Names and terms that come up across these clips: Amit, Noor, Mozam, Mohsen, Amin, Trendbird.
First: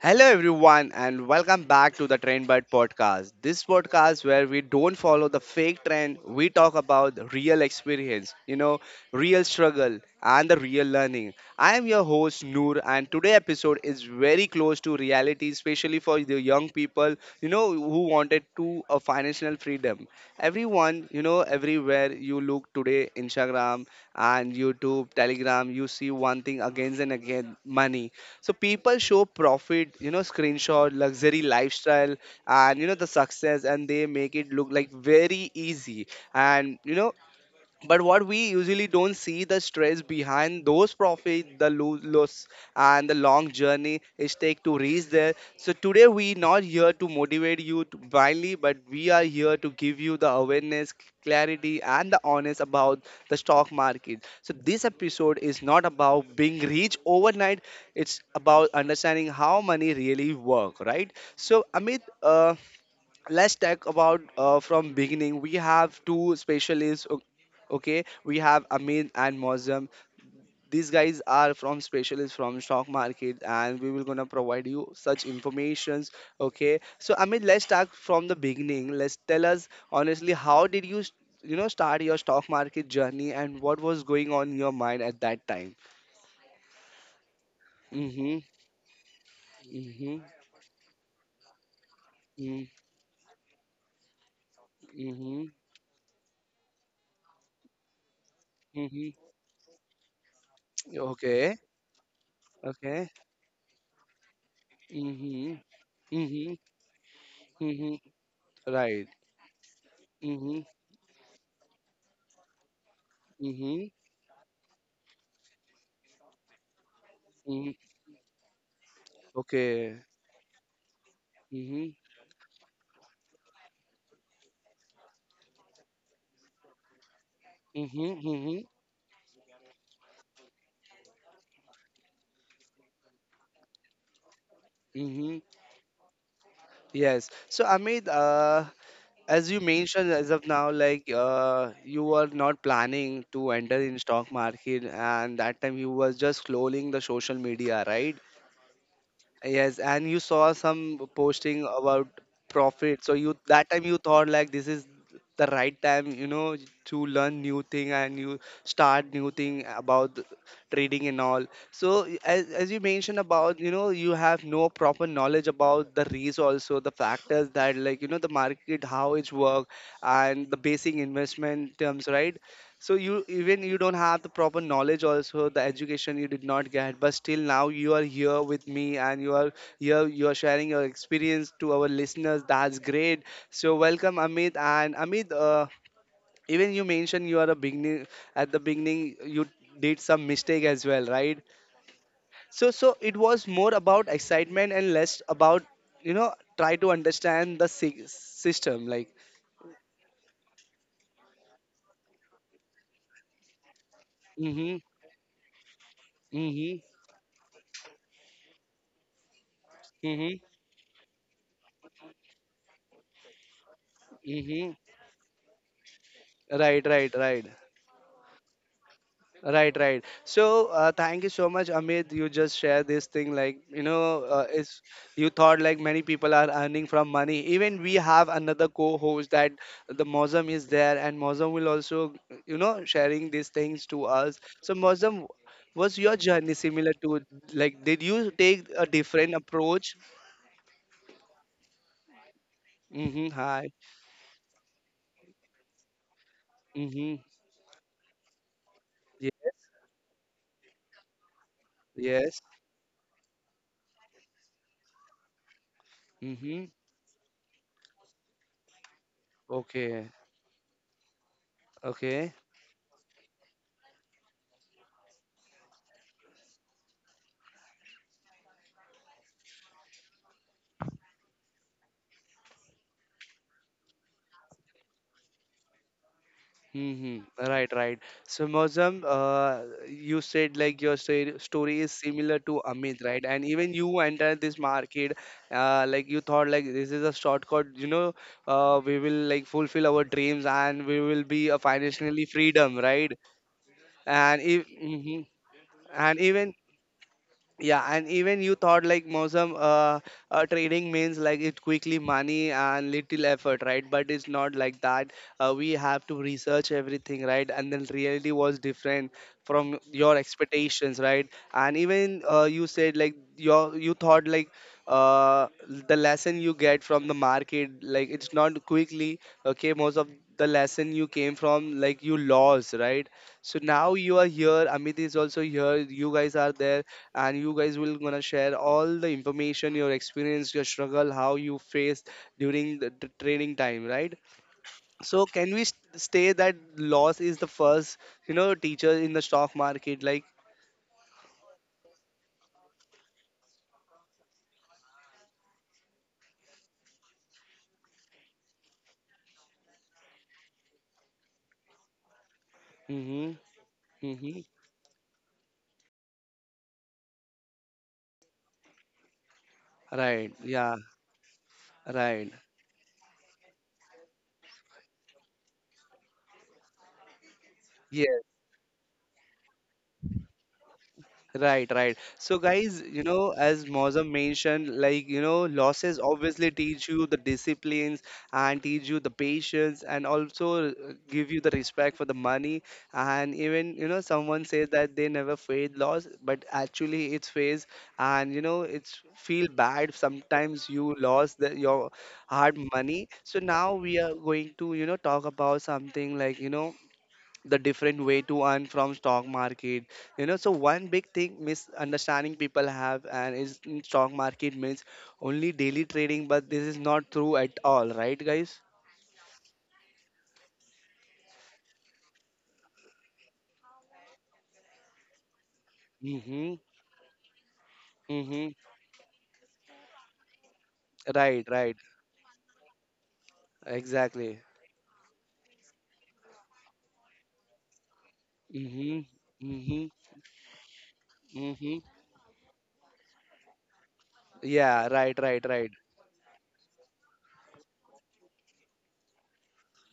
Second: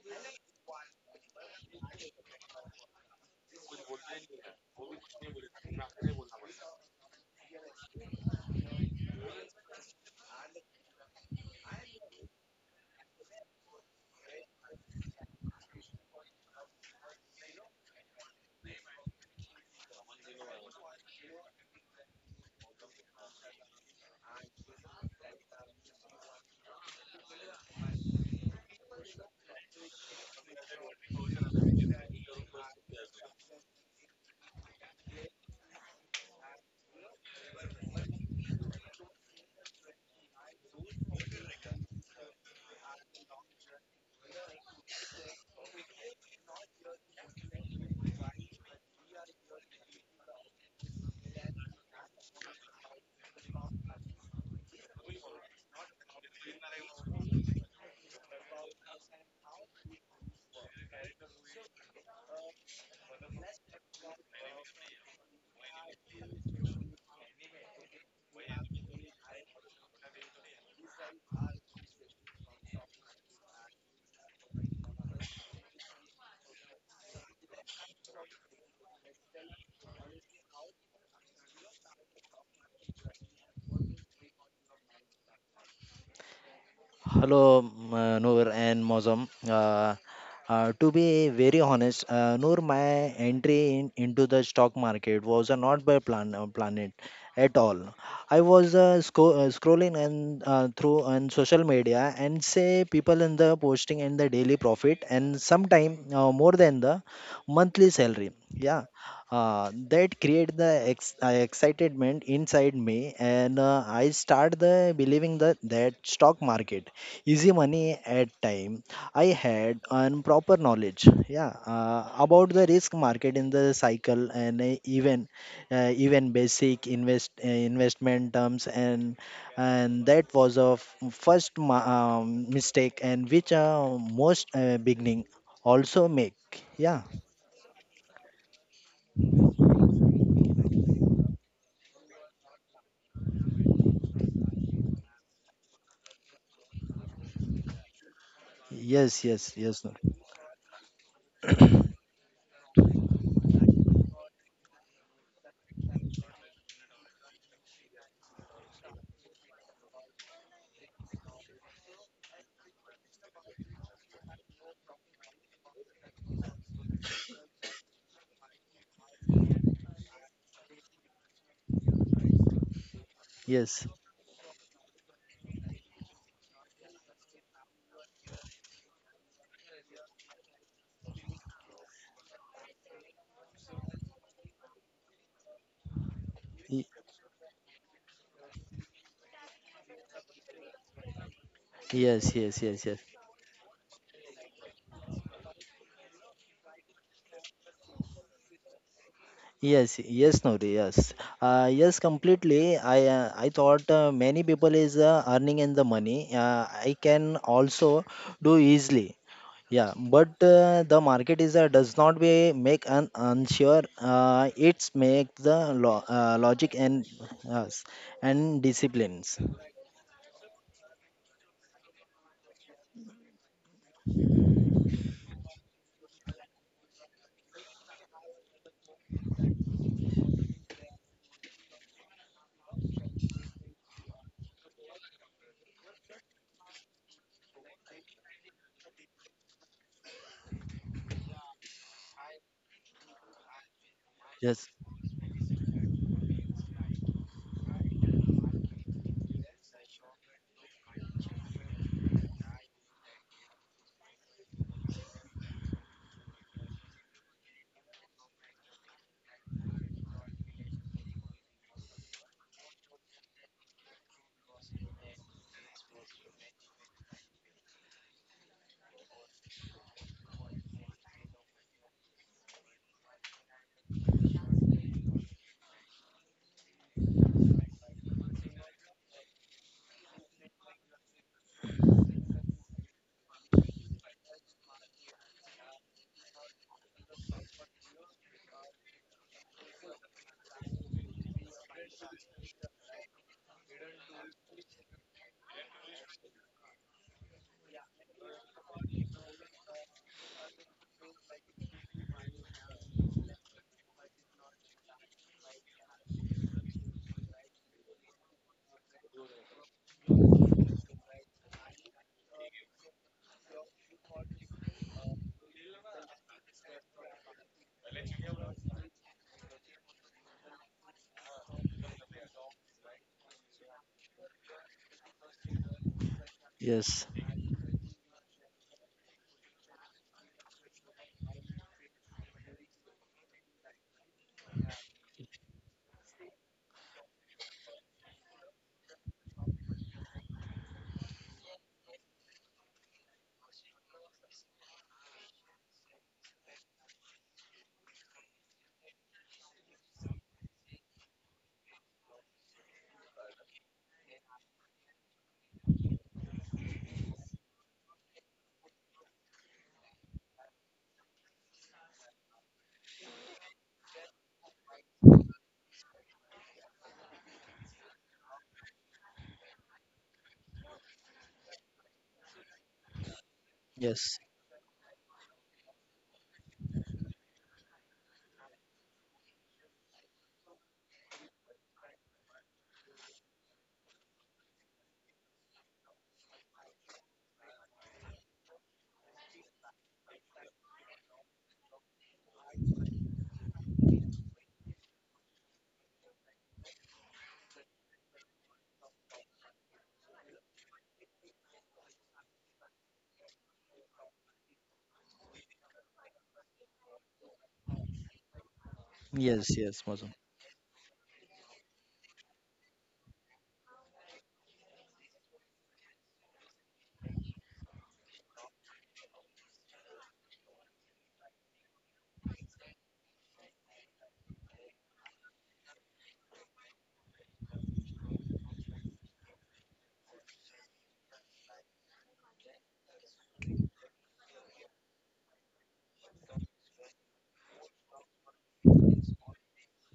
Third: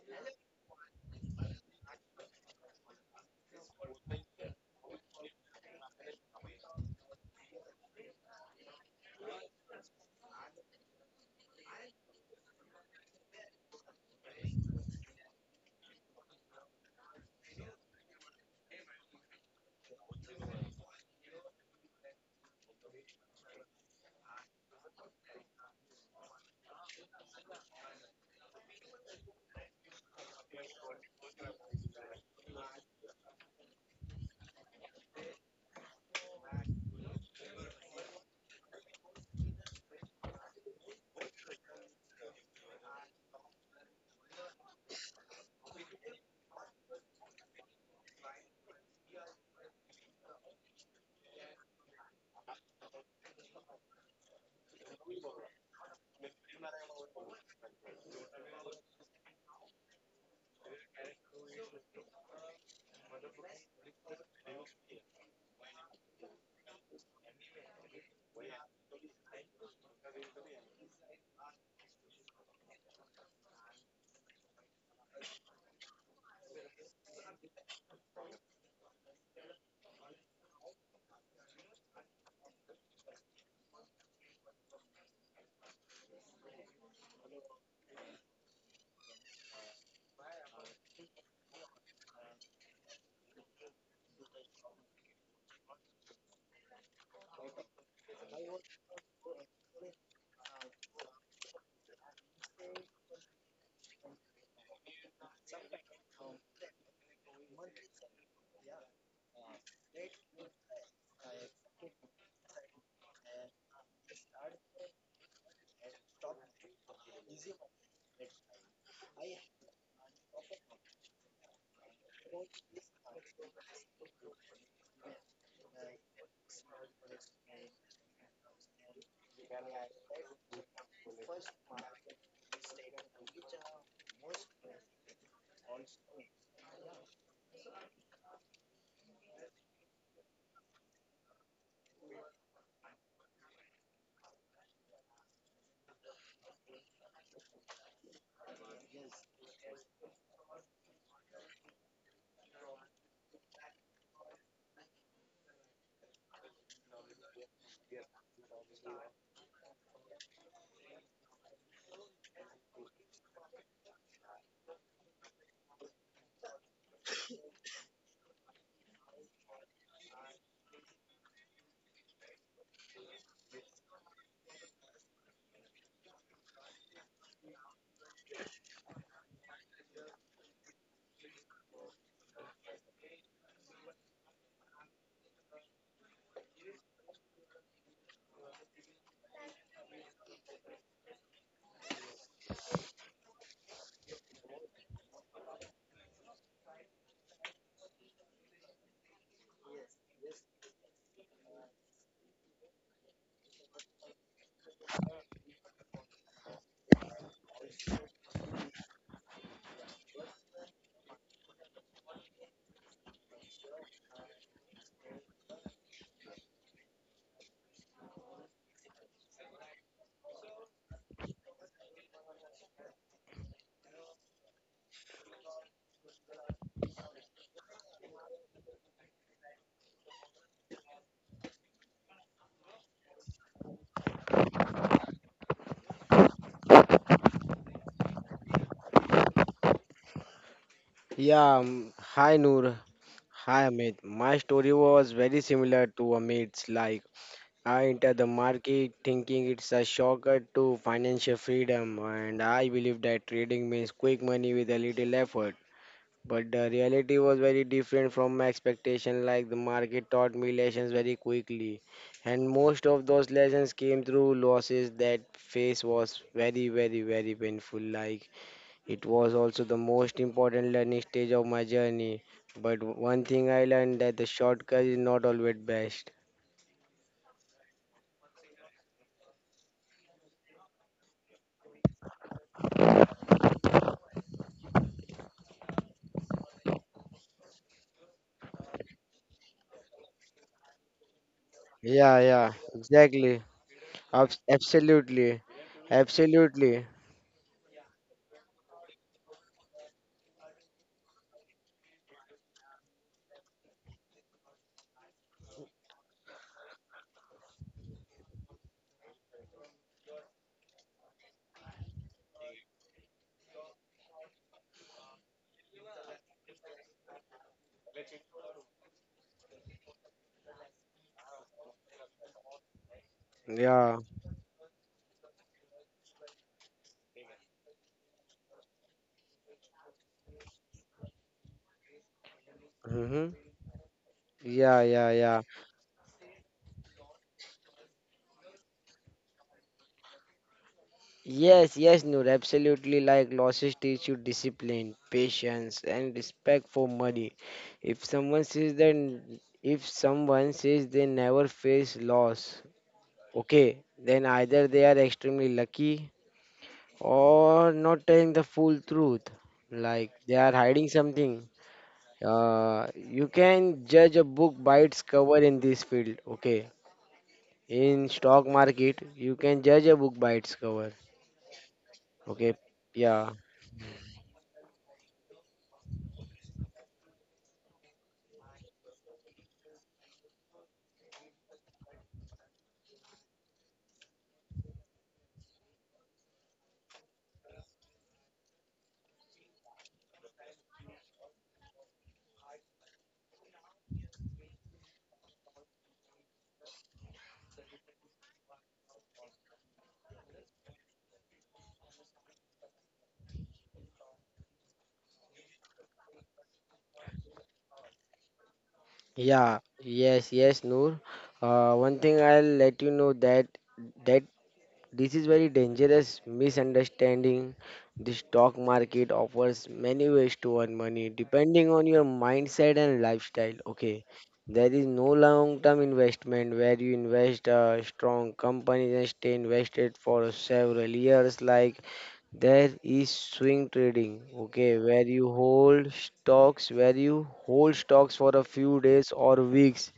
Hello everyone and welcome back to the Trendbird podcast. This podcast where we don't follow the fake trend, we talk about real experience, real struggle and the real learning. I am your host Noor and today episode is very close to reality especially for the young people, who wanted to a financial freedom. Everyone, everywhere you look today Instagram and YouTube, Telegram, you see one thing again and again, money so people show profit, screenshot, luxury lifestyle, and you know the success, and they make it look like very easy. And you know, but what we usually don't see the stress behind those profit the loss and the long journey it take to reach there so today we not here to motivate you to blindly but we are here to give you the awareness clarity and the honest about the stock market so this episode is not about being rich overnight. It's about understanding how money really work, right? So Amit, let's talk about from beginning we have two specialists okay, we have Amin and Mozam. These guys are from specialists from stock market and we will gonna provide you such informations. Okay, so Amin, let's start from the beginning. Let's tell us honestly, how did you you know start your stock market journey and what was going on in your mind at that time? Hello, Mm-hmm. Noor and Mozam. Mm-hmm. To be very honest, Noor, Mm-hmm. my entry into the stock market was Mm-hmm. Not by planet at all. I was Mm-hmm. Scrolling and through on Okay. social media and say Okay. people in the posting and the daily profit and Mm-hmm. sometime more Mm-hmm. than the monthly Mm-hmm. salary. Yeah, Right. That create Mhm. the excitement inside me, and Mhm. I start the believing that that stock market easy Mhm. money at time I had Okay. an proper knowledge yeah Mhm. About the risk market in the cycle and even basic Mhm. investment terms Mhm. And that was a first mistake and which most beginning Mhm. also make yeah. Yes. So Amit, as you mentioned as of now, like you were not planning to enter in stock market, and that time you was just scrolling the social media, right? Yes, yes, Yes, yes, no. and you saw some posting about profit. So you that time you thought like this is the right time, to learn new thing and you start new thing about the trading and all. So as you mentioned about, you have no proper knowledge about the risk also, the factors that like, the market, how it's work and the basic investment terms, right? So you even you Yes. don't have the proper knowledge also the education you did not get but still now you are here with me and you are here you are sharing your experience to our listeners, that's great. So welcome Amit. And Amit, even Y- you mentioned you are a beginning at the beginning you did some mistake as well, right? yes, yes, so yes, so yes. it was more about excitement and less about you know try to understand the system like. Yes, yes, Nuri, yes. Yes, completely. I thought many people Mhm. is earning in the money. Mhm. I can also do easily. Yeah, but Mhm. The market is does not be make an unsure. Mhm. It's make the lo logic Right, and right, right. yes, and disciplines. Right, right. So, thank you so much, Amit. You just share this thing like you know, it's you thought like many people are earning from money. Even we have another co-host that the Mozam is there, and Mozam will also you know sharing these things to us. So, Mozam, was your journey similar to like did you take a different approach? Yeah, Hi Noor. Mm-hmm. Hi Hi. Amit. My Yes, story was very similar to Amit's. Mm-hmm. I entered the market thinking it's Yes. a shortcut to financial freedom, and Yes. I believe that trading means quick money with a little effort. But Mm-hmm. the reality was very different from my expectation. Like, the market Okay. taught me lessons very quickly, Okay. and most of those lessons came through losses. That phase was very, very, very painful. Like, it was also the most important learning stage of my journey. But one thing I learned that the shortcut is not always best. Mm-hmm. Right, right. So, Mozam, you said like your story is similar to Amit, right? And even you entered this market, like you thought like this is a shortcut, we will like fulfill our dreams and we will be a Yeah, financially yeah, freedom, right? exactly. And if hmm Absolutely. and even Absolutely. yeah, and even you thought like Mosam, trading means like it quickly money and little effort, right? But it's not like that. We have to research everything, right? And then reality was different from your expectations, right? And even you said like your you thought like uh, the lesson you get from the market, like it's not quickly. Okay, most of the lesson you came from like you lost, right? So Yeah. now you are here. Amit is also here. You guys are there yes, and you guys will gonna share all the information, your experience, your struggle, how you faced during the hmm training time, right? Yeah, yeah, So yeah. can we stay that loss is the first, teacher in the stock market, like. Yes, yes, Noor, absolutely. Like losses teach you discipline, patience, and respect for money. If someone says they never face loss, Mm-hmm. okay, then Mm-hmm. either they are extremely lucky or not telling the full truth, like they Right, are yeah, hiding something. right. You can judge a book by its cover in this field. Okay, Yeah. in stock market you can judge a book by its cover. Right, right. So, Okay. guys, Yeah. As Mozam yes, mentioned, like, losses obviously teach you the disciplines and teach you the patience and also give you the respect for the money. And even, someone says that they never faced loss, but actually it's faced and, it's feel bad. Sometimes you lost the, your hard money. So now we are going to, talk about something like, the different way to earn from stock market you know so one big thing misunderstanding people have and is in stock market means only daily trading, but this is not true at all, right guys? yes, Yeah. yes, Mazum. Yes, yes, Noor. One thing I'll let you know that this is very dangerous Mm-hmm. misunderstanding. The Mm-hmm. stock market offers many ways to earn money Right, depending right. on your mindset and lifestyle. Okay, Exactly. there is no long term investment where you invest a strong company Mm-hmm. and stay Mm-hmm. invested for several years, like Mm-hmm. there is swing trading, okay, Yeah, where right, you right, right. hold stocks, for a few days or weeks.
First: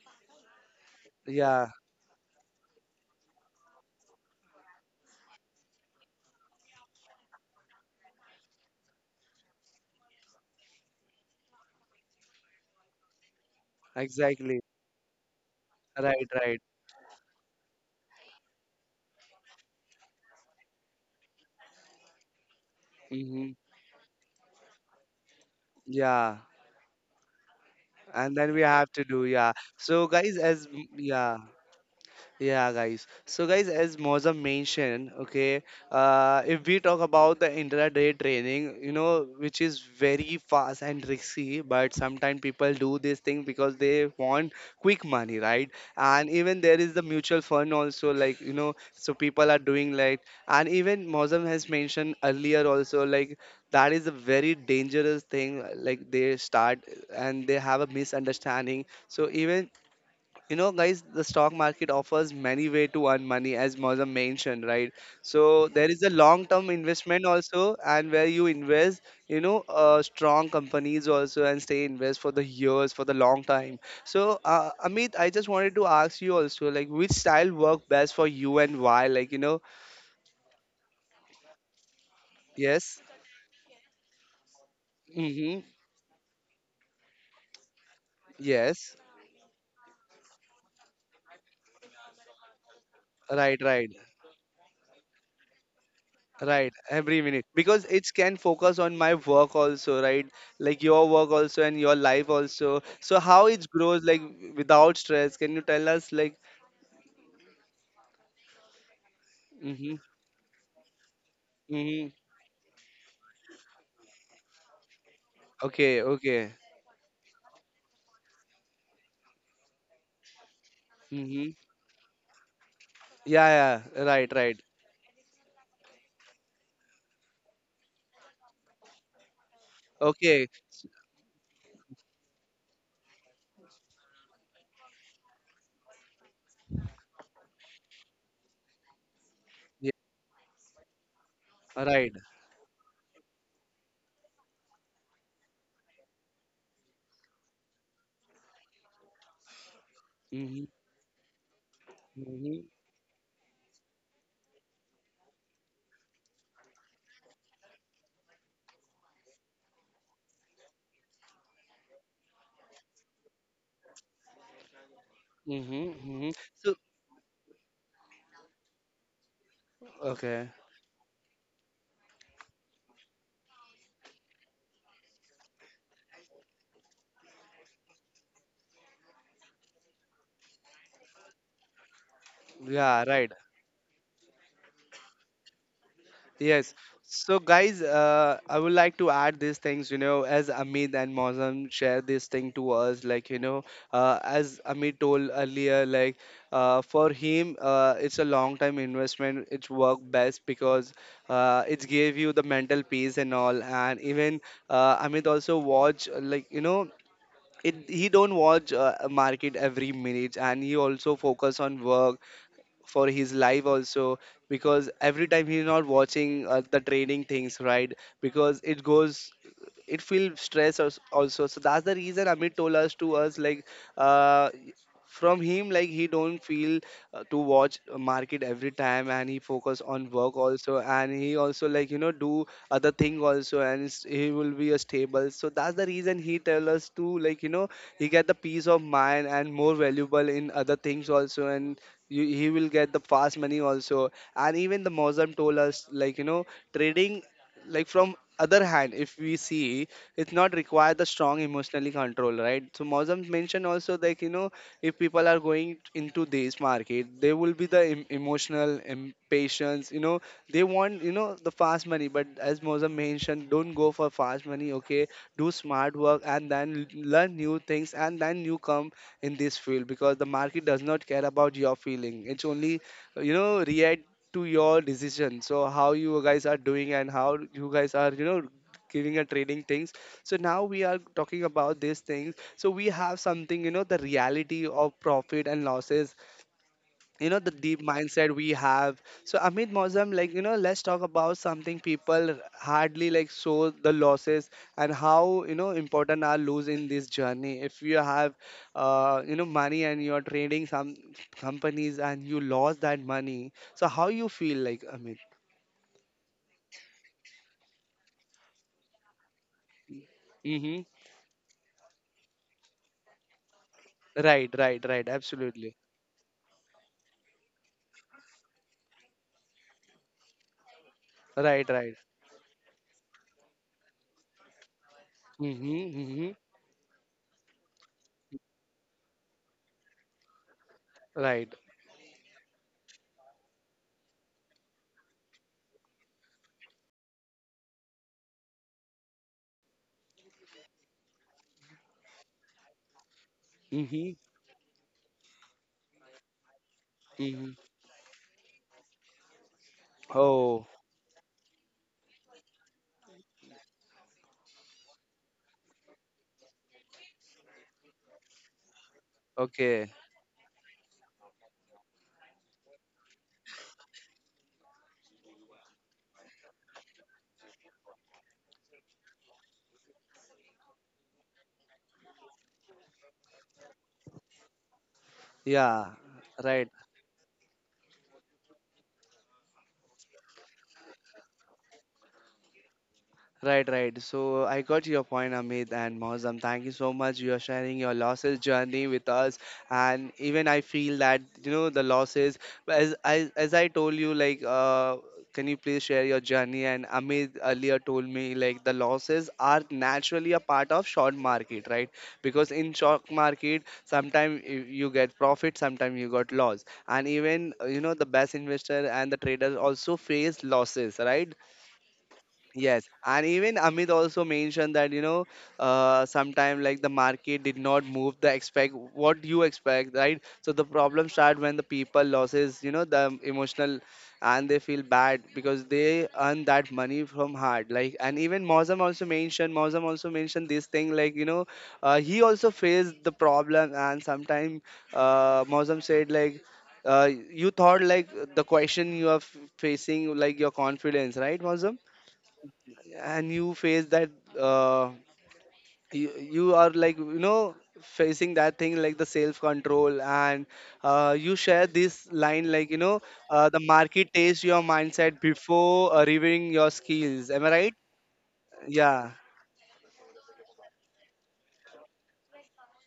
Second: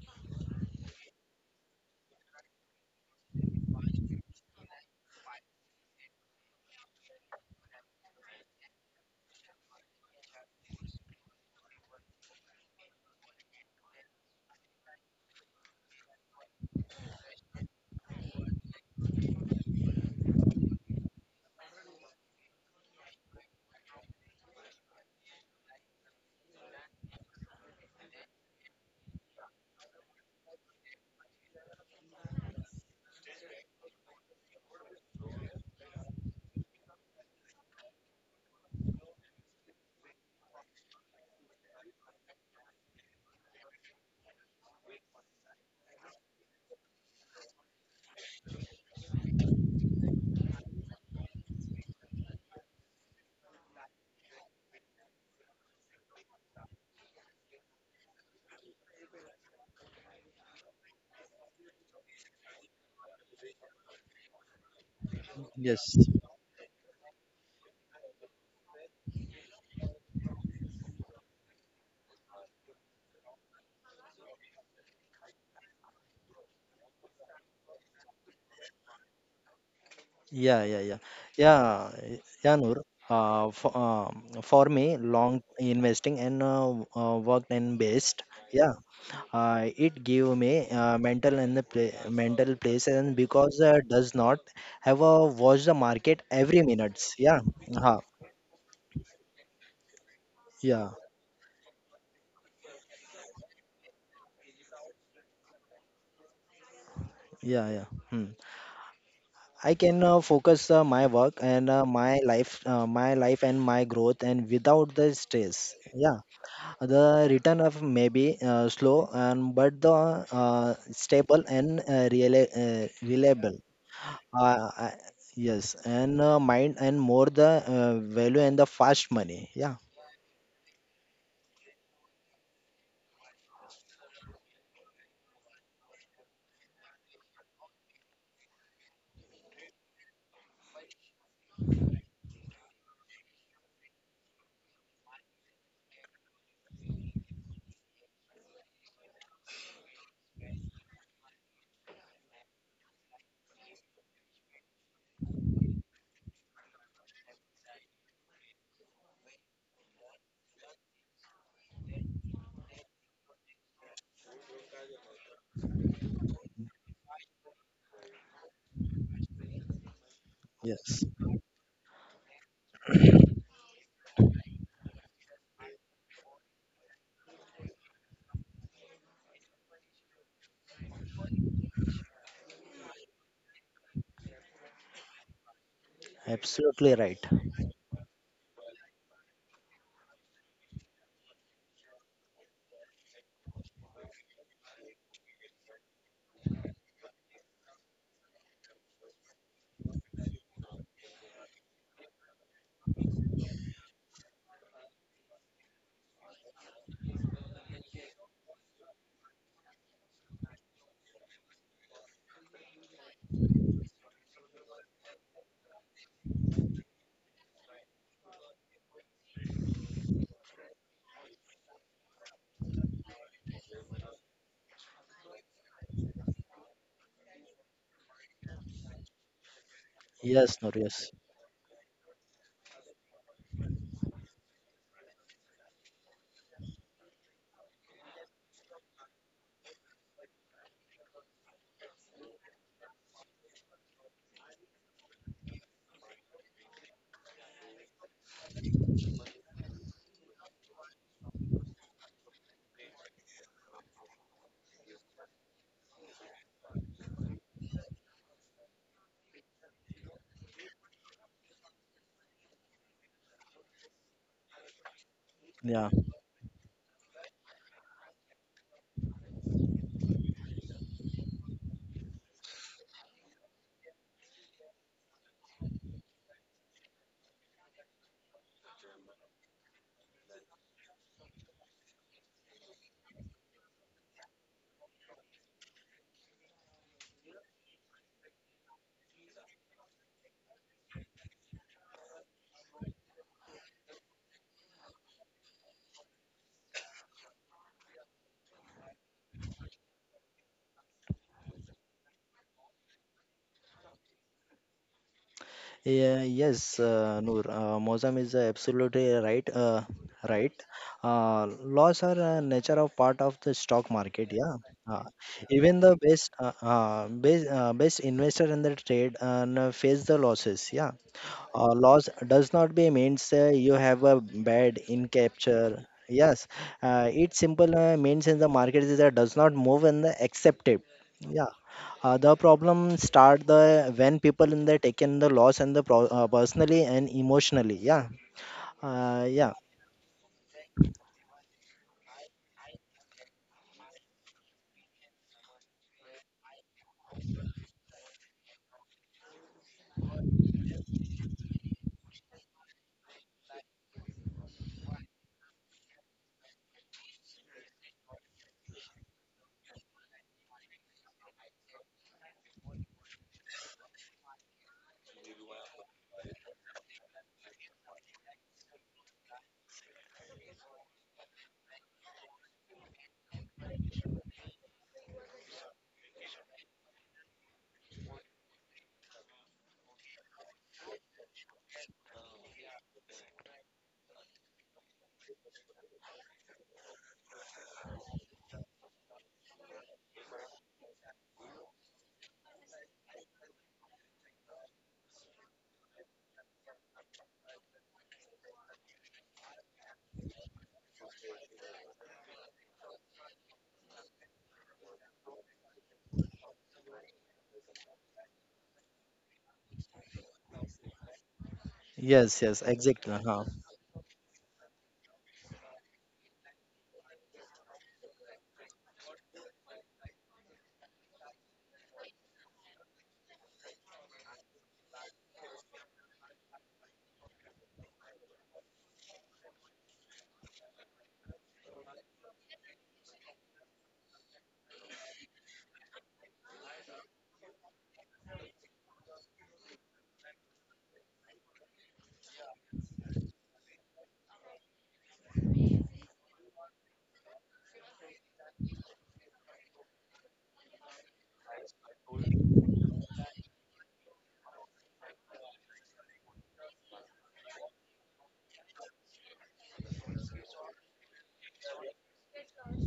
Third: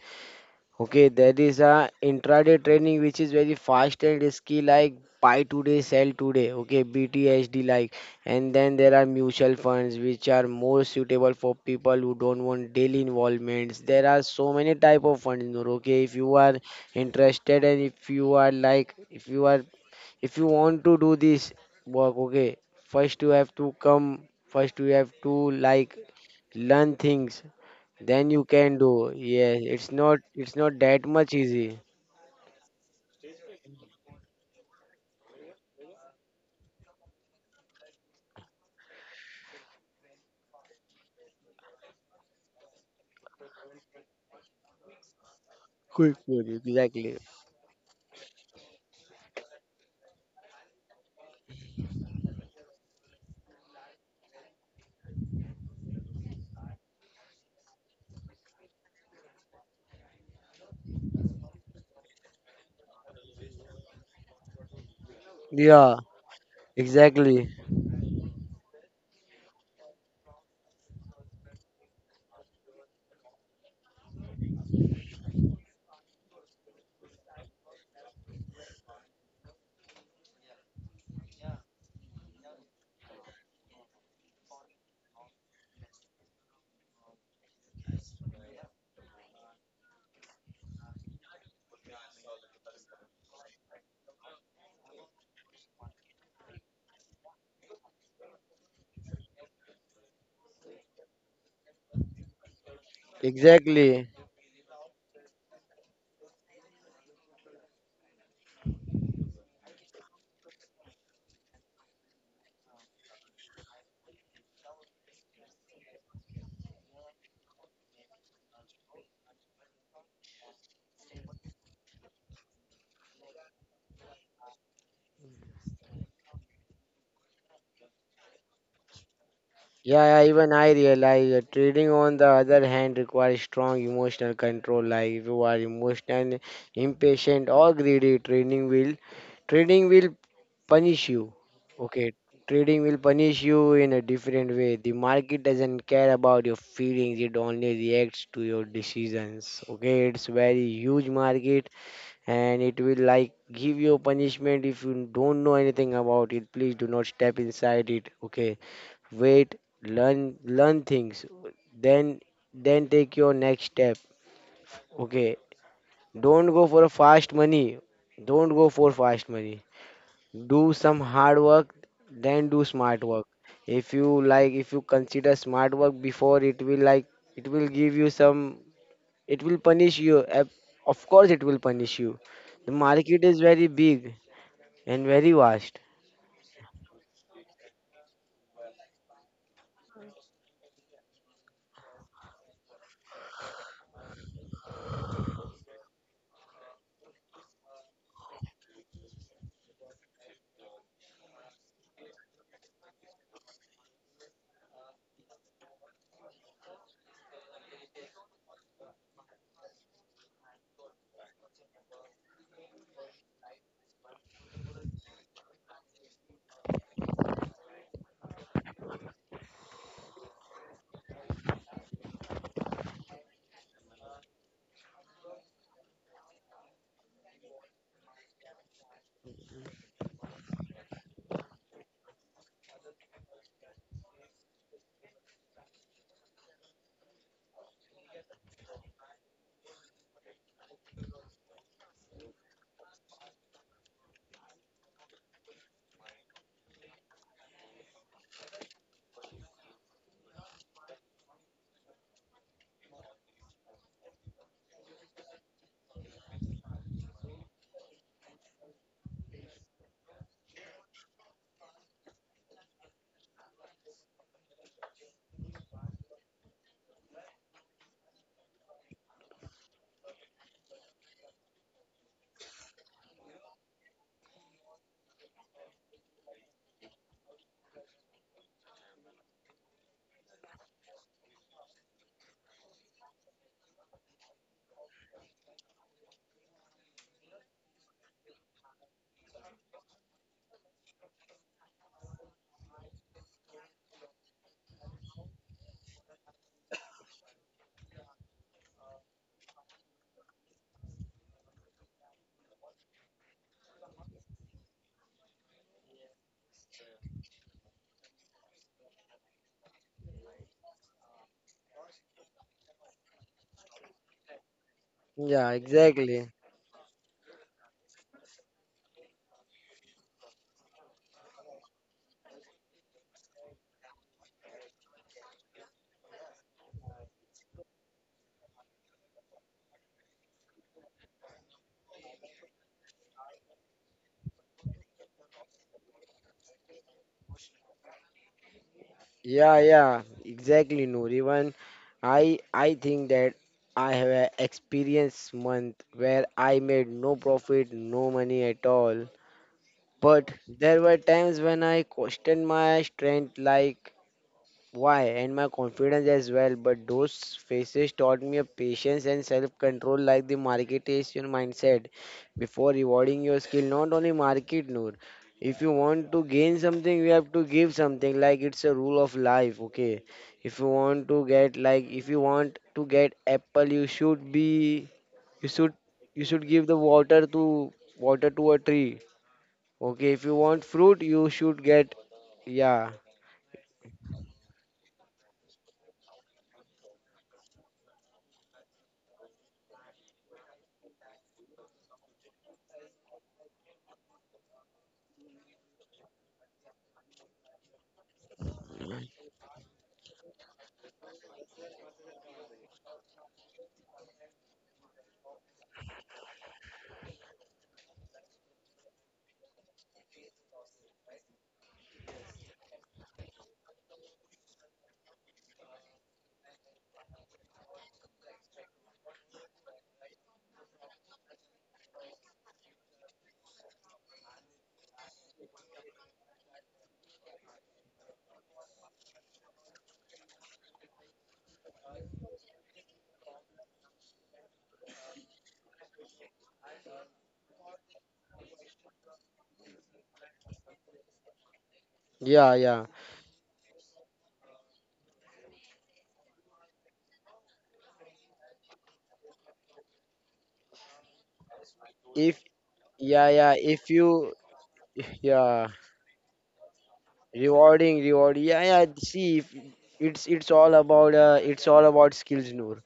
Okay, there is Yeah. a intraday trading which is very fast and risky, like buy today, sell today. Okay, BTHD, like, and then there are mutual funds which are more suitable for people who don't want daily involvements. There are so Exactly. many type of funds, Noor. Okay, if Right, you are right. interested and if you are like, if you want to do this work, okay, Mm-hmm. First you have to like Yeah. learn things, then And you then we can have to do. do, yeah. Yeah, So guys it's as. not that much Yeah. easy. Yeah, guys. So, guys, as Mozam mentioned, okay, if we talk about the intraday training, which is very fast and risky, but sometimes people do this thing because they want quick money, right? Quick And food, even there is the exactly. mutual fund also, like, so people are doing like, and even Mozam has mentioned earlier also, like, that is a very dangerous thing. Like, they start and they have a misunderstanding. So, even you know, guys, the stock market offers many way to earn money, as Mozam mentioned, right? So there Yes. Yeah, is a long-term investment exactly. also, and where you invest, strong companies also, and stay invest for the years, for the long time. So, Amit, I just wanted to ask you also, like, which style work best for you and why? Like, you know, Yeah, yeah, yeah, yeah, yeah, Noor. yes, For, for me, long mm-hmm, investing and work and based. Yeah, yes, it give me mental and the play, mental place and because right, right. does not have a watch the market every Right, minutes. every Yeah, minute because uh, it can focus on my work also, right? Like yeah, your work also and your life also. So how it grows Exactly. like without stress? Can you tell us like? yeah, yeah. Hmm. I Mm-hmm. can focus my work and Mm-hmm. My life and my growth and without the stress. Okay. Yeah, Okay. the return of may be slow, and but the stable Mm-hmm. and reliable. Yeah. Yeah. Right. Right. Uh, uh, yes, and mind and more the value and the fast money. Yeah, Yeah, yeah, Okay. even I realize that trading on the other hand requires strong emotional control. Like if you are emotional, impatient or greedy, trading will trading Yeah. will punish you. Okay, Right. trading will punish you in a different way. The market doesn't care about your feelings, it only reacts to your decisions. Okay, it's Mm-hmm. very huge market and Mm-hmm. it will like give you punishment. If you don't know anything about it, please do not step inside it. Okay, wait, learn things. Then then take your next step. Okay, Mm-hmm. Mm-hmm. don't go So for a fast money. Don't go for fast money, okay. do some yes, hard work, then do smart work. If you like if you consider smart work before, it will like it will give you some, it will punish you ab- of course it will punish you. The Yeah. market Right. is very big and very vast. Yes. absolutely right. So, guys, I would like to add these things, as Amit and Mozam share this thing to us, like, as Amit told earlier, like, for him, it's a long time investment. It's worked best because it gave you the mental peace and all. And even Amit also watch, like, it, he don't watch market every minute and he also focus on work for his life also because every time he's not watching the training things, right? Because it goes it feels stress also, so that's the reason Amit told us to us like, uh, from him like he don't feel to watch market every time and he focus on work Yes, Nur, also yes, and he also like you know do other thing also and he will be a stable, so that's the reason he tell us to like you know he get the peace of mind and more valuable in other things also and you, he will get the fast money also. And even the Mozam told us like you know trading like from other hand if we see it's not require the strong emotionally control, right? So Mozam mentioned also like you know if people are going into this market they will be the emotional impatience you know they want you know the fast money, but as Mozam mentioned, don't go for fast money, okay? Do yeah. smart work and then learn new things and then you come in this field because the market does not care about your feeling. It's only you know react to your decision. So how you guys are doing and how you guys are you know giving and trading things. So now we are talking about these things. So we have something you know the reality of profit and losses you know the deep mindset we have. So Amit, Mozam, like you know let's talk about something people hardly like show the losses and how you know important are lose in this journey if you have you know money and you're trading some companies and you lost that money, so how you feel like, Amit? Yeah, yes, Noor, Mozam is absolutely right. Right. Mm-hmm. Laws are nature of part of the stock market. Right, Yeah. right, Uh, right. Yeah, Absolutely. Even the exactly. Best investor in the trade and face the losses. Yeah. Right, right. Loss does not be means you have a bad in capture. Mm-hmm, mm-hmm. Yes. It simple means in the market is that does not move in the accepted. Yeah. Right. The problem start the when people in the taken the loss and the personally and emotionally. Yeah. Yeah. Yeah, yeah, exactly. no even I think that I have Mm-hmm, a experience month where I made no mm-hmm. profit, no money at all. But Oh. there were times when I questioned my strength, like why, and my confidence as well. But those phases taught me a patience and self Okay. control, like the marketation mindset. Before rewarding your skill, not only market, Noor. If you want to gain something, you have to give something. Like it's a rule of life, okay? If you want to get, like, If you want to get apple, you should be, you should, Yeah. you should give Right. the water to a tree. Okay, if you want fruit, you should get. Yeah, Right, right. So I got your point, Amit and Mohsam. Thank you so much. You are sharing your losses journey with us, and even I feel that you know the losses. As I told you, like, can you please share your journey? And Amit earlier told me like the losses are naturally a part of short market, right? Because in short market, sometimes you get profit, sometimes you got loss, and even you know the best investor and the traders also face losses, right? Yes. Yes. Yes, Exactly. and Huh. even Amit also mentioned that you know, sometime like the market did not move the expect what you expect, right? So the problem start when the people losses, you know, the emotional, and they feel bad because they earn that money from hard. Like and even Mozam also mentioned this thing like you know, he also faced the problem, and sometime Mozam said like. You thought like the question you are facing like your confidence, right, Mozam? yeah, yeah. And you face that uh, you are like you know facing that thing like the self control and you share this If line like you know yeah, the if market you tastes your mindset yeah, before reviewing your skills, am I right? rewarding, reward. Yeah, yeah. Yeah, See, if it's all about it's all about skills, Noor.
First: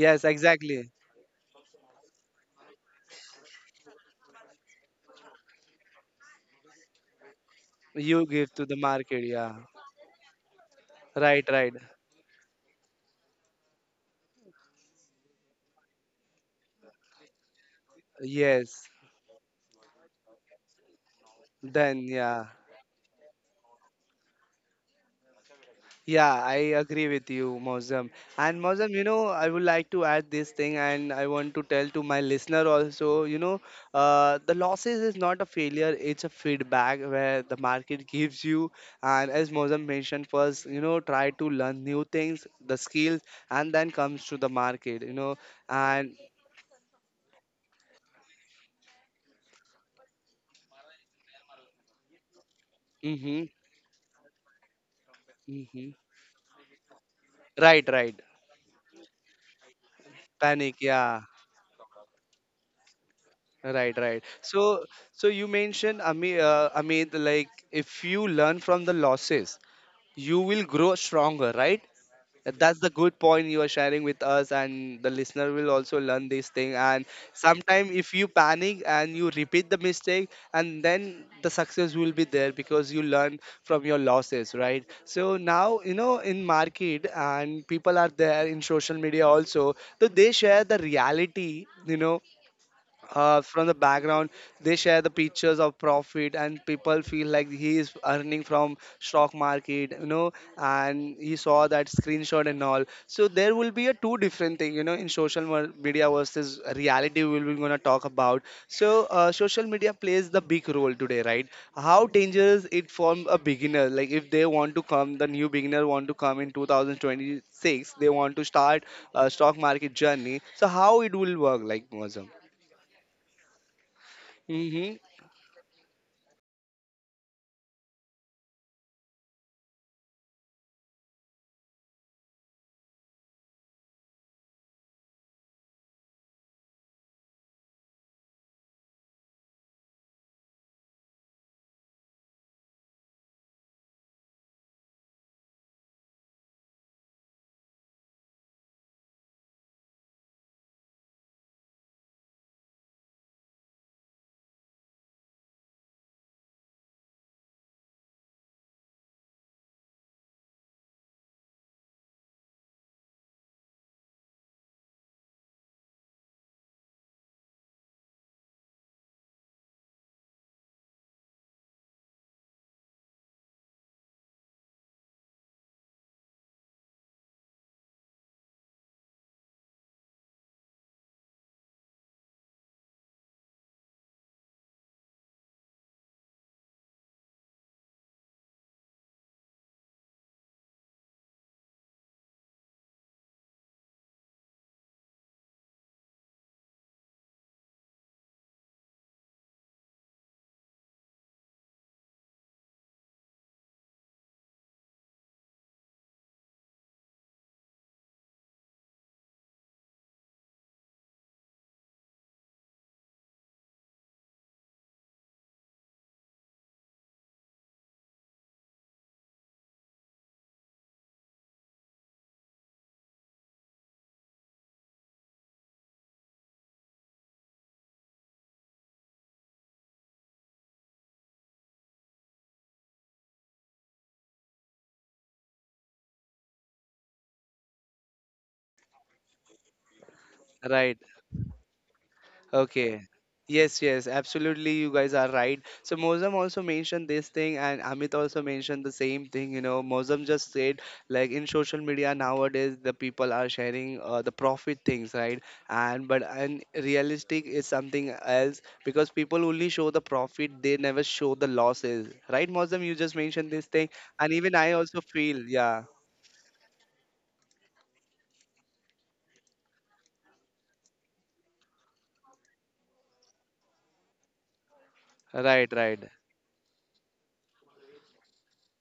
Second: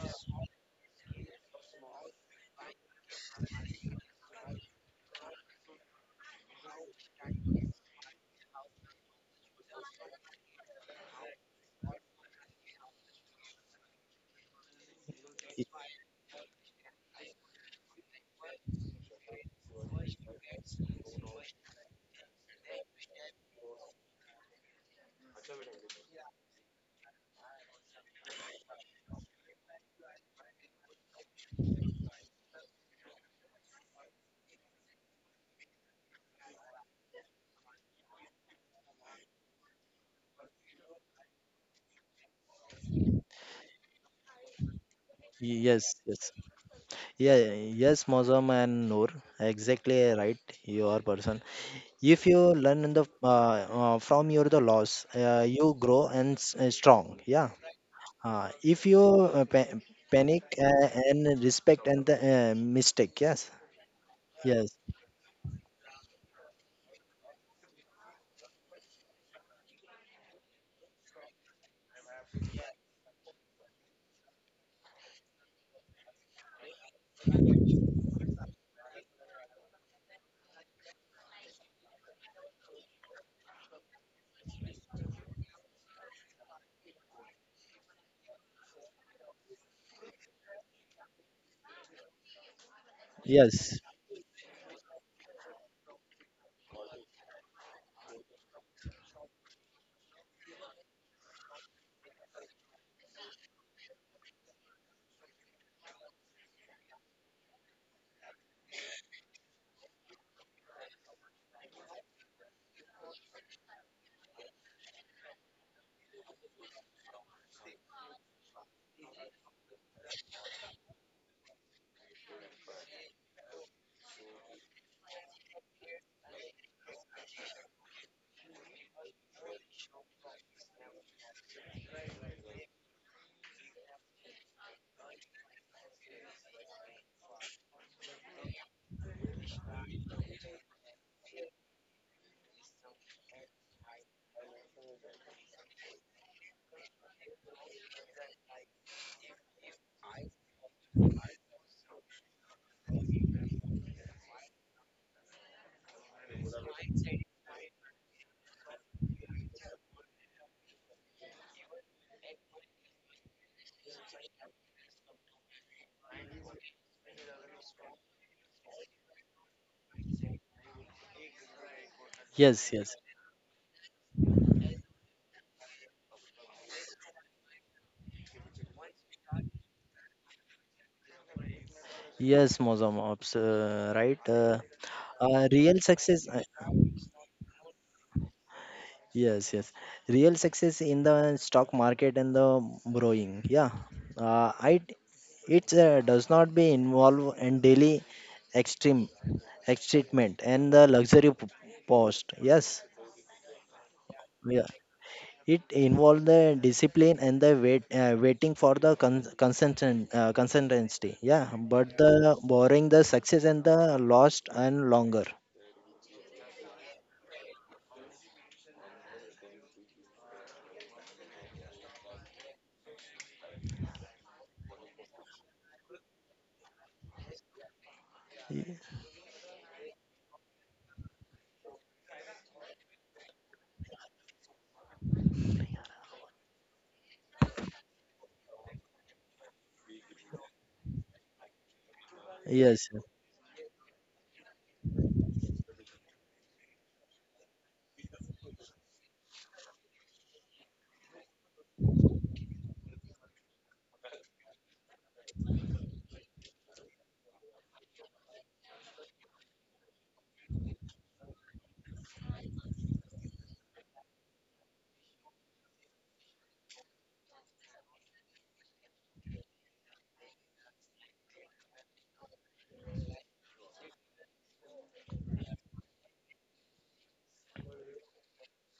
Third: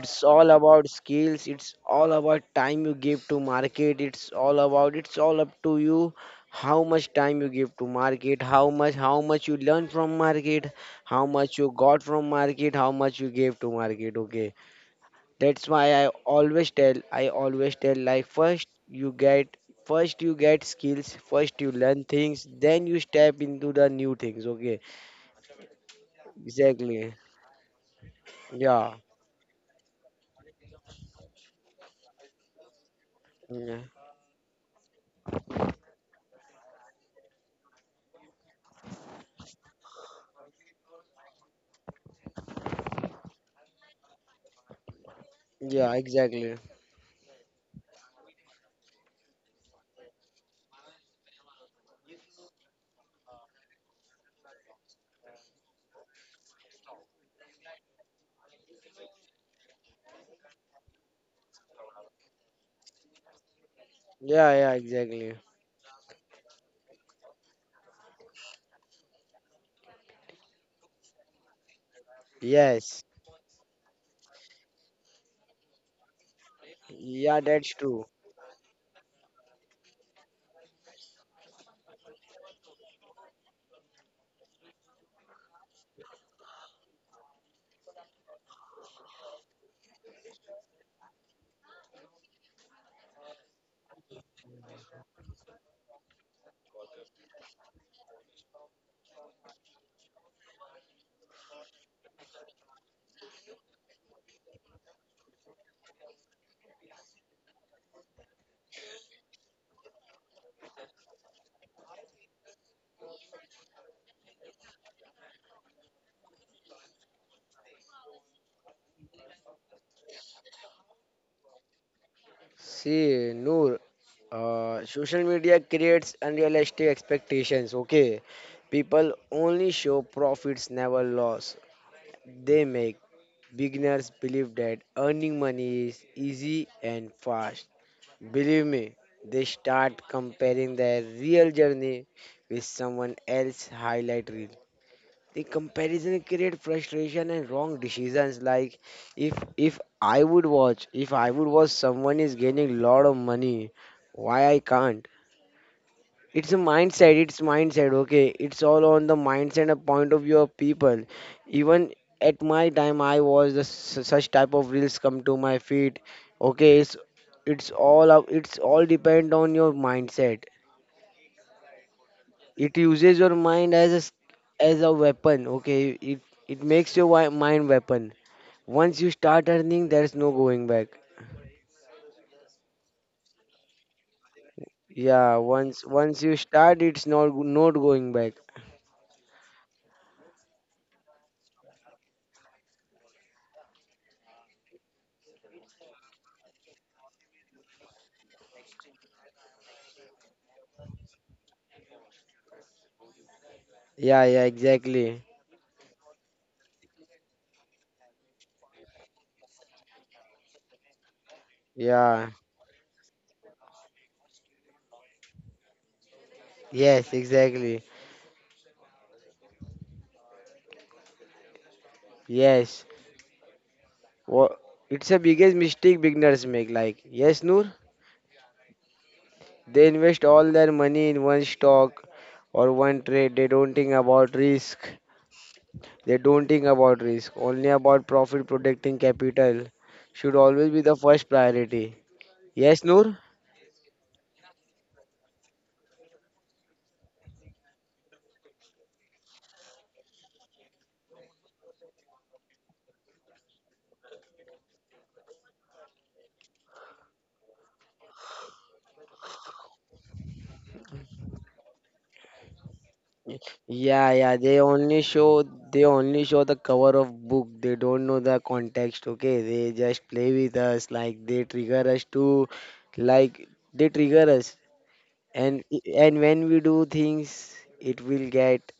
It's all about exactly. skills. It's all about time you give to market. It's all about it's all up to you how much time you give to You market, give to how the much market, yeah. you learn from market, how Right, much you right. got from market, how much you gave to market. Okay, that's why I always tell like Yes, first you get skills, first you learn then, things, yeah. then you step into the new things. Okay, Yeah, I agree exactly. with you, Mozam. And Mozam, Yeah. you know, I would like to add this thing, and I want to tell to my listener also. You know, Yeah, the losses is not a failure; it's a feedback where the market gives you. And as Mozam mentioned first, you know, try to learn new things, the skills, and then comes to the market. You know, Yes. yeah, and Yes. exactly. Yeah. Yes, Mozam and Noor. Exactly right. You are person. If you learn in the mm-hmm, from your the loss, you mm-hmm. grow and strong. Yeah. Right, right, If you uh, pa- panic panic, yeah. and respect and the mistake. Yes. Right, right. Yeah, Yes. yeah, So, so exactly. you mentioned, Amit, Amit, like if you learn from the losses, you will grow stronger, right? That's the Yes. good point you are sharing with us, and the listener will also learn this thing. And Yeah, that's sometimes, true. if you panic and you repeat the mistake, and then the success will be there because you learn from your losses, right? So now, you know, in market and people are there in social media also, so they share the reality, you know, from the Yes. background they share the pictures of profit and people feel like he is earning from stock market, you know, and he saw that screenshot and all. So there will be a two different thing, you know, in social media versus reality we will be going to talk about. So social media plays the big role today, right? How dangerous it for a beginner, like if they want to come, the new beginner want to come in 2026, they want to start a stock market journey, so how it will work like, Mozam? See, Noor, Mm-hmm. social media creates unrealistic expectations. Okay, people only show profits, never loss. They make. Beginners believe that earning money is easy and fast. Believe me, they start comparing their real journey with someone else's highlight reel. The comparison creates frustration and wrong decisions. Like if I would watch someone is gaining a lot of money, why I can't? It's a mindset, it's mindset. Okay, it's all on the mindset and point of view of people. Even at my time, I was the, su- such type of reels come to my feet. Okay, it's all up. It's all depend on your mindset. Yes. It Yes. uses your mind as a as a weapon. Okay, it makes your mind weapon. Once you start earning, there's no going back. Yes, Mozam Ops, right? Yeah, Real once success, you start, it's not going back. yes, yes. Real success in the stock market and the borrowing. Yeah, I it does not be involved in daily extreme excitement and the luxury post. Yes, Yeah, yeah, yeah. exactly. It involves the discipline and the wait, waiting for the con- consistent consistency. Yeah, but Yeah, the borrowing the success and the lost and longer. yes, exactly. Yes. Wha- it's a biggest mistake beginners make. Like, yes, Noor, they invest all their money in one stock or one trade. They don't think about risk. They don't think about risk. Only about profit, protecting capital should always be the Right. first priority. Yes, Yes, Okay. Noor? Yes, yes, absolutely. You guys are right. So Mozam also mentioned this thing, and Amit also mentioned the same thing. You know, Mozam just said like in social media nowadays, the people are sharing the profit things, right? And but and realistic is something else because people only show the profit; they never show the losses, right? Mozam, you just mentioned this thing, Yeah, and yeah. even I also feel, They yeah, only show the cover of book. They don't know the context. Okay, they just play with us, like they trigger us to like they trigger us, and right, right, and when we do things it will get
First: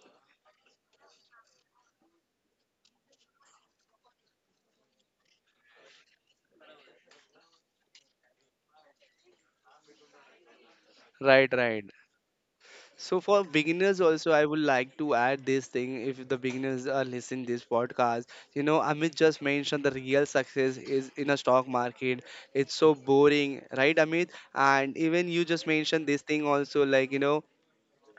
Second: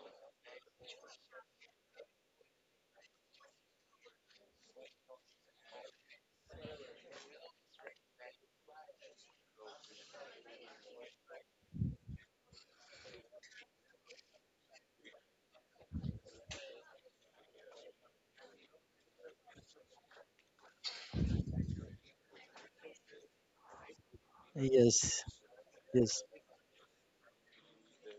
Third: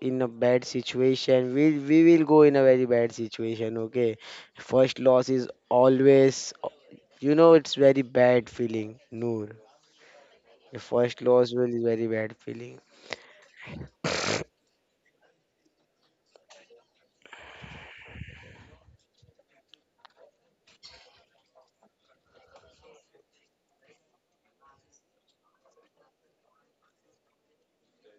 in a bad situation, we will go in a very bad situation. Okay, first loss is always, you know, it's very bad feeling, Noor. The first right, loss will is right. very bad feeling. So for beginners also, I would like to add this thing. If the beginners are listening this podcast, you know, Amit just mentioned the real success is in a stock market. It's so boring, right, Amit? And yes. even you just mentioned this Yes, thing also, like you know,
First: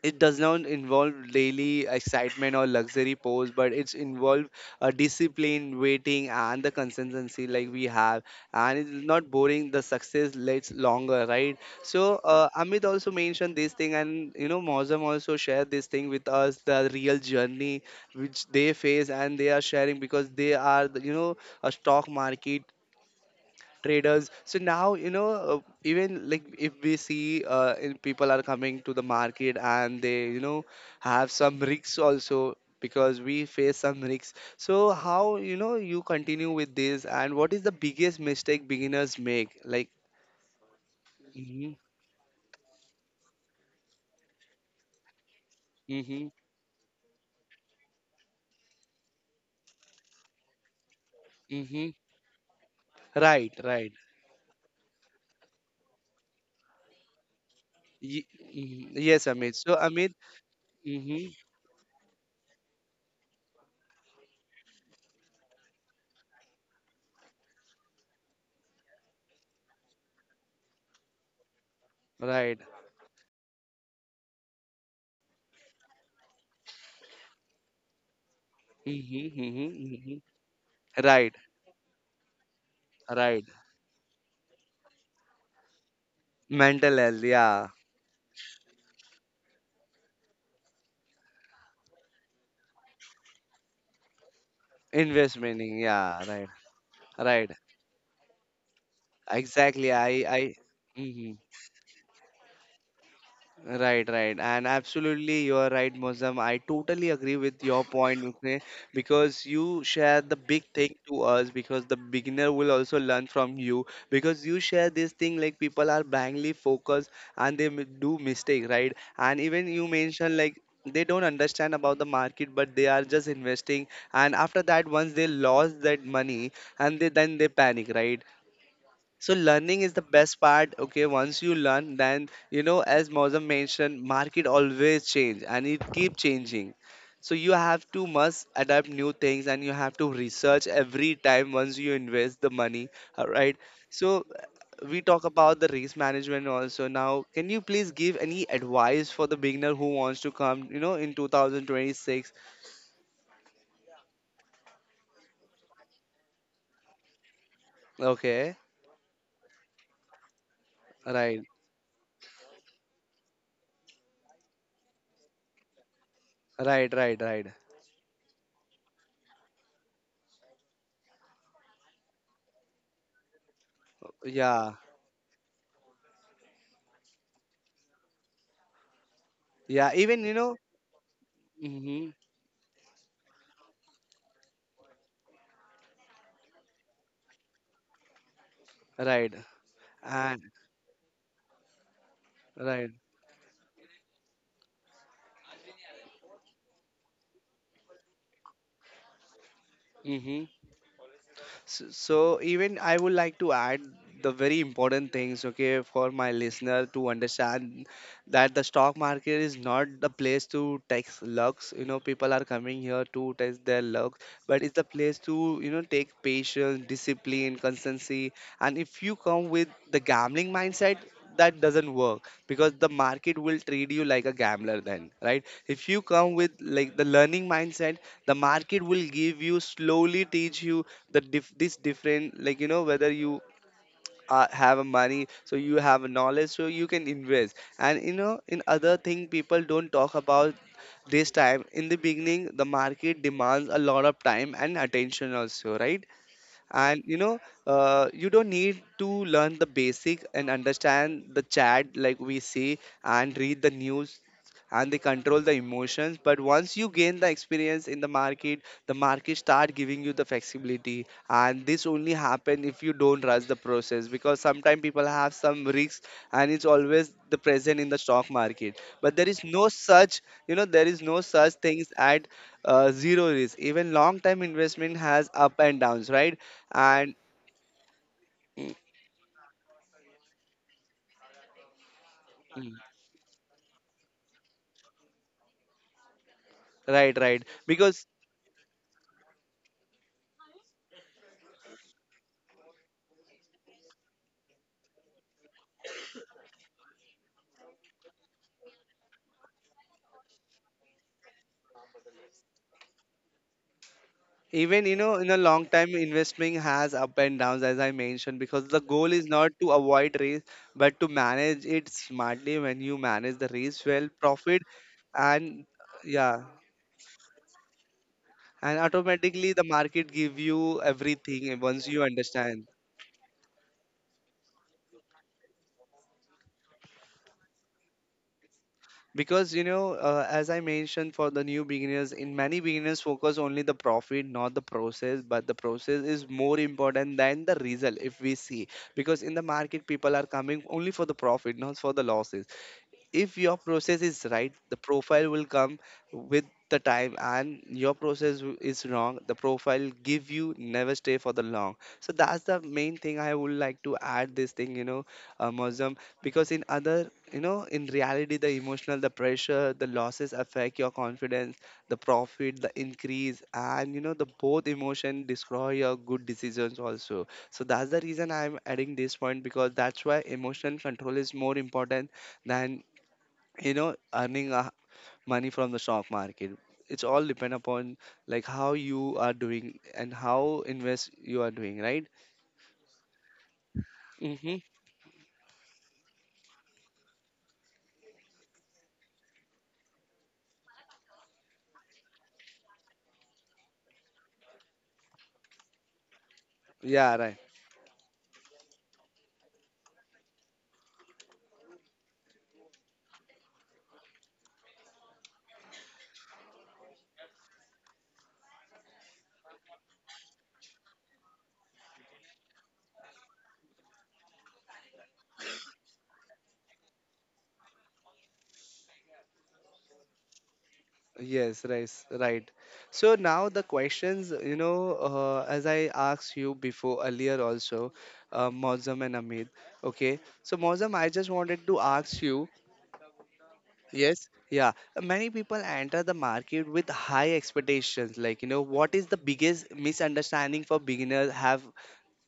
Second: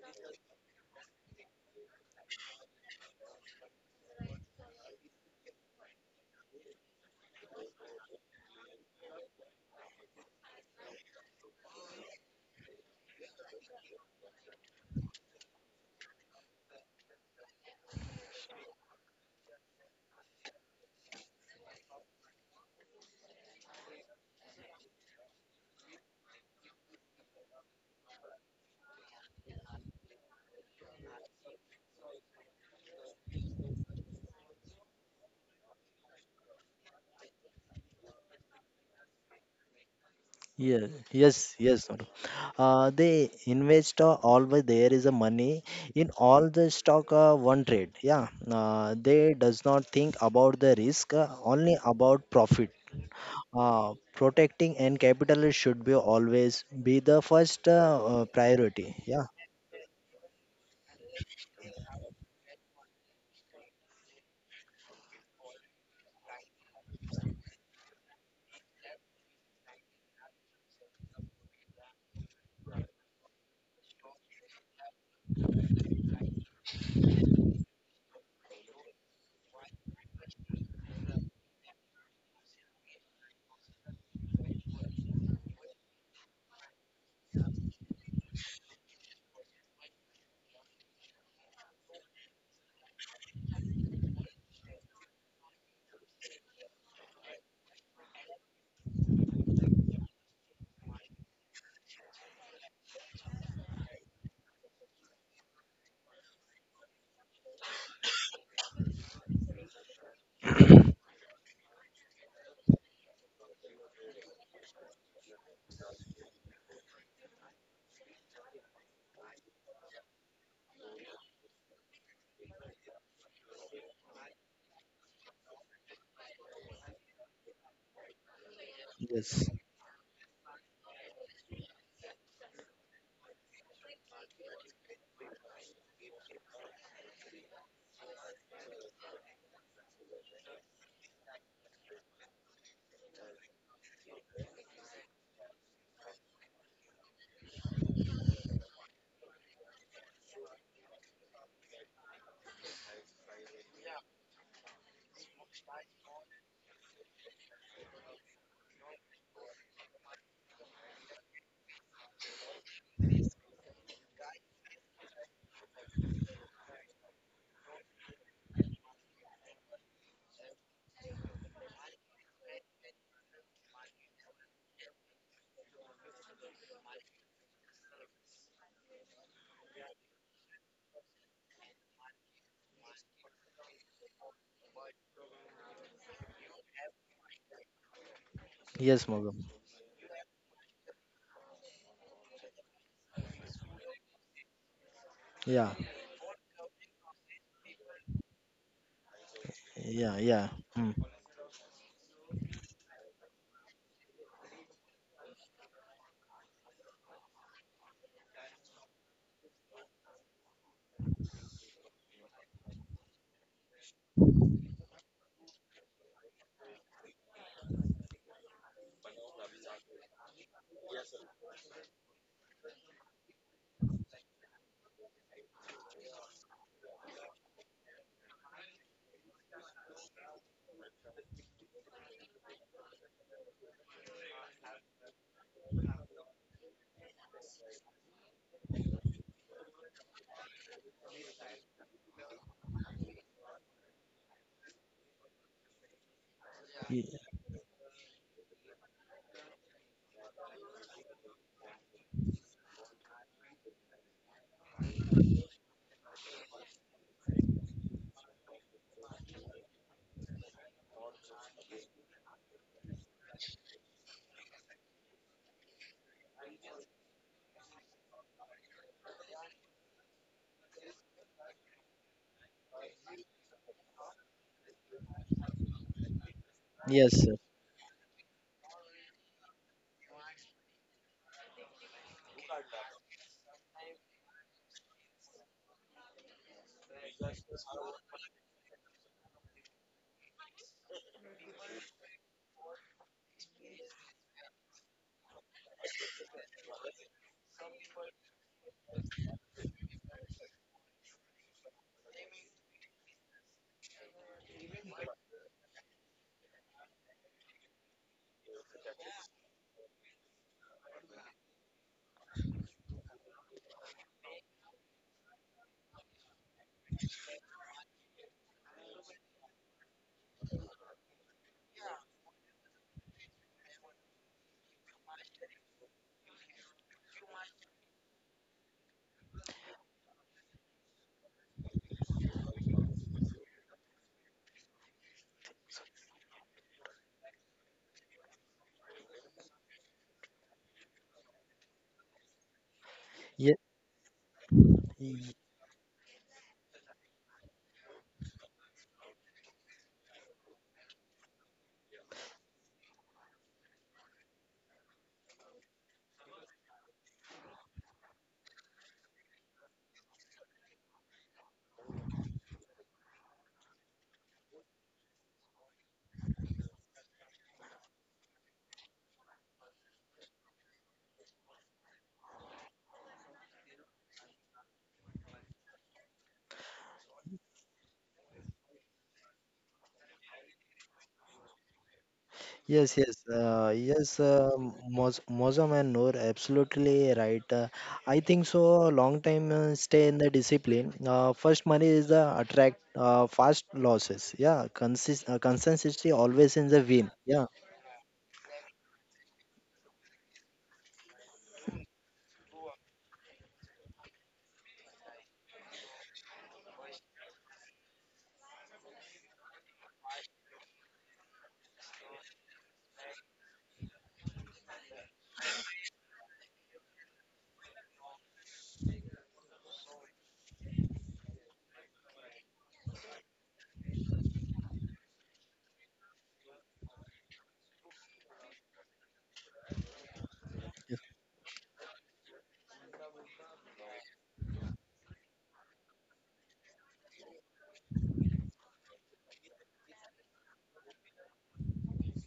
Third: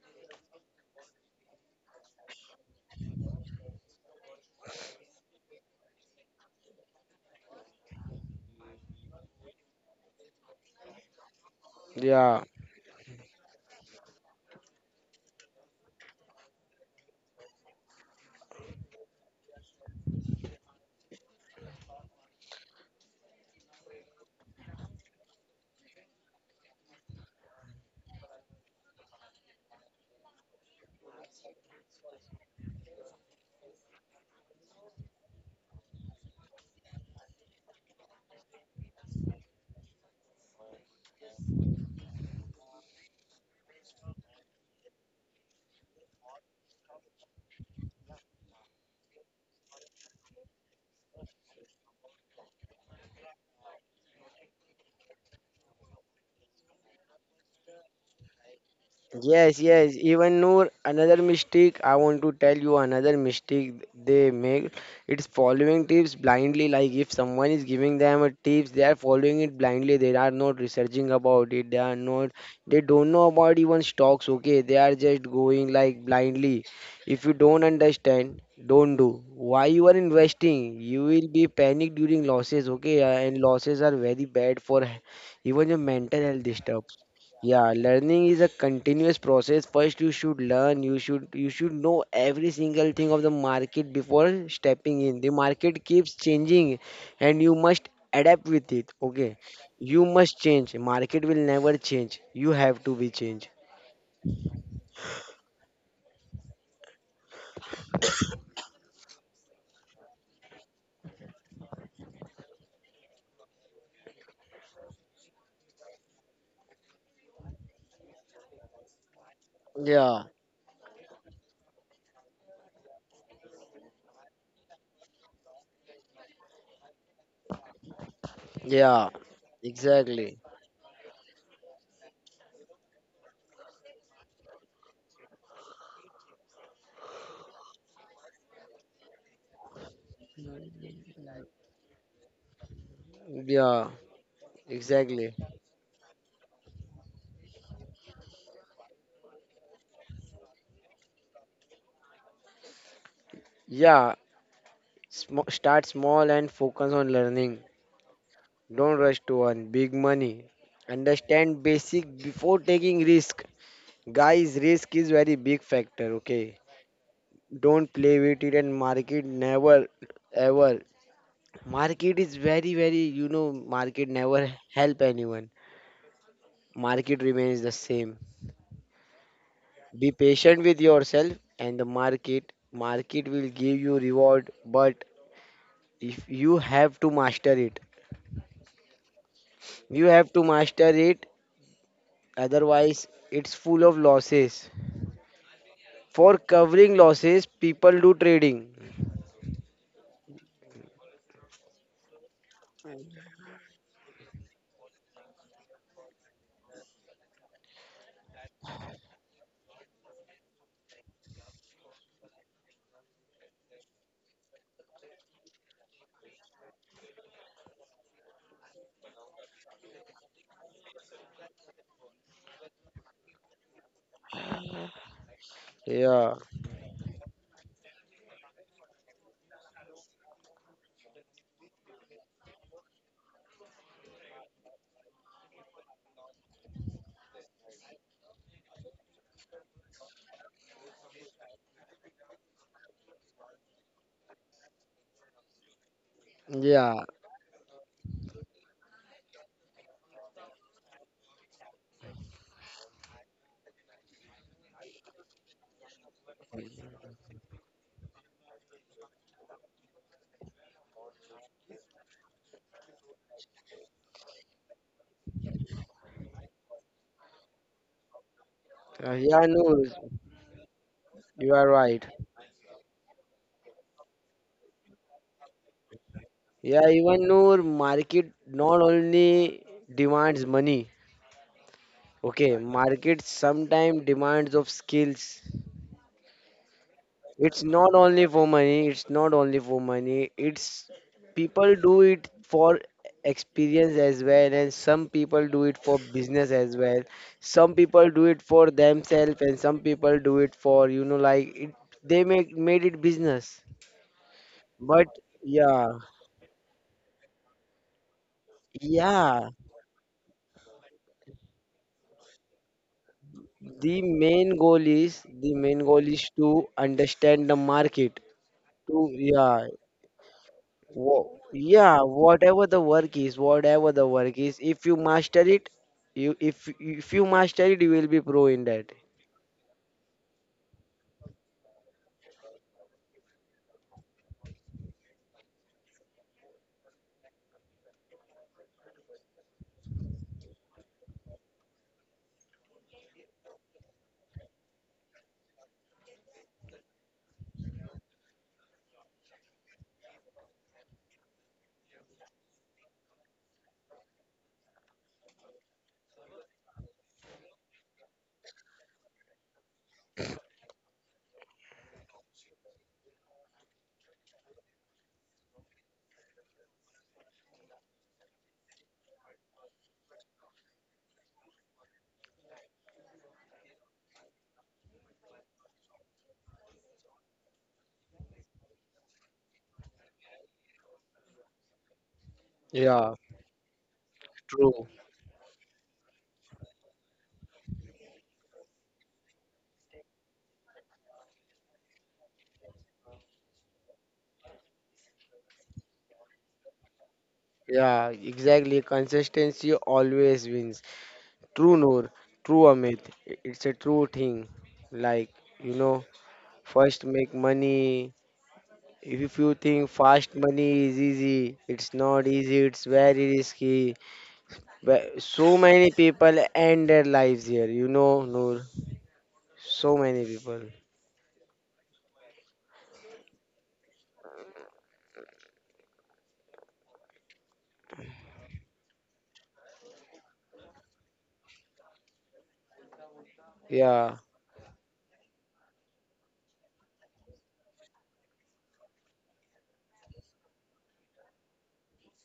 it does not involve daily excitement or luxury pose, but it's involved a discipline, waiting, and the consistency like we have, and it's not boring, the success lasts longer, right? So Yeah. Amit also mentioned this thing and you know mozam also shared this thing with us the real journey which they face and they are sharing because they are the, you know, a stock market traders. So now you know uh, even like if we see in people are coming to the market and they you know have some risks also because we face some risks, so how you know you continue with this and what is the biggest mistake beginners make like yes, yes, mm-hmm, yes. Madam. The investor always there is a money in mm-hmm, all the stock one trade. Yeah, they does not think about the risk, only mm-hmm. about profit. Right, right. Protecting and capital should be always be the first Mhm. priority. Yes, Yeah. amit, Yes, so yes. amit, Even, Noor, another mm-hmm, mistake I want to tell you, another mistake they make. It's following tips blindly. Like if someone is giving them a tips, they are following it blindly. They are not researching about it. They are not. right, They don't know about even stocks. Okay, they are just going like blindly. If you don't understand, don't do. mm-hmm, Why mm-hmm, you are mm-hmm. investing? You will Right, be panicked during losses. Okay, and right, losses are very bad for even your mental health disturbed. mental health, yeah, Yeah, learning is a continuous process. First, you should learn. You should know every single thing of the market before stepping in. The investment, market keeps yeah, right. changing, and Right. you must adapt with it. Okay, Exactly. you must I, change. Market Mhm. will never change. You have to be changed. Right, right. And absolutely, you are right, Mozam. I totally agree with your point, Mukne, because you share the big thing to us because the beginner will also learn from you because you share this thing like people are blindly focused and they do mistake, right? And even you Yeah, mentioned like they don't understand about the market but they are just investing and after that once they lost that money and they then they panic, right? yeah, So Yes. learning is the best exactly. part. Okay, once you learn, then you know, as Mozam mentioned, market always change and it keep changing. So you have to must adapt new things and you have to research every time once you invest the money. All right. Yeah, So we talk exactly. about the risk management also. Now, can you please give any advice for the beginner who wants to come, you know, in 2026? Yeah, start small and focus on learning. Okay. Don't rush to earn big money. Right. Understand basic before taking risk. Guys, risk is very big factor, okay? Right. Right. Right. Don't play with it, and market never ever. Market is very very, you know, market never Yeah. help anyone. Market remains the same. Yeah. Be Even you know. patient with yourself and the Hmm. market. Market will give you reward, but if you have to master it. Yes, Right. Mogam. You have And to master it, right. otherwise it's full of losses. Yeah. For covering losses, people do trading. Yeah. Mm-hmm. Yeah. Mm. So, so even I would like to add the very important things, okay, for my listener to understand that the stock market is not the place to tax lucks. You know, people are coming here to test their luck, but it's the place to, you know, take patience, discipline, consistency, and if you come with the gambling mindset, that doesn't work because the market will treat you like a gambler then, right? If you come Yeah. with like the learning mindset, the market will give you, slowly teach you the this different, like you know, whether you have a money, so you have a knowledge, so you can invest. And you know, in other thing people don't talk about, this time in the beginning the market demands a lot of time and attention also, right? And Y- Yeah. you know, you don't need to learn the basic and understand the chat like we see and read the news and they control the emotions. But once you gain the experience in the market, the market start giving you the flexibility, and this only happen if you don't rush the process, because sometimes people have some risks and it's always the present in the stock market, but there is Yeah, no. no such, you know, there is no such You are things right. at zero risk. Even long term investment has up and downs, right? Yeah, And Yes. even though market not only demands money, okay, mm, market sometimes demands of skills. right, right. It's not Because only for money, it's people do it for experience as well, and some people do it for business as well. Some people do it for themselves, and some people do it for, you know, like it, they make made it business. even you But know, in a long time yeah, investment has up and downs, as I mentioned, because the goal is not yeah. to avoid risk, but to manage it smartly. When you manage the risk well, profit The and main goal is yeah, to understand the market. and To automatically the yeah, market give you everything once you yeah, understand. Whatever the work is, if you master it, you if you master it, you will be pro in that. Because you know, as I mentioned, for the new beginners, in many beginners focus only the profit, not the process, but the process is more important than the result, if we see. Because in the market people are coming only for the profit, not for the losses. If your process is right, the profile Yes. will come with the time, and your process is wrong, the profile give you never stay for the long. So that's the main thing I would like to add this thing, you know, Mozam, because in other you know in reality, the emotional, the pressure, the losses affect your confidence, the profit, the increase, and you know, the both emotion destroy your good decisions also. So that's the reason I'm adding this point, because that's why emotional control is more important than you know earning money from the stock market. It's all depend upon like how you are doing and how invest you are doing, right? Yes, Yeah, yes, yes, Mm-hmm. true. Mozam and Noor, absolutely right. I think so. Long time stay in the discipline. First, money is the attract fast losses. Yeah, consistency always in the win. Yeah, right, Yeah, Yeah, exactly. Consistency always wins. True Noor, true Amit. It's a true thing. Like, you know, first make money. If you think fast money is easy, it's not easy, it's very risky. But so many people end their lives here, you know, Noor. So many people. yes, right, right. So now the questions, you know, as I asked you before earlier also, Mozam and amit, okay, so Mozam, I just wanted to ask you, Yeah. yes, yeah, many people enter the market with high expectations, like you know, what is the biggest misunderstanding for beginners have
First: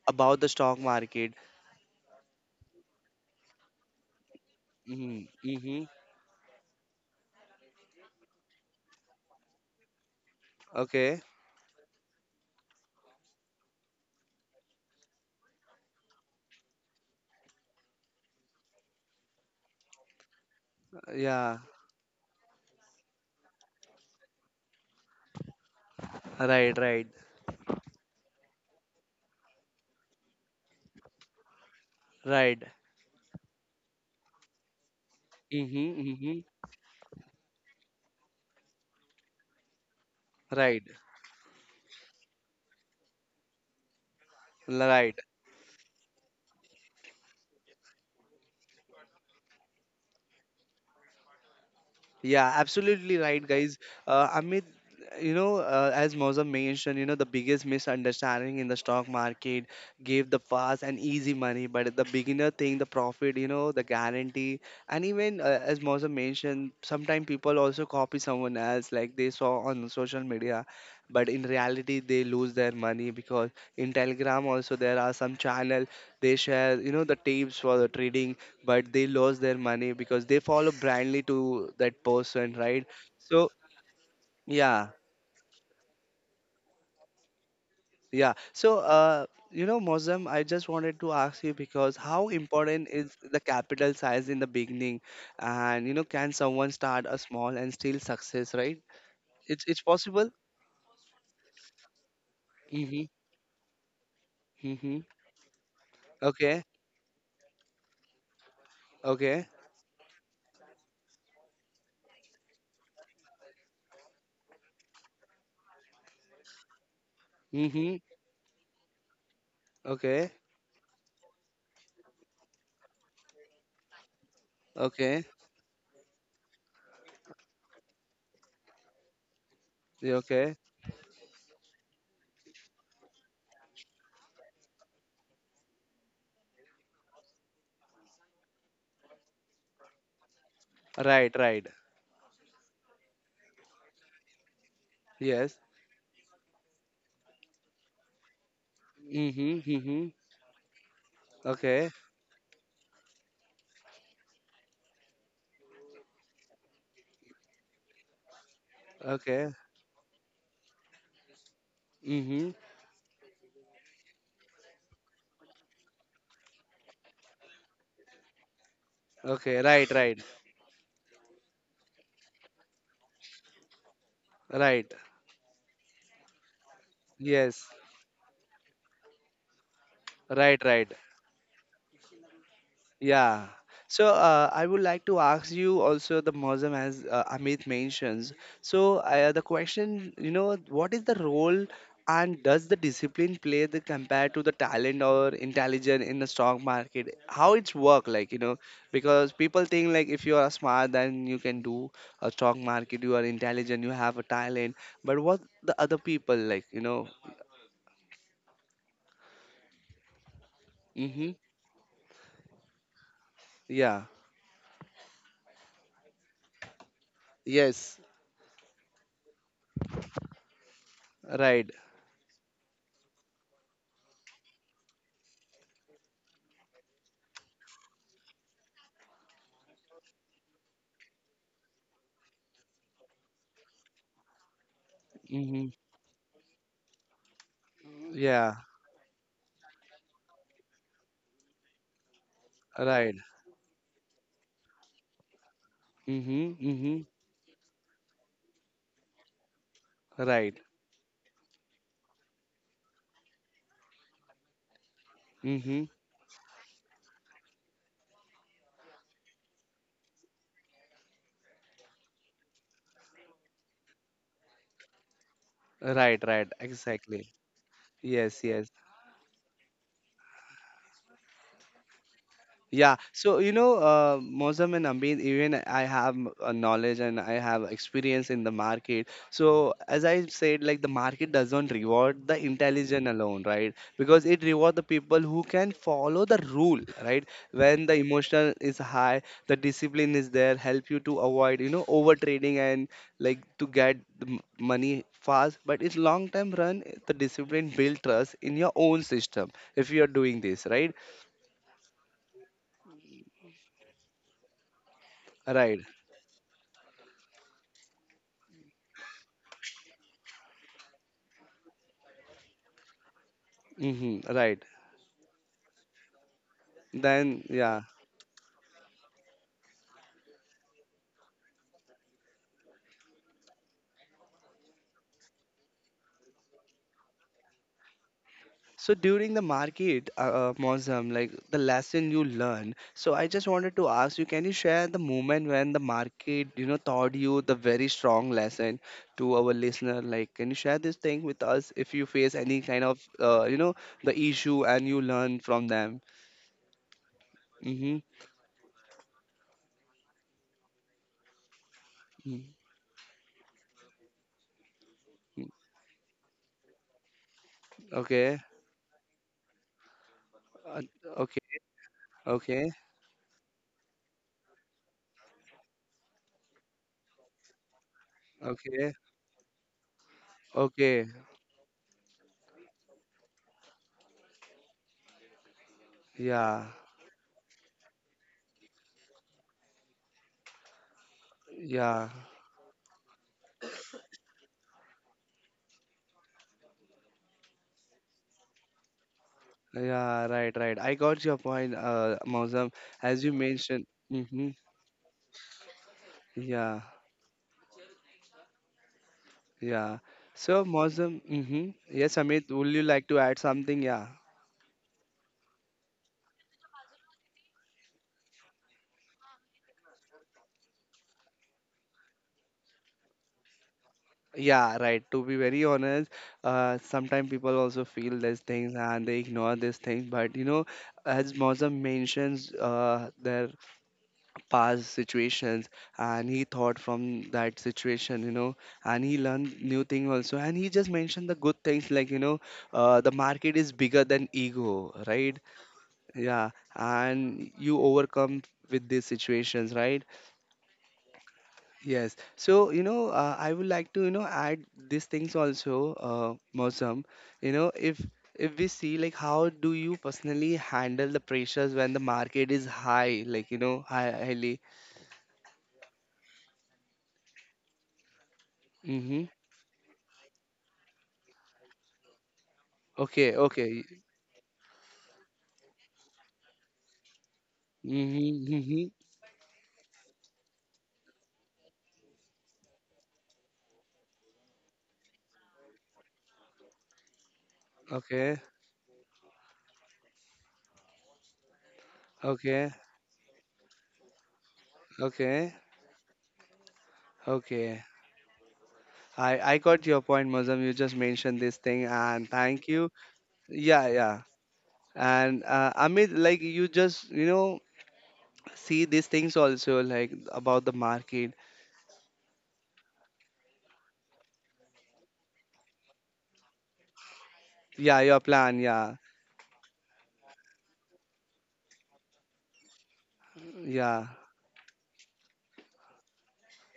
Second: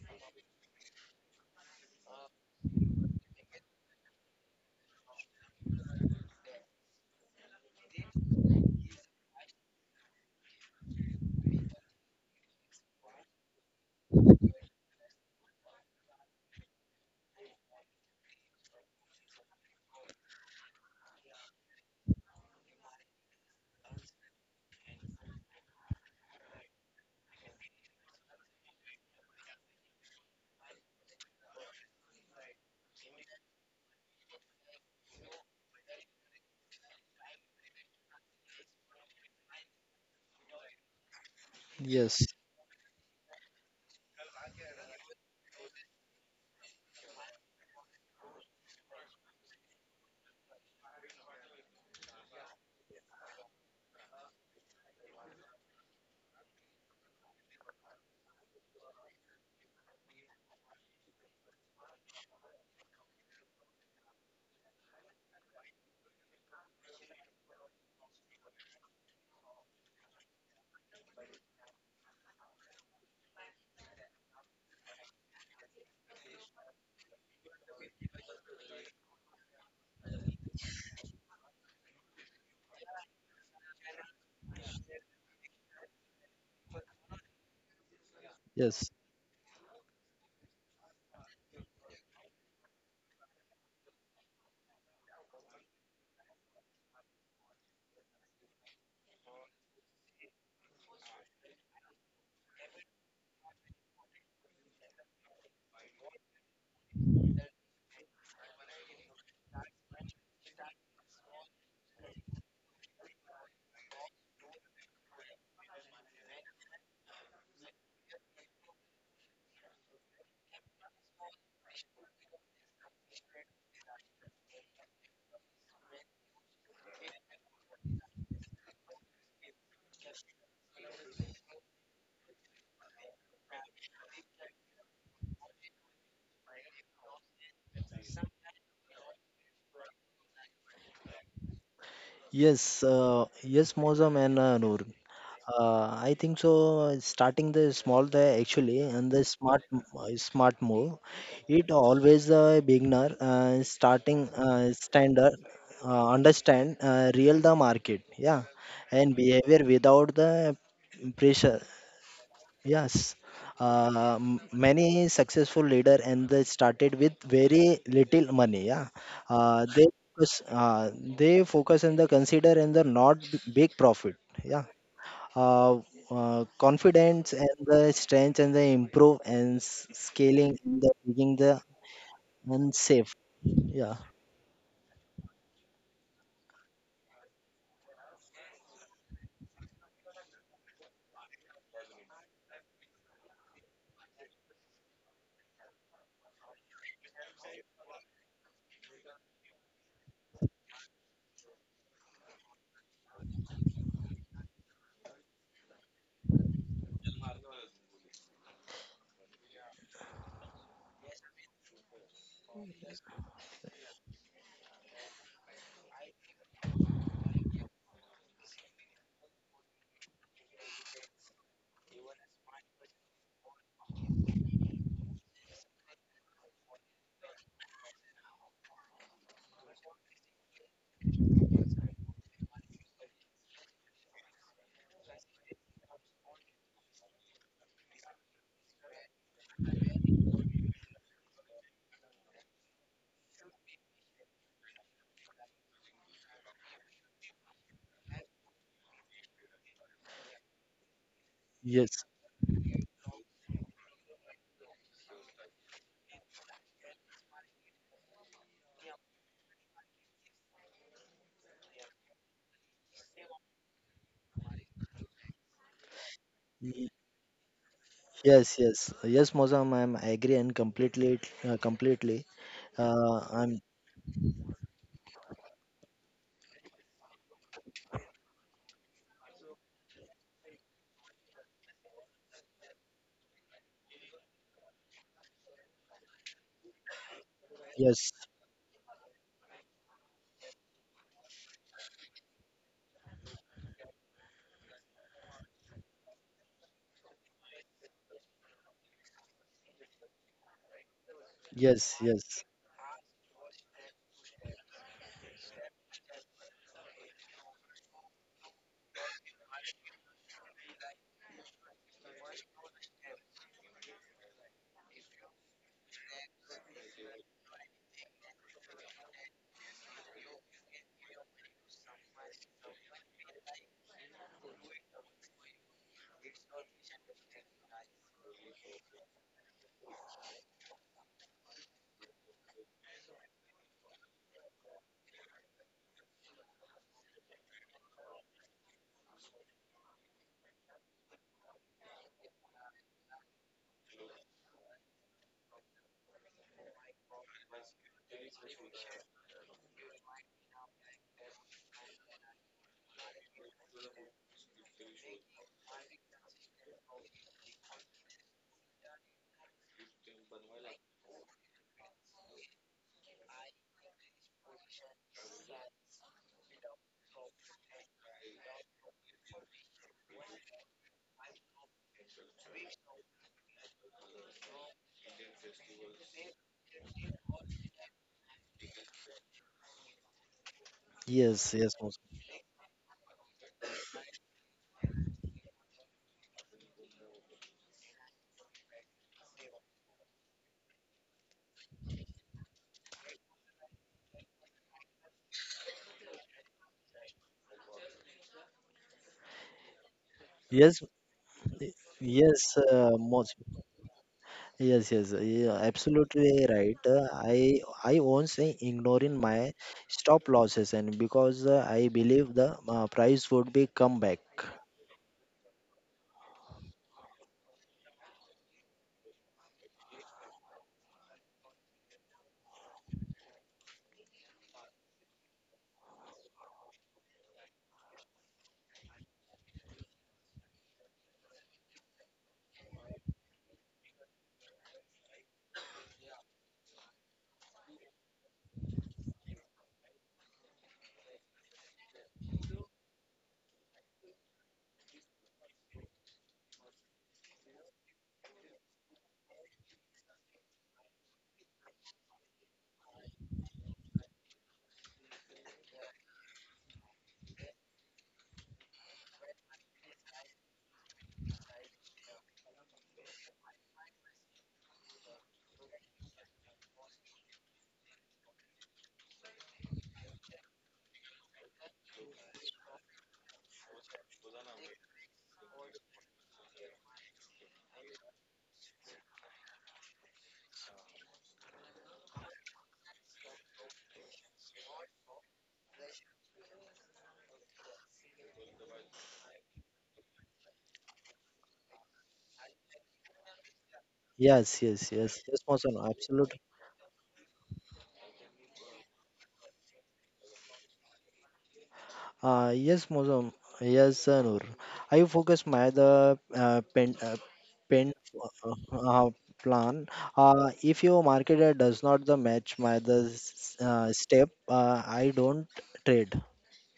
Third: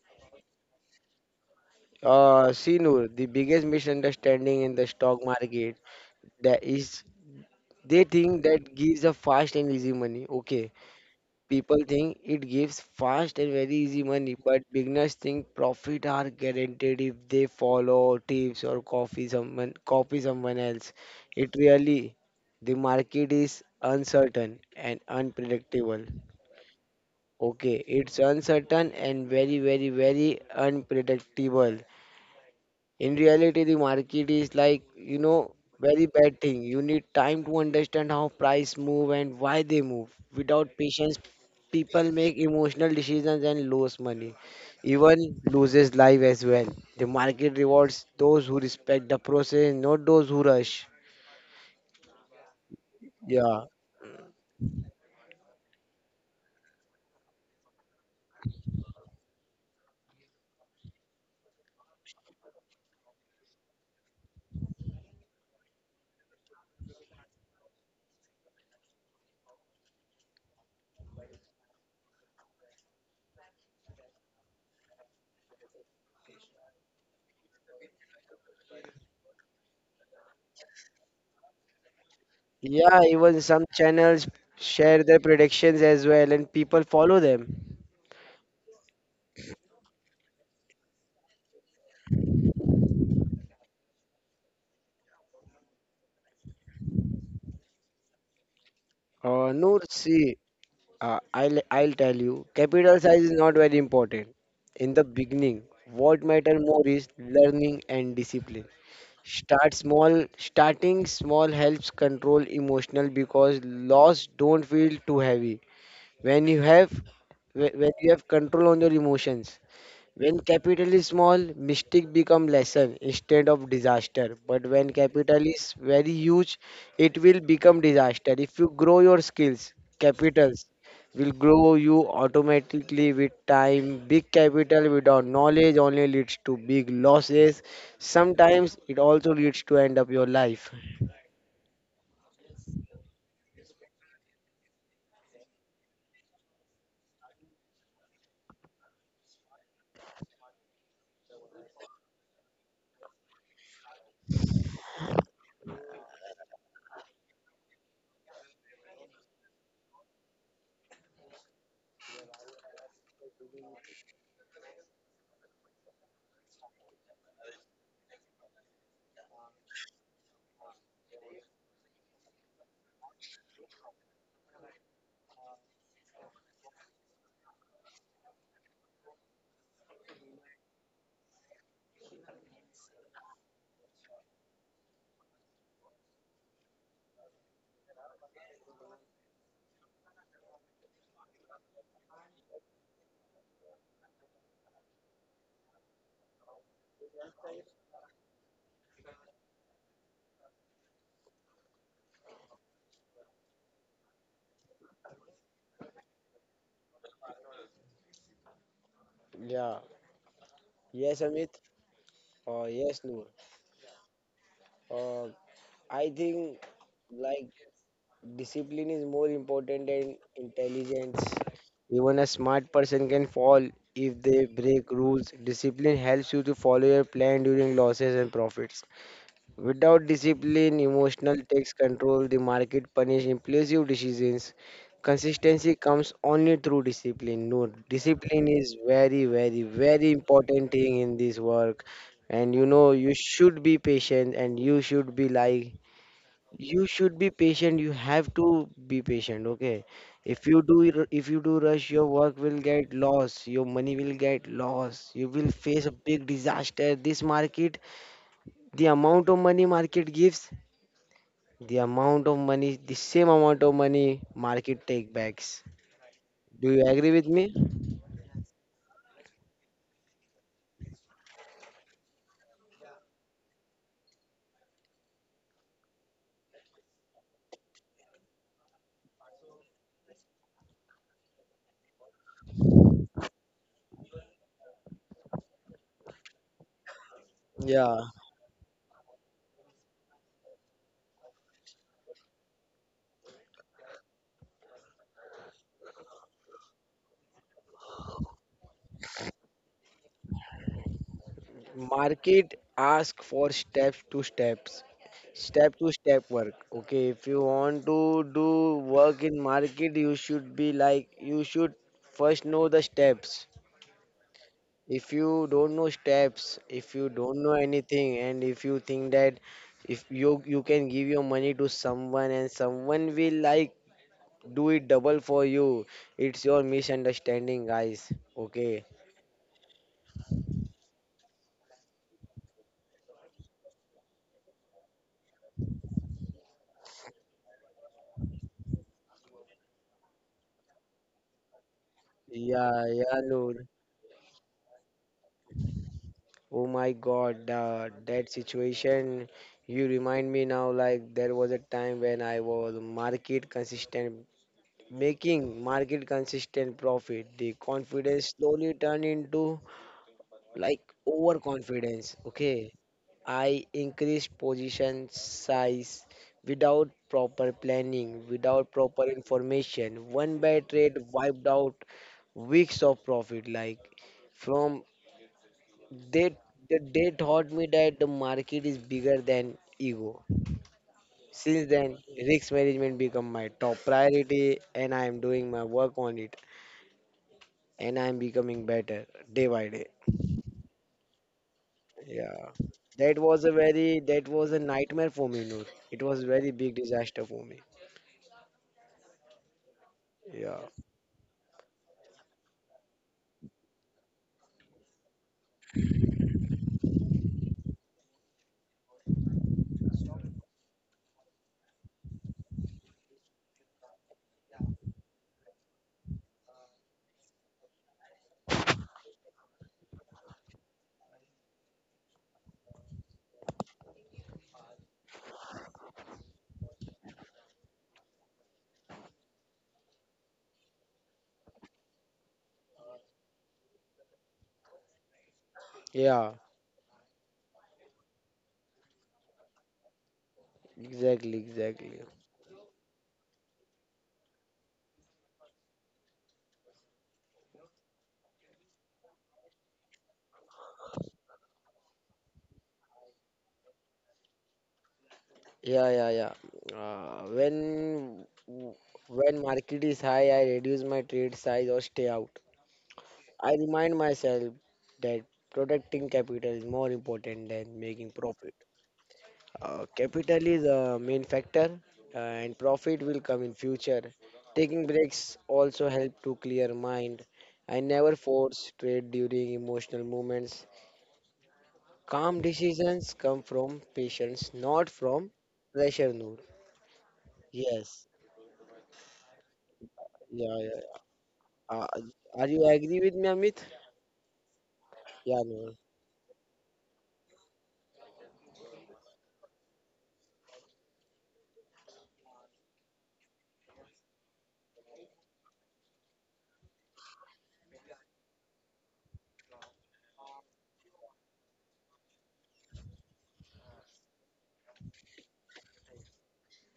about the stock market. See, Noor, the biggest misunderstanding in the stock Mm-hmm. market, Mm-hmm. that is they think that gives a fast and easy money. Okay. Okay. People think it gives fast and very easy money, but beginners think profit are guaranteed if they follow tips or copy someone else. It Yeah. really The market is uncertain and unpredictable. Right. Right. Okay, it's uncertain and very very very unpredictable. Right. In reality, the market is, like, you know, Mm-hmm. very bad Mm-hmm. thing. You need time to understand how price move and why they move. Without Right. patience, people yes, make emotional decisions and lose money. Right. Even loses life as well. The market rewards those who respect the process, not those who rush. Yeah, absolutely right, Yeah. guys. Amit, you know, as Mozam mentioned, you know, the biggest misunderstanding in the stock market gave the fast and easy money, but the beginner thing, the profit, you know, the guarantee, and even as Mozam mentioned, sometimes people also copy someone else, like they saw on social media, but in reality, they lose their money because in Telegram also there are some channel, they share, you know, the tapes for the trading, but they lost their money because they follow blindly to that person, right? Yeah, even So some channels yeah, share their predictions as well and people follow them. yeah. So yes, you know, Mozam, I just wanted to ask you, because how important is the capital size in the beginning, and you know, can someone start a small and still success, right? Noor, It's possible. see, I'll tell you, capital Mhm. size is not very important. In Mhm. the beginning, what matter Okay. more is learning and discipline. Okay. Start small. Starting small helps control emotional because loss don't feel too heavy. When you have whe- when Mhm. you have control on your emotions, Okay. when capital is small, mistake become lesson instead of disaster. But when Okay. capital is very huge, it will become disaster. If you grow your skills, Yeah, okay. capitals will grow you automatically with time. Big capital without knowledge only leads to big losses. Sometimes it also leads to end up your life. Right. Right. yes, yes, Mozam and Noor. Yes. I think so. Starting the small there actually, and the Mhm. Mhm. Smart move. It Okay. always the beginner starting standard understand real the market, yeah, and Okay. behavior without the pressure. Mhm. Yes, many successful leader and they started with very little money. Yeah, Okay, uh, they right, right, focus, uh, they focus on the consider and the not b- big profit. Yeah, right. uh, confidence and Yes, the strength and the improve and scaling right, and right. the making the unsafe. Yeah. Yeah. So I would like to ask you also the Muslim as Amit mentions. The question, what is the role and does the discipline play the compared to the talent or intelligence in the stock market? How it's work like, because people think like if you are smart then you can do a stock market, you are intelligent, you have a talent. But what the other people like, Yeah. Yes, Mm-hmm. Amit. Yes, Noor. Yeah. Uh, I think like Yes, discipline is more important than intelligence. right. Even a smart person can fall if they break rules. Discipline helps you to follow your plan during losses and profits. Without discipline, emotional takes control, the market punish impulsive decisions. Mm-hmm. Consistency comes only through discipline. No, discipline Yeah, is very, very, very important thing in this work. And you know, you right. should be patient and you should be like Mm-hmm. you Mm-hmm. should be patient, you have to be patient. Okay, Right. If you do rush, Yes. your work will get lost, your money will get lost, you will Mm-hmm. face a big disaster this market. The amount of money market gives, the amount of money, the same amount of money market take backs. Right, right. Do you Y- agree with Exactly. me? Yes, Yes. yes. Yes. Yes, Mozam. I agree and completely completely. Yeah, so you I'm know, Mozam and Ambeen, even I have a knowledge and I have experience in the market. So as I said, like the market doesn't reward the intelligent alone, right? Because it reward the people who can follow the rule, right? When the Yeah. yes. emotion is high, the discipline is there, help you to avoid, overtrading and like to get the money fast. But it's long term run, the discipline build trust in your own system if you are doing this, right? Yes. Yes. Market ask for steps to steps, step Right. to step work. Okay, if you want to do work in market, you should be like you should first know the steps. Hmm. Right. If you don't know steps, if you don't Then, know yeah. anything, and if you think that if you can give your money to someone and someone will like do it double for you, it's your misunderstanding, guys. Okay. So during the market, Mosam, like the lesson you learn. So I just wanted to ask you, can you share the moment when the market, taught you the very strong lesson to our listener? Like, can you share this thing with us if you face any kind Yeah, of, yeah, no. The issue and you learn from them? Oh my God, Mm-hmm. that situation. You remind me now like there was a time when I Mm-hmm. was market consistent, making market consistent profit. The confidence Okay. slowly turned into Uh, like okay. overconfidence. Okay. Okay, I increased position size without proper planning, without Okay. proper information. One bad trade Okay. wiped out weeks of profit. Like from they Yeah. they taught me that the market is bigger than ego. Yes. Since Yes. then, Mozam. Yeah. risk management become my top priority, and I am doing my work on it, and I am becoming better day by day. Yeah, right, right. I got your point, Yeah, Mozam. that As you was a mentioned, very that mm-hmm, was a nightmare for me, Noor. It was very big yeah, disaster for me. yeah. So, Yeah, Yes. Mozam, mm-hmm. y- Yes, Yes. Amit, would you like to Moz. add something? Yeah, Yes, yes, yeah, absolutely right. I won't say ignoring my stop losses, and because I believe the price would be come back. yeah, right. To be very honest, sometimes people also feel these things and they ignore these things. But you know, as Mozam mentions, there past situations and he thought from that situation you know and he learned new thing also and he just mentioned the good things like the market is bigger than ego, right? yeah, Yeah. And you overcome with these situations, right? exactly, exactly. Yes. So you know, I would like to, you know, add these things also. uh, Mausam, you know, if we see like how do you personally handle the pressures when the market is high like you know highly. Yeah, yeah, yeah. Mm-hmm. When market is high, I reduce my trade size or stay out. Okay, I okay. remind myself that protecting capital is more important than making Mm-hmm, profit. mm-hmm. Capital is a main factor, and profit will come in future. Taking breaks also help to clear mind. I never Okay, force trade during emotional moments. Calm okay, decisions come from patience, not from okay, pressure. Noor. okay. Yes. I got your point, Yeah. Mazam. You Yeah. just mentioned this thing, Uh, and are you thank you. agree with me, Amit? Yeah, yeah. Yes, yes, yes, yes, Yeah. And Noor. Mohsen, Amit, absolute. like you just you know see these things also like about the market. Yes, Mohsen, yes, Noor. I focus my the pen pen Yeah, your uh, plan. Yeah, uh, plan. If your market does not the match my the yeah. step, I don't trade.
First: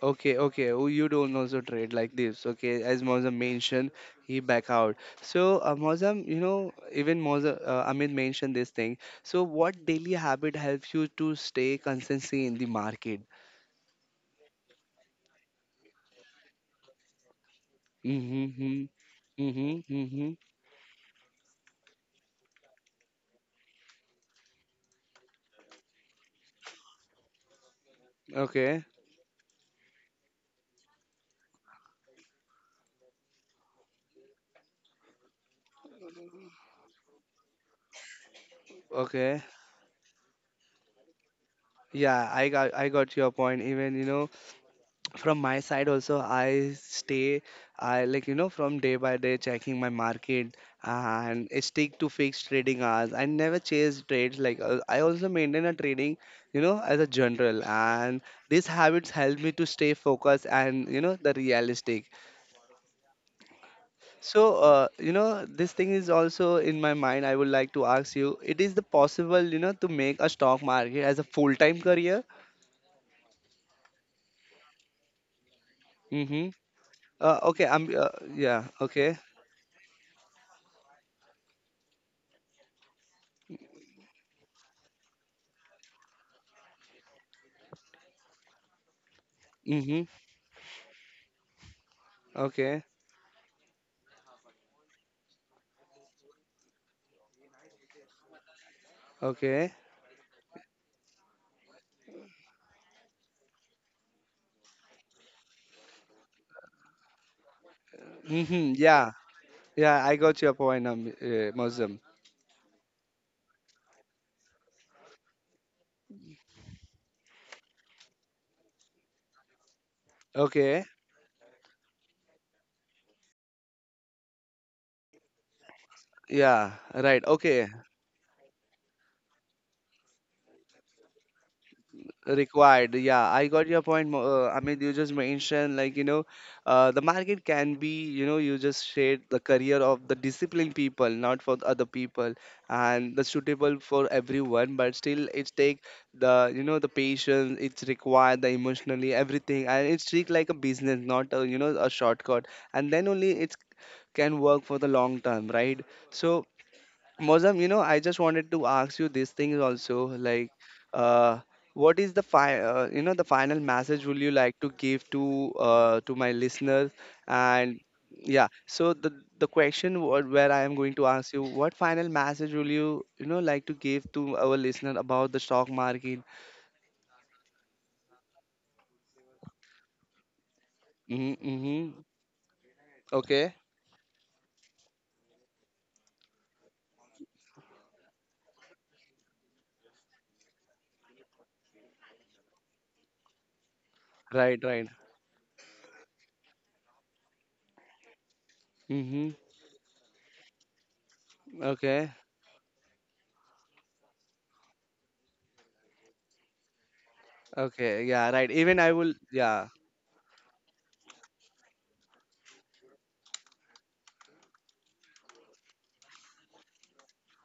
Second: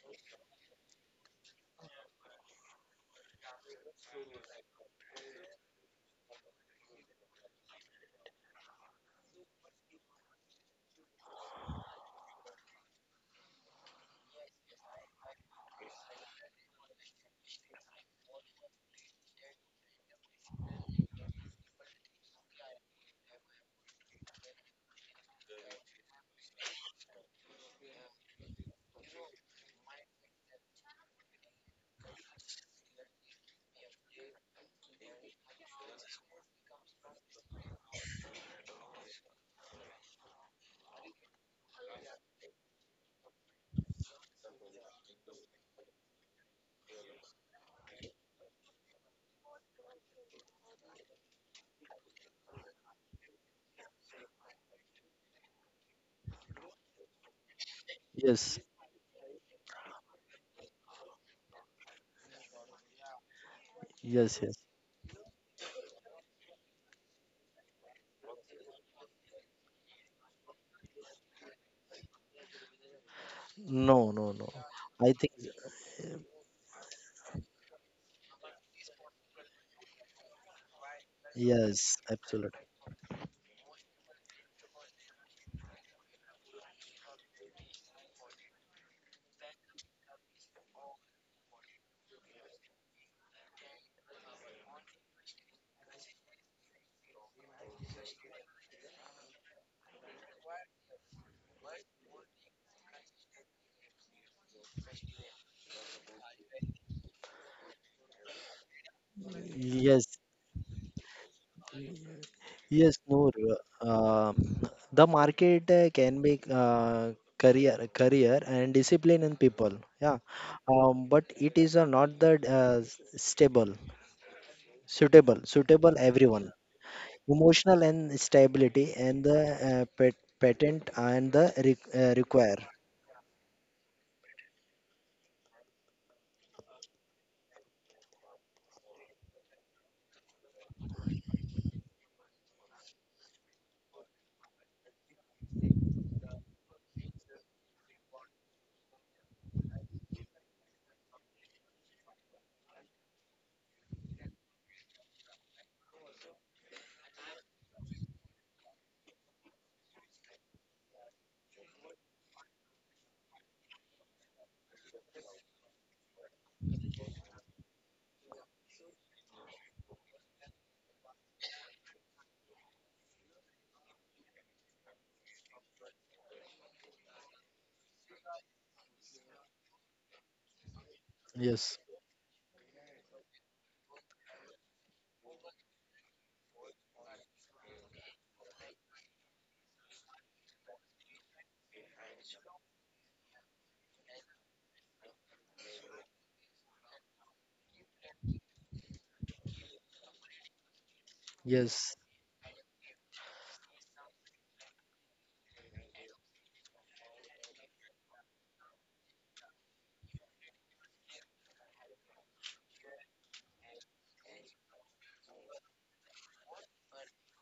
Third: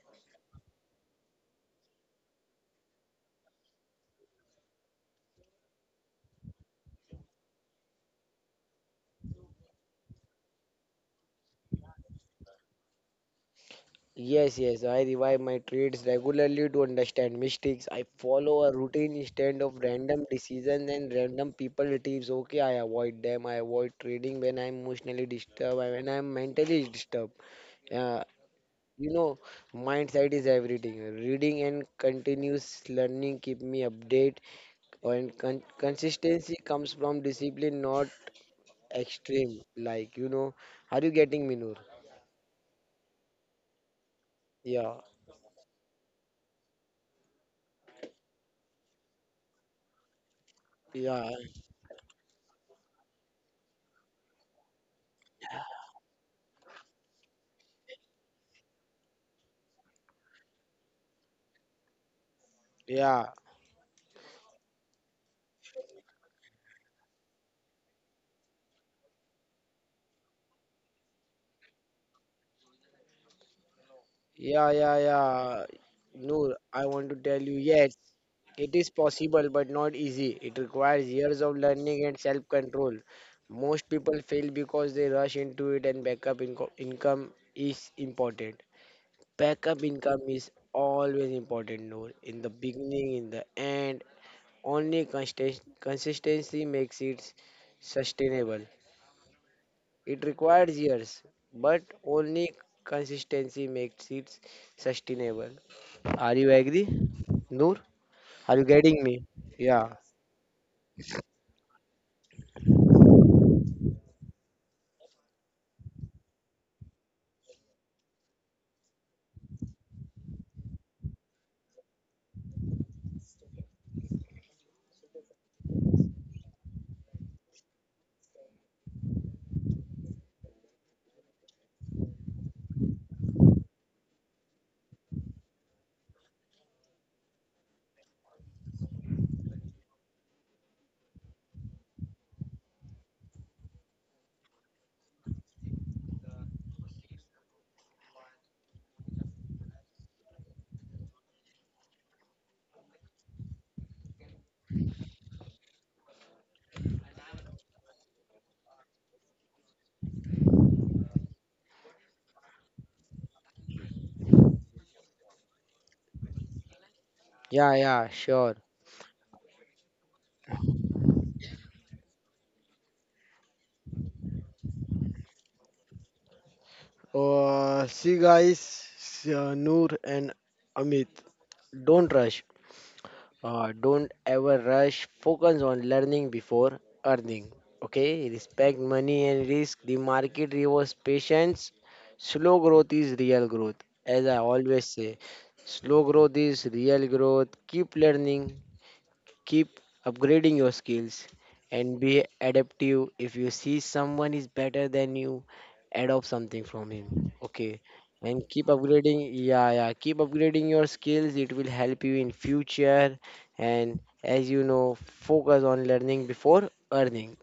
Okay, okay. Oh, you don't also trade like this. Okay, as Mozam mentioned, he back out. So Mozam, you know, even Mozam, Amit mentioned this thing. So what daily habit helps you to stay consistency in the market? Yes, yes, I revive my trades regularly to understand mistakes. I Mm-hmm. follow a Hmm. routine instead Mm-hmm. of random Mm-hmm. decisions and random people tips. Okay, I avoid them. I avoid trading when I'm emotionally disturbed, and when I'm mentally disturbed. Uh, Okay. you know, mindset is everything. Reading and continuous learning keep me update, and consistency comes from discipline, not Okay. extreme. Like, you know, are you getting me, Noor? Yeah, I got your point. Even you know, Yeah, from my side also I stay, I like you know from day by day checking my market yeah, and I stick to fixed trading hours. I never chase trades like I also maintain a trading you know as a general and Yes, these habits help me to stay focused and you know the realistic. yeah. yes, So yes. You know this thing is also in my mind. I would like to ask you, it is the possible you know to make a stock market as a full time career? No, no, no. Yeah, yeah, I think yeah. Mm-hmm. Noor, I want to tell you, okay, I'm yes, yeah, it is okay. possible but not easy. It requires years of yes, learning and self absolutely. control. Most people fail because they rush into it, and income is important. Backup Mm-hmm. income is always important, Noor, in the Okay. beginning, in the end. Only consistency makes it sustainable. Okay. It requires years, but only consistency makes it sustainable. Are you agree, Noor? Are you Hmm. getting Yeah. me? Yeah, Yeah, I Yes, got your point, Muslim. yes, Noor. Uh, the market can be career and discipline in people. Yeah, Okay. But it is not the stable, suitable, suitable everyone. Yeah, right. Okay. Emotional and stability and the patent and the re require. Required, yeah, I got your point, Amit. You just mentioned like you know the market can be you know, you just shared the career of the disciplined people, not for the other people, and the suitable for everyone, but still it take the you know the patience, it's required the emotionally everything, and it's treat like a business, not a you know a shortcut, and then only it's can work for the long term, right? So Mozam, you know, I just wanted to ask you these things also, like, uh, what is the you know, the final message will you like to give to my listeners? yeah, And yeah, yeah, sure. so the question where I am going to ask you, what final message will you you know like to give to our listener about the stock market? See, guys, Noor and Amit, Mm-hmm, Yes, mm-hmm. don't rush. Okay, Don't ever rush. Focus on learning before earning. Okay, respect money and risk. The market rewards patience. Slow growth is real growth. As I right, always right. say, slow growth is real growth. Keep learning. Mm-hmm. Keep upgrading your skills yes, and Okay, be adaptive. If you see someone is better than you, adopt something from him. Okay. okay, yeah, And right. keep Even I will, upgrading. yeah. Yeah, yeah. Keep upgrading your skills. It will help you in future. And as you know, focus on learning before earning.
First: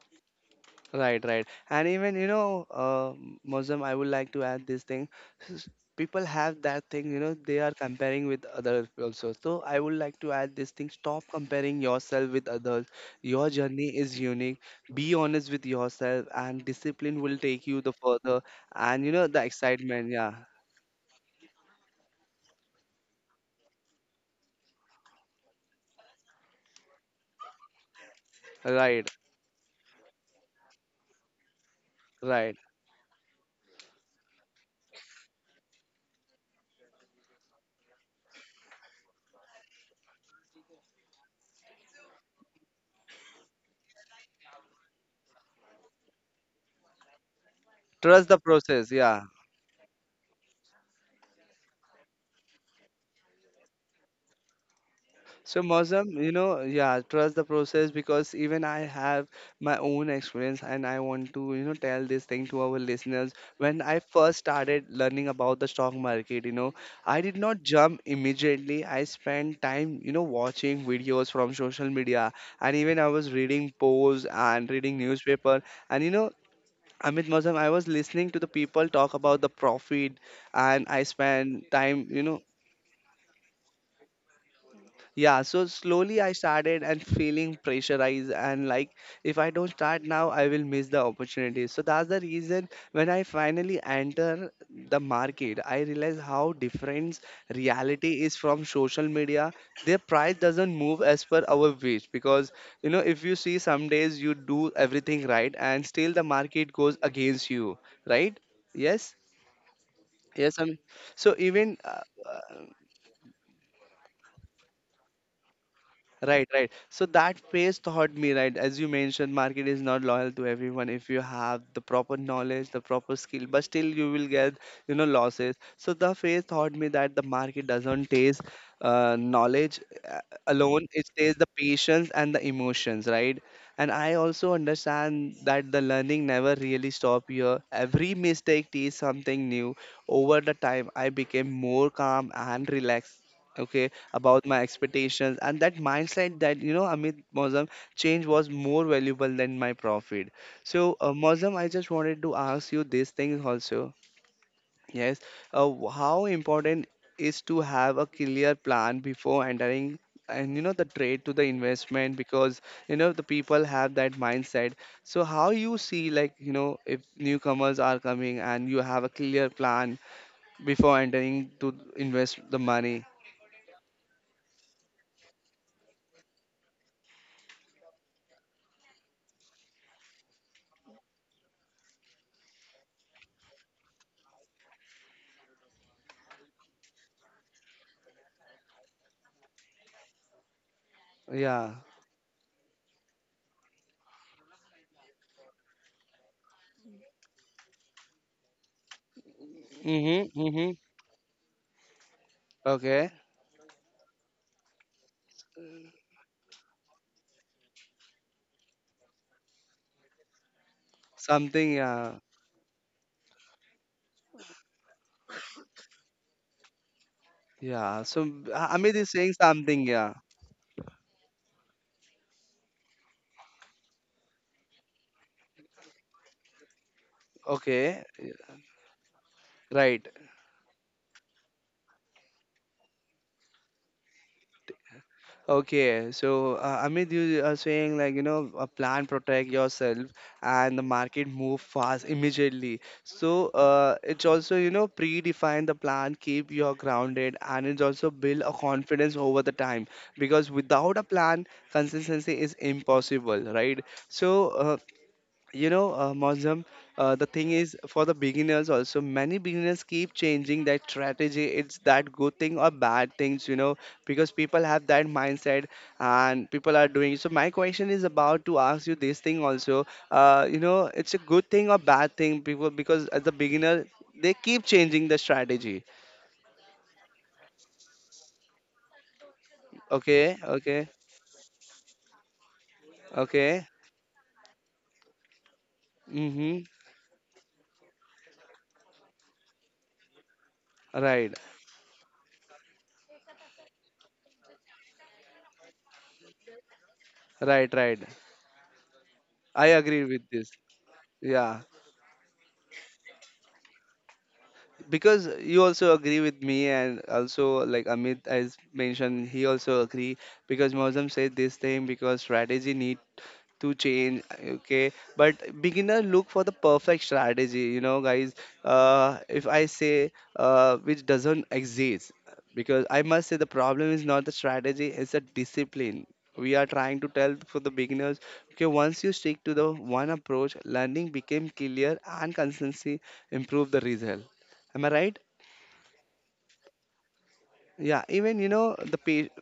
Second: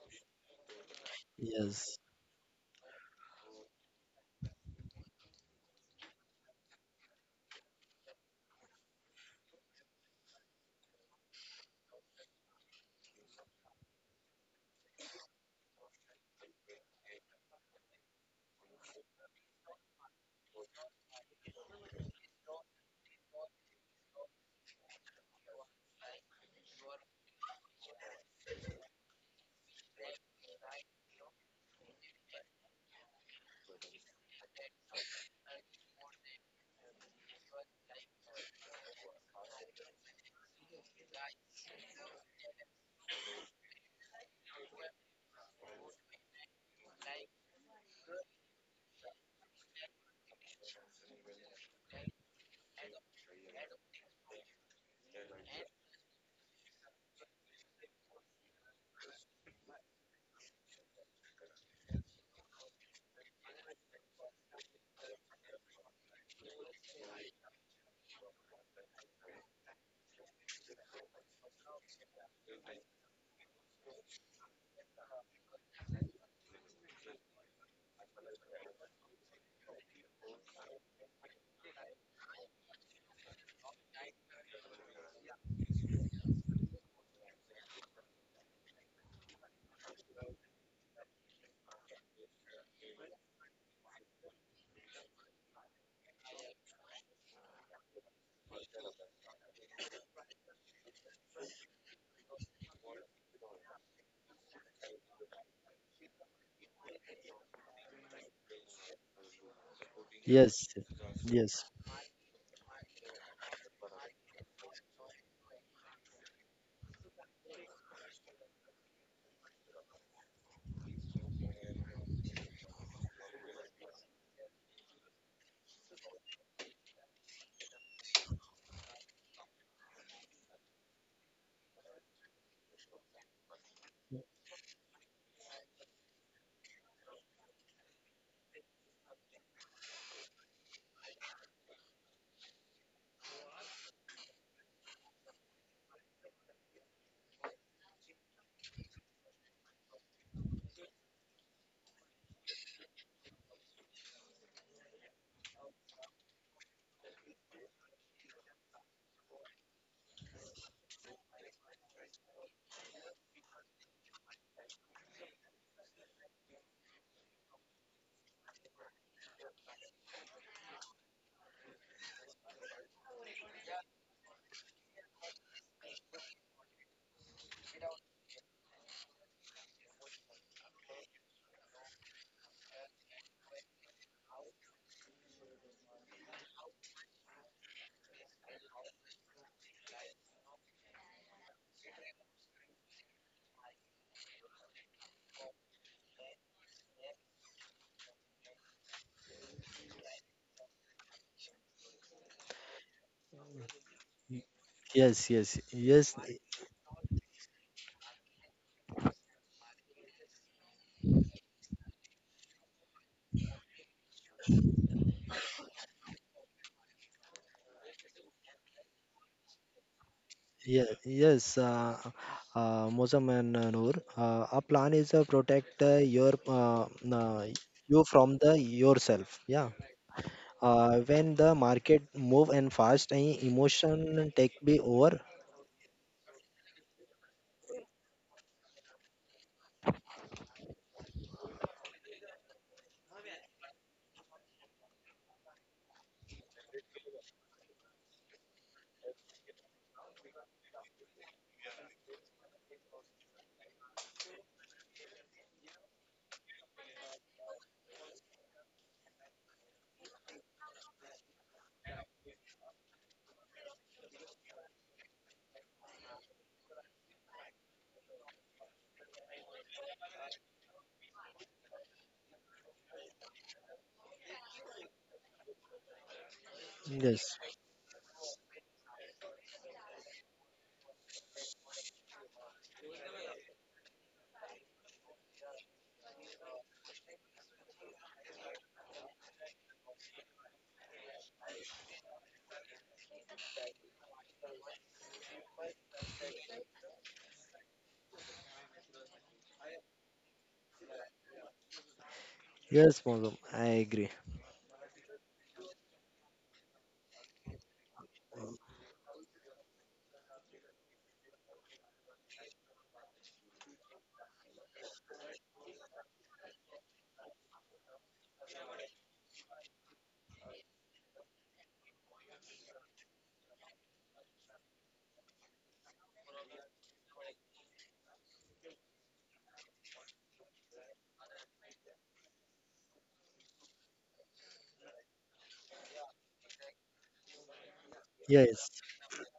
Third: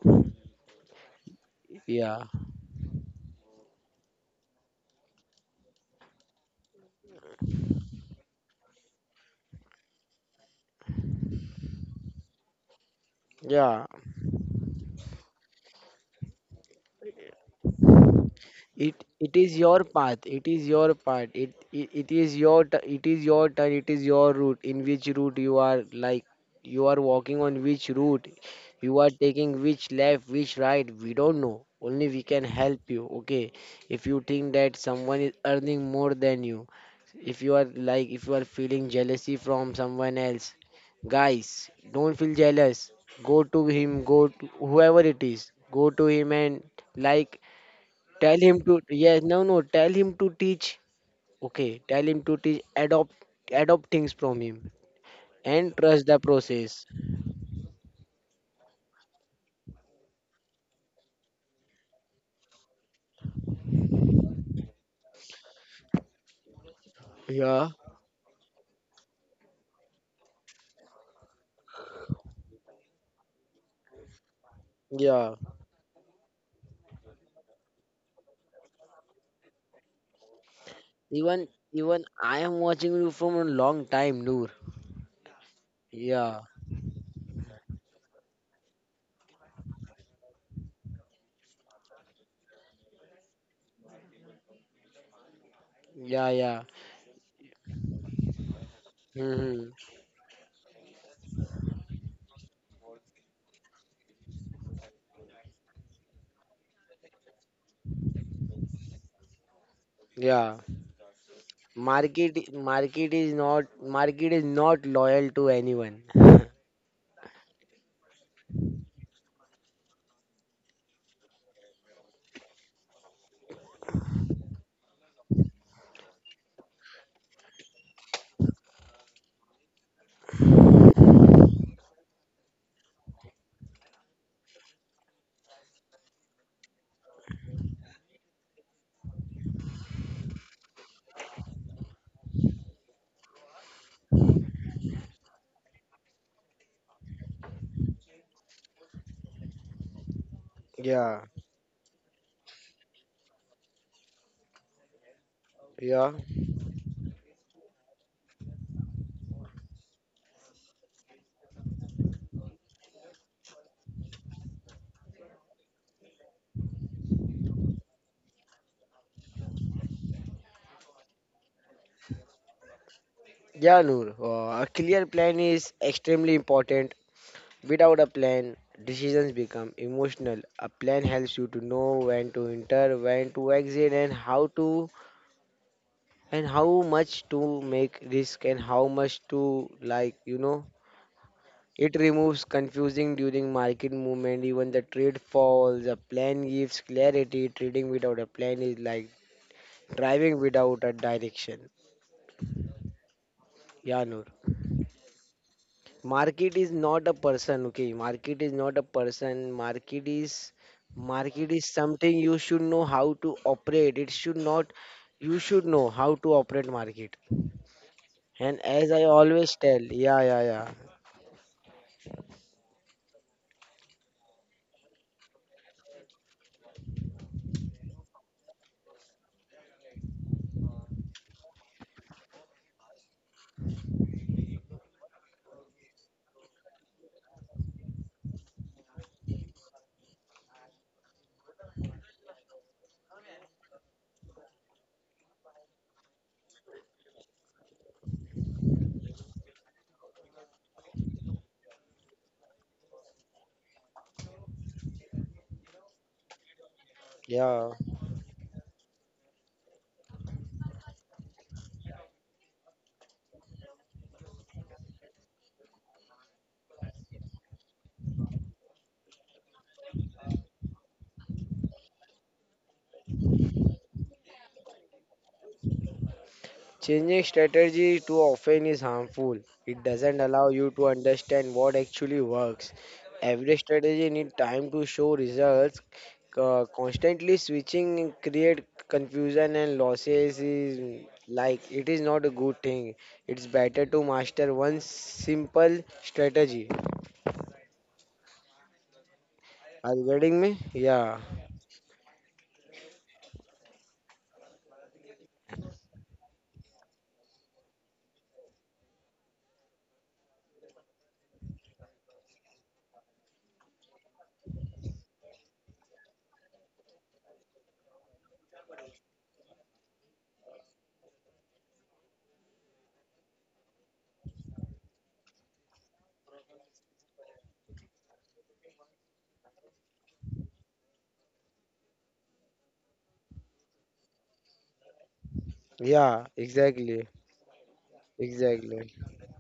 Right, right. And yes, even, Yeah. you know, Muslim, I would like to add this thing. s- People have that thing, you know, they are comparing with others also. So I would like to add this thing. Stop comparing yourself with others. Your Yeah. journey is unique. Be honest with yourself, and discipline will take you the further. it And, you know, it the is your excitement. path, Yeah. it is your path, it is your it is your turn, it is your route, in which route you are like you are walking, on which route you are Right, taking, which left, which right, we don't know, only we can right. help you. Okay, if you think that someone is earning more than you, if you are like if you are feeling jealousy from someone else, guys, don't feel jealous. Go to him, go to whoever it is, go to him and like Trust the tell him to process. Yeah. yes, no, no. Tell him to teach. Okay, tell him to teach. Adopt, adopt things from him, So and trust the Mozam, you know, process. yeah, trust the process because even I have my own experience and I want to, you know, tell this thing to our listeners. When I first started learning about the stock market, you know, I did not Yeah, jump immediately. I spent time, you know, watching videos from social media and even I was reading posts and reading yeah. newspaper and you know, Amit Mozam, I was listening to the people talk about the profit and I Even spent even time, you I know. am watching you from a long time, Noor. Yeah, so slowly I Yeah, started and feeling pressurized and like if I don't start now, I will miss the opportunity. So that's the reason when I finally enter the market, I realize yeah, how yeah. different reality is from social media. Hmm. Their price doesn't move as per our wish because you know if you see some days you do everything right and still the market goes against you, right? Yes. Yeah. Yes, I yes, mean, so yes, even Market market is not loyal to anyone. right, right. So that phase taught me, right, as you mentioned, market is not loyal to everyone. If you have the proper knowledge, the proper skill, but still you will get, you know, losses. So the phase taught me that the market doesn't taste knowledge uh, alone. It tastes the patience and the emotions, right? And I also understand that the learning never really stop here. Every mistake teaches something new. Over the time, I became more calm and relaxed, okay, about my expectations, and that mindset that you know Amit Mozam change was more valuable than my profit. So Yeah, Mozam, I just wanted to ask you this thing also, yes, yeah, how important is to have a clear plan before entering and you know the trade to the investment? Because you know the people have that mindset, so how you see like you know if newcomers are coming and you have a clear plan before entering to invest the money? yeah, Noor. A clear plan is extremely important. Without a plan, decisions become emotional. A plan helps you to know when to enter, when to exit, and how to and how much to make risk and how much to like, you know. Yeah. It removes confusing during market movement, even the trade falls. A plan gives clarity. Trading without a plan is like Mhm, driving mhm. without a direction. Okay. Yeah, Noor. yes, yes, yes. Market is not a person, okay? Market is not a person. Market is Something, something yeah. you should know how to operate. It should not you should know how to operate market. Yeah. So And as Amit I is saying always tell, something, yeah. yeah, yeah, yeah. Yeah, yes, Mozam and Noor, our plan is protect uh, Okay. you from the yourself. Yeah, Right. When the market move and fast, and emotion take be over. Okay. So Amit, you are saying like, you know, a plan protect yourself and the market move fast immediately. So it's also, you know, predefine the plan, keep your grounded and it's also build a confidence over the time because without a plan, consistency is impossible, right? So Mozam, the thing Yeah. is for the beginners also, many beginners keep changing that strategy. It's that good thing or bad things, you know, because people have that mindset and people are doing. So my question is about to ask you this thing also, you know it's a good thing or bad thing people, because as a beginner they keep changing the strategy. Yes, Changing strategy too often is harmful. It doesn't Okay, allow you okay, to understand what actually works. Every okay. strategy needs time to show results. Mm-hmm. Constantly switching create confusion and losses is Right, like it is not a good thing. It's better to master one simple strategy. right, right. I Are agree you with getting this. me? Yeah, Yeah, yes, Mozam, I agree. because you also agree with me, and also like Amit has mentioned, he also agree, because Mozam said this thing because strategy need to change. Okay, but beginner look for the perfect strategy, you know guys, if I say which doesn't exist, because I must say the problem is not the strategy, it's a discipline. We are trying to tell for the beginners. Okay, once you stick to the one approach, learning became clear and consistency improve the result. Am I right? yeah, exactly, Yeah, even you Yes, know exactly. the pa-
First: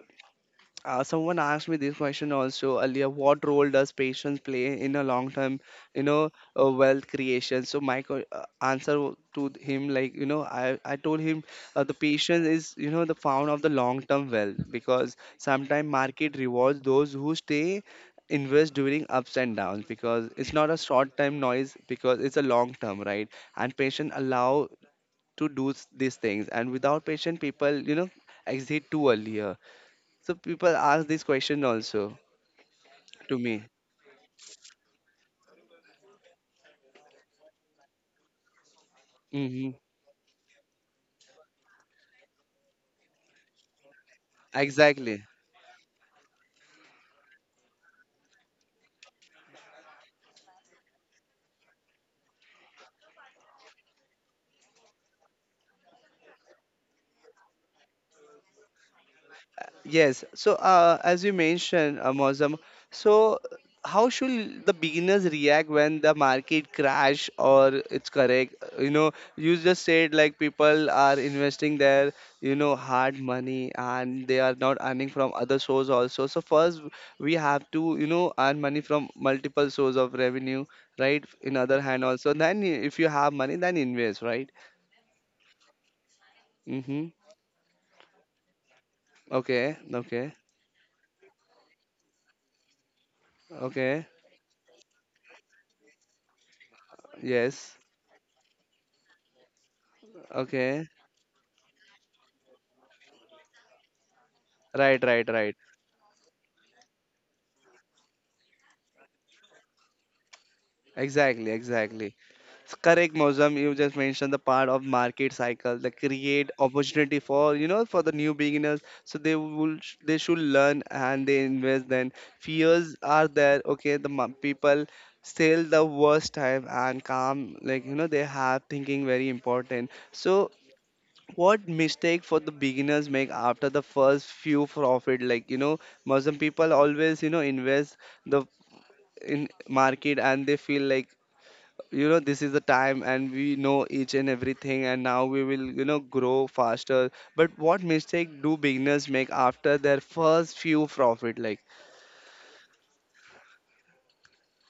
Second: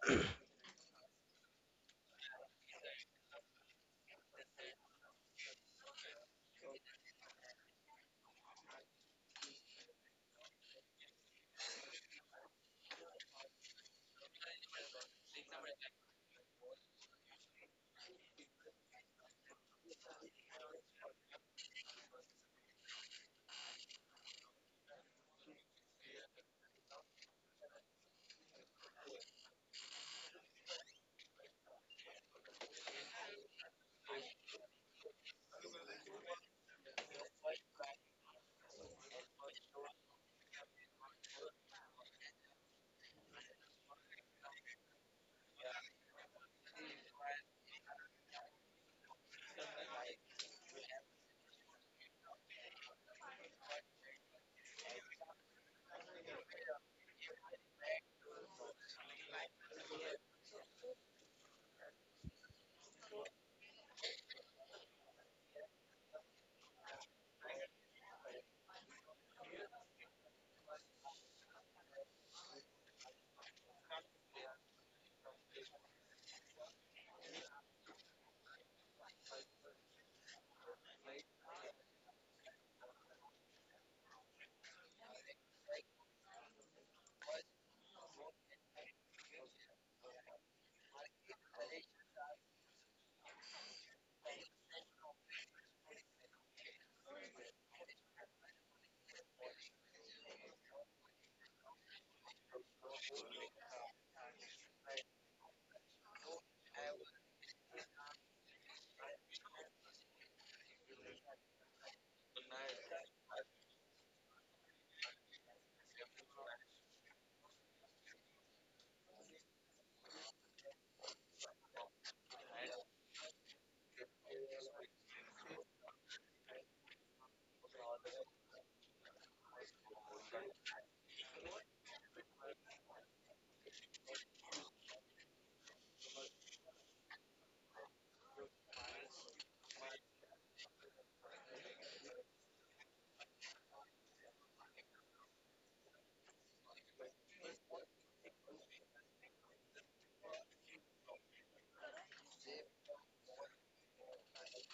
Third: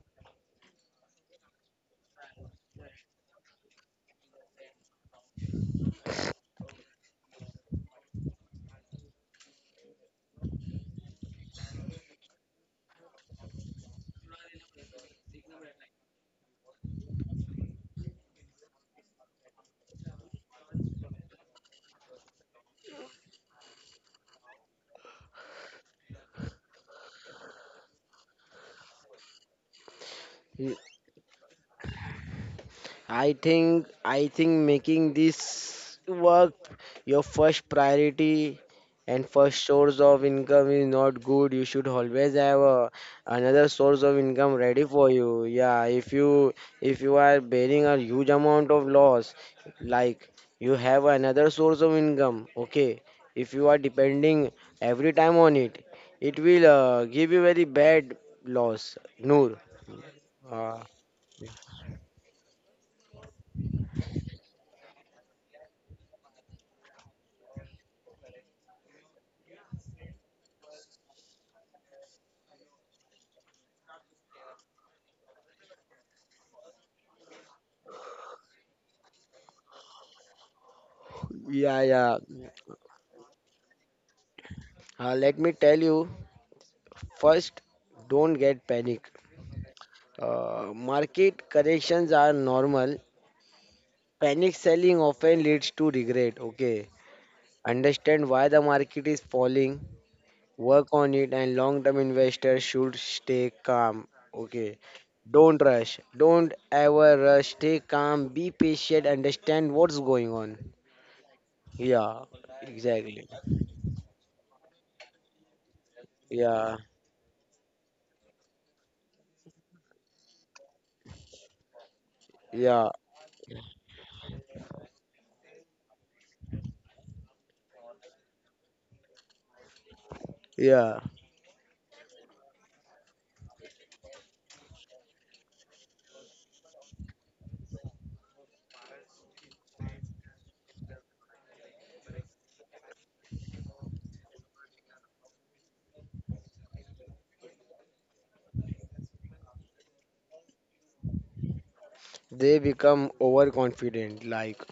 Someone asked me this question also earlier. What role does patience play in a long-term, you know, wealth creation? So my answer to him, like you know, I told him the patience is you know the found of the long-term wealth, because sometimes market rewards those who stay invest during ups and downs, because it's not a short-term noise, because it's a long-term, right? And patience allow to do these things, and without patience, people you know exit too early. So people ask this question also I to me. think I think making this work your first priority and first Hmm. source of income is not good. You should always have a another source of income ready for Exactly. you. Yeah, if you are bearing a huge amount of loss, like you have another source of income. Okay, if you are depending every time on it, it will give you very bad loss. Noor. Yes. So Uh, as you mentioned, Mozam, so how should the beginners react when the market crash or it's correct? You know, you just said like people are investing their, you know, hard money and they are not earning from other source also. So first we have to, you know, earn money from multiple source of revenue, right? In yeah, other hand yeah. also. Then if you have money, then invest, right? Let me tell you. Mm-hmm. First, don't get panic. Okay. Okay. Market corrections are normal. Okay. Panic selling often leads to regret. Okay, Yes. understand why the market is falling, work Okay. on it, and long term investors should stay calm. Okay, Right. Right. Right. don't rush, don't ever rush, stay calm, be patient, understand what's going on. Exactly. Exactly. Yeah, It's correct, exactly. Mozam. You just mentioned the part of market cycle, the create Yeah, opportunity for you know for the new beginners. So they will they should learn and they invest. Then yeah, fears are there. Okay, the people sell the worst time and calm like you know they have thinking very important. So yeah. what mistake for the beginners make after the first few profit like you know muslim people always you know invest the in market and they feel like you know this is the time and we know each and everything and now we will you know grow faster but what mistake do beginners make after their first few profit like They become overconfident, like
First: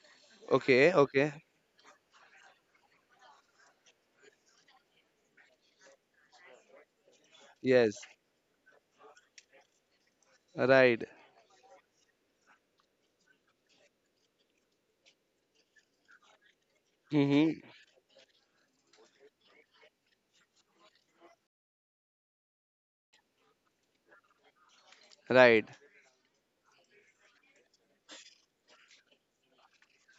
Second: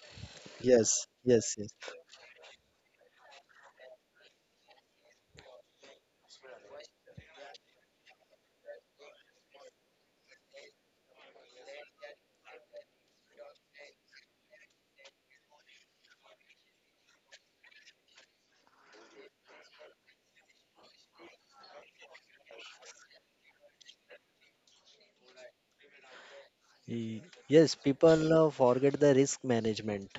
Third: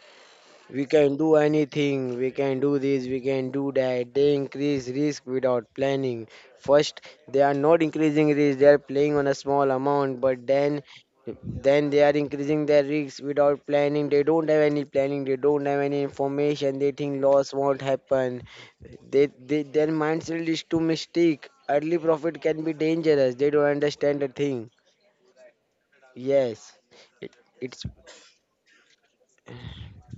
we okay yes, can okay do yes, yes, anything, we can do this, we can do that. They increase risk without planning. First, they are not yes increasing risk, they are playing on a small amount, but right then they are increasing their risks without planning. They don't have any planning, they don't have any information, they think loss mm-hmm. won't happen. They their mindset is too mistake. Early profit can be dangerous. They don't understand the thing. Right. Yes. Y- It, yes. it's People forget the risk management.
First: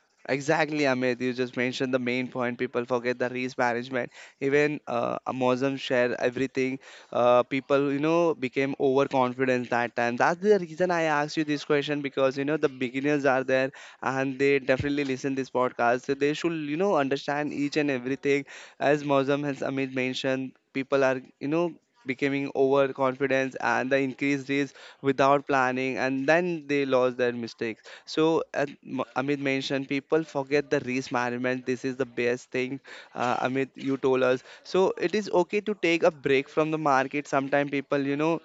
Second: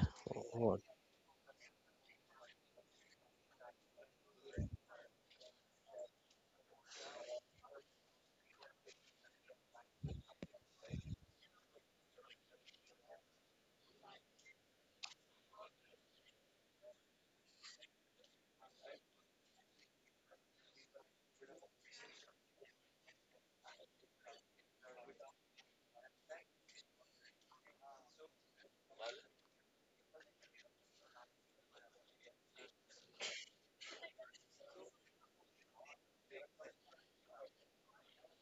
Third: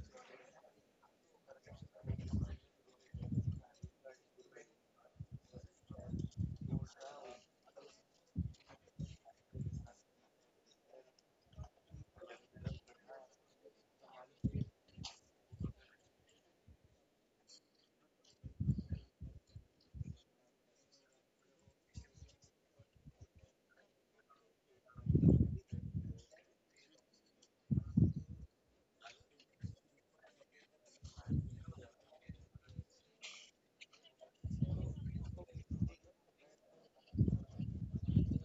What? Exactly, Amit. You just mentioned the main point. People forget the risk management. Even Amazon share everything. People, you know, became overconfident that time. That's the reason I asked you this question because you know the beginners are there and they definitely listen this podcast. So they should, you know, understand each and everything. As Mozam has Amit mentioned, people are, you know, becoming overconfident and the increased risk without planning and then they lost their mistakes so as amit mentioned people forget the risk management this is the best thing amit you told us so it is okay to take a break from the market sometimes people you know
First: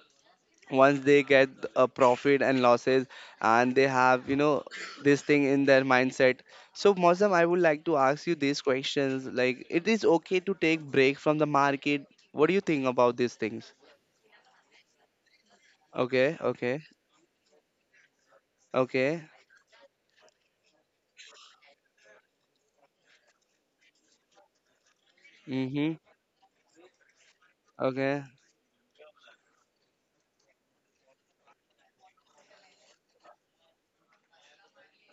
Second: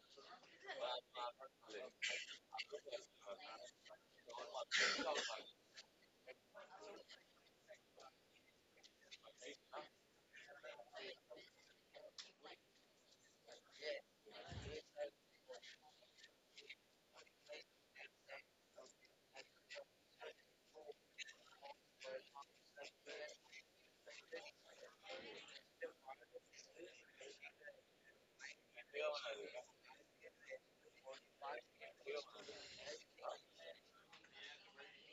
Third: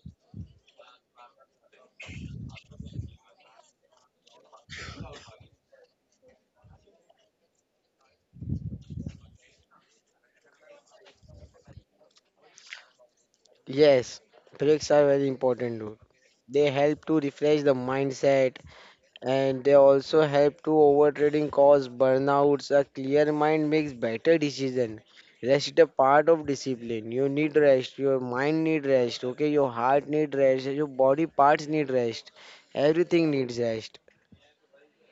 once they get a profit and losses and they have you know this thing in their mindset so Mosam, I would like to ask you these questions like it is okay to take break from the market what do you think about these things yes. Breaks are very important. okay They okay help to refresh the mindset okay and they also help to overtrading cause burnouts. A clear mind makes better decision. Rest is a mhm part of discipline. You need rest. Your okay. mind need rest. Okay, your heart need rest. Your body parts need rest. Everything needs rest.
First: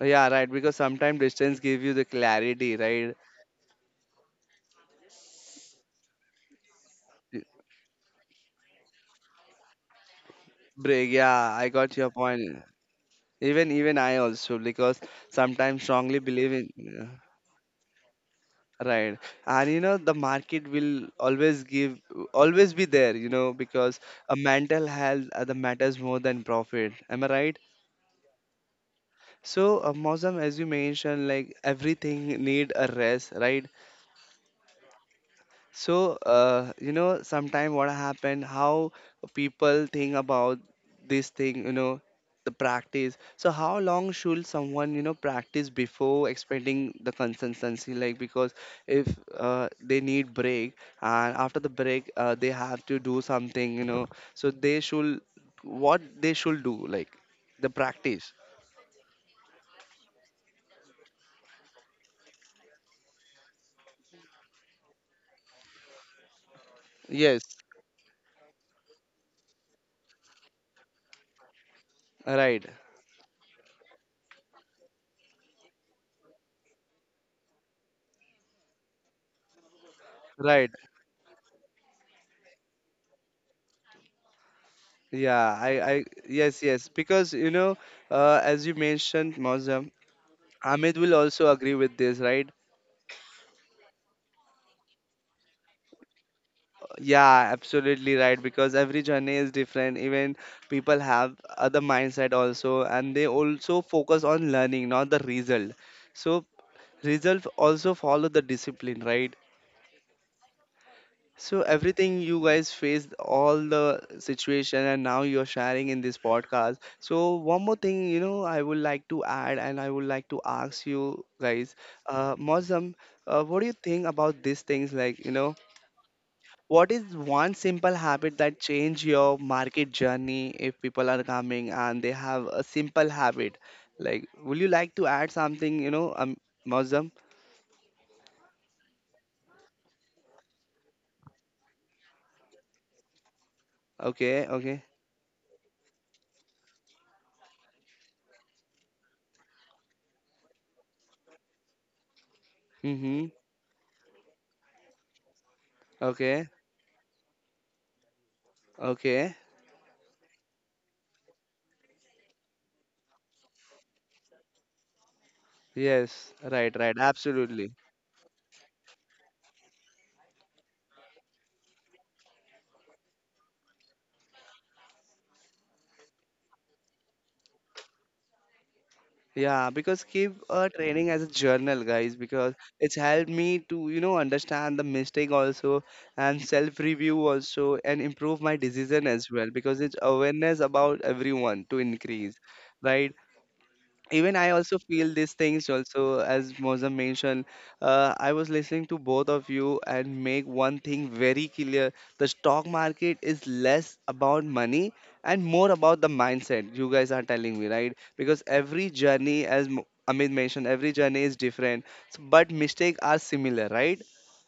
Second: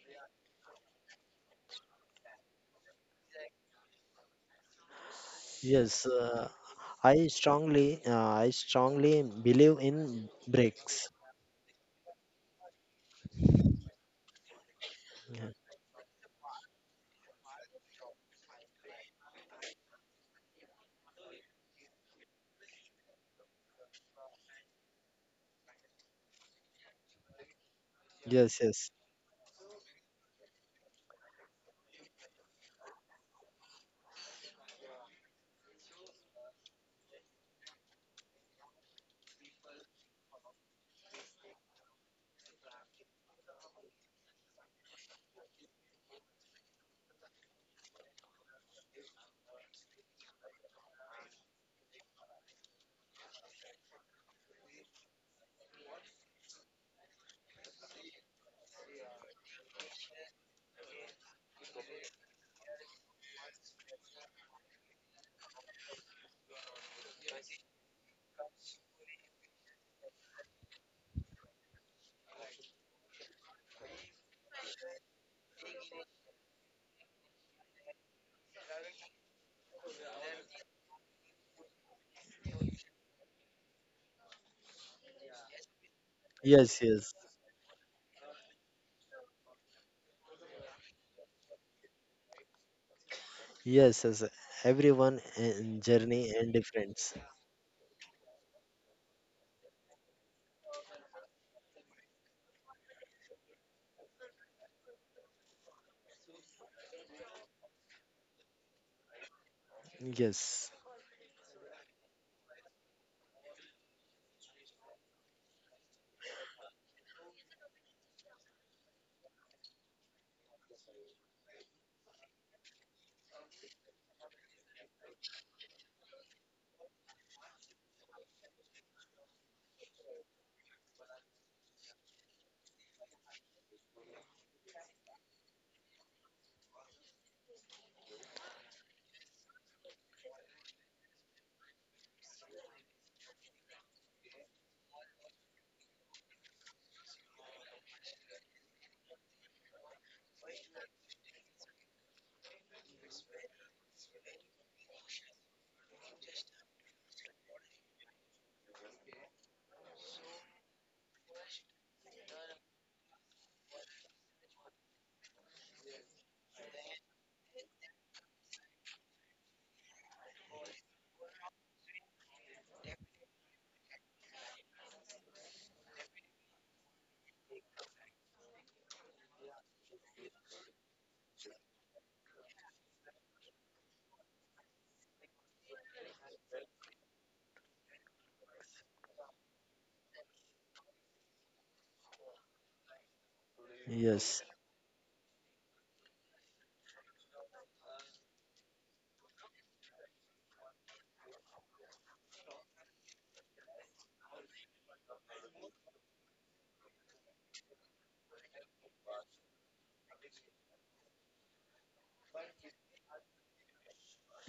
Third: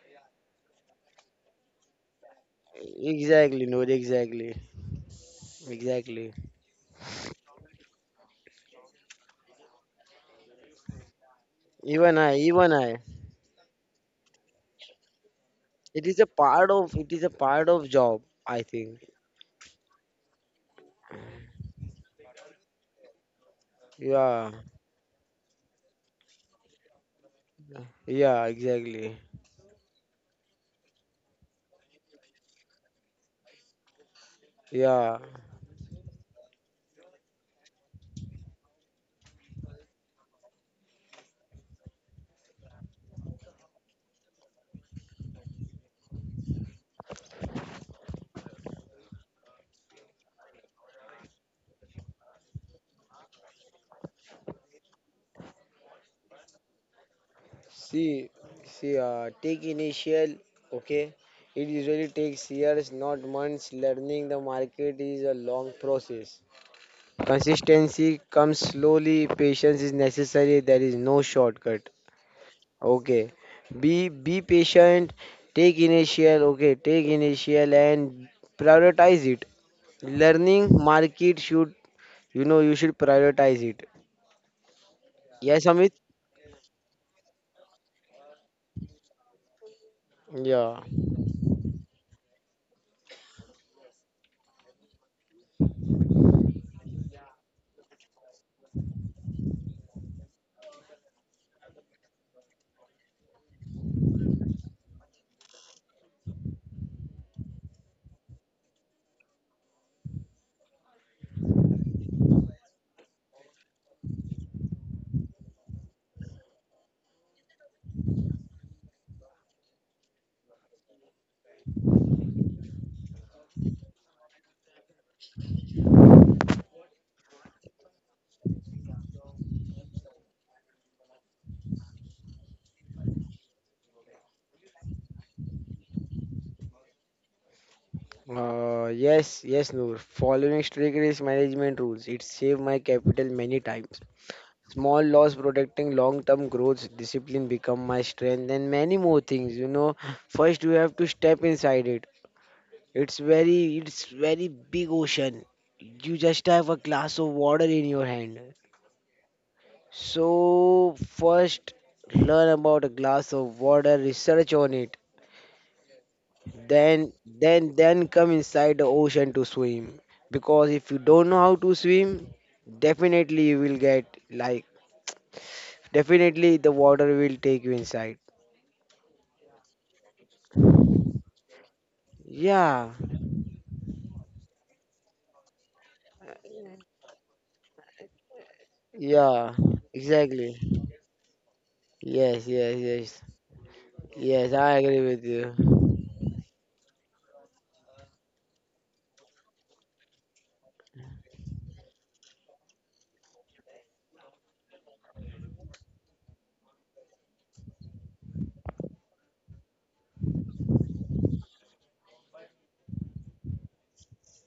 Yeah, right. Because sometimes distance give you the clarity, right? Exactly, no, exactly, Yes, exactly. I strongly, uh, I strongly believe in breaks. Break. Yeah, I got your Even I, point. even I. Even I also because sometimes It strongly is a believe in part of. yeah, It is a part of job. I think. right. And you know the market will always give always be there. You know because a Yeah, mental health the matters more than profit. Am I right? yeah, Yes, yes. exactly. So Mozam, as you mentioned, like everything need a rest, right? Yeah. So, you know, sometime what happened, how people think about this thing, you know, the practice. So, how long should someone, you know, practice before expecting the consistency? Like, because if they need break and after the break, they have to do something, you know, so they should, what they should do, like the See, practice. see, take initial, okay? It usually takes years, not months. Learning the market is a long process. Yes, Consistency comes slowly. Patience is necessary. There is no shortcut. right, Okay. Be patient. Take initial. Okay. Take initial and prioritize it. Learning right. market should you know you should prioritize it. Yeah, Yes, Amit. Yes, Yes, yes. yes, Because, you know, as you mentioned, Mozam. Yeah. Amit will also agree with this, right? yes, yes. Everyone in journey and difference. Yeah, absolutely right. Because every journey is different. Even people have other mindset also, and they also focus on learning, not the result. So result also follow the discipline, right? Yes, So everything you guys faced, all the situation, and now you're sharing in this podcast. So one more thing, you know, I would like to add, and I would like to ask you guys, Mozam, what do you think about these things? Like, you know, what is one simple habit that change your market journey if people are coming and they have a simple habit? Like, would you like to add something, you know, Mausam? Yes, yes, Noor. Following strict risk management rules, it saved my capital many times. Okay, okay. Small loss protecting long-term growth, discipline become my strength, and many more things. You know, first you have to step inside it. Mm-hmm. It's very big ocean. You just Okay, have a glass of water in your hand. okay. So first, learn about a glass of water, research on it, Yes, right, right. then Absolutely. then come inside the ocean to swim, because if you don't know how to swim, definitely you will get like definitely the water will take you inside. Yeah, because keep training as a journal, guys, because Yeah, it's helped me to, you know, understand the mistake also and self-review also and improve my decision as well yeah, because it's exactly. awareness about everyone to increase, Yes, yes, yes, right? Even yes, I yes, I also agree feel with these you. things also as Mozam mentioned I was listening to both of you and make one thing very clear the stock market is less about money and more about the mindset you guys are telling me right because every journey as amit mentioned every journey is different but mistakes are similar right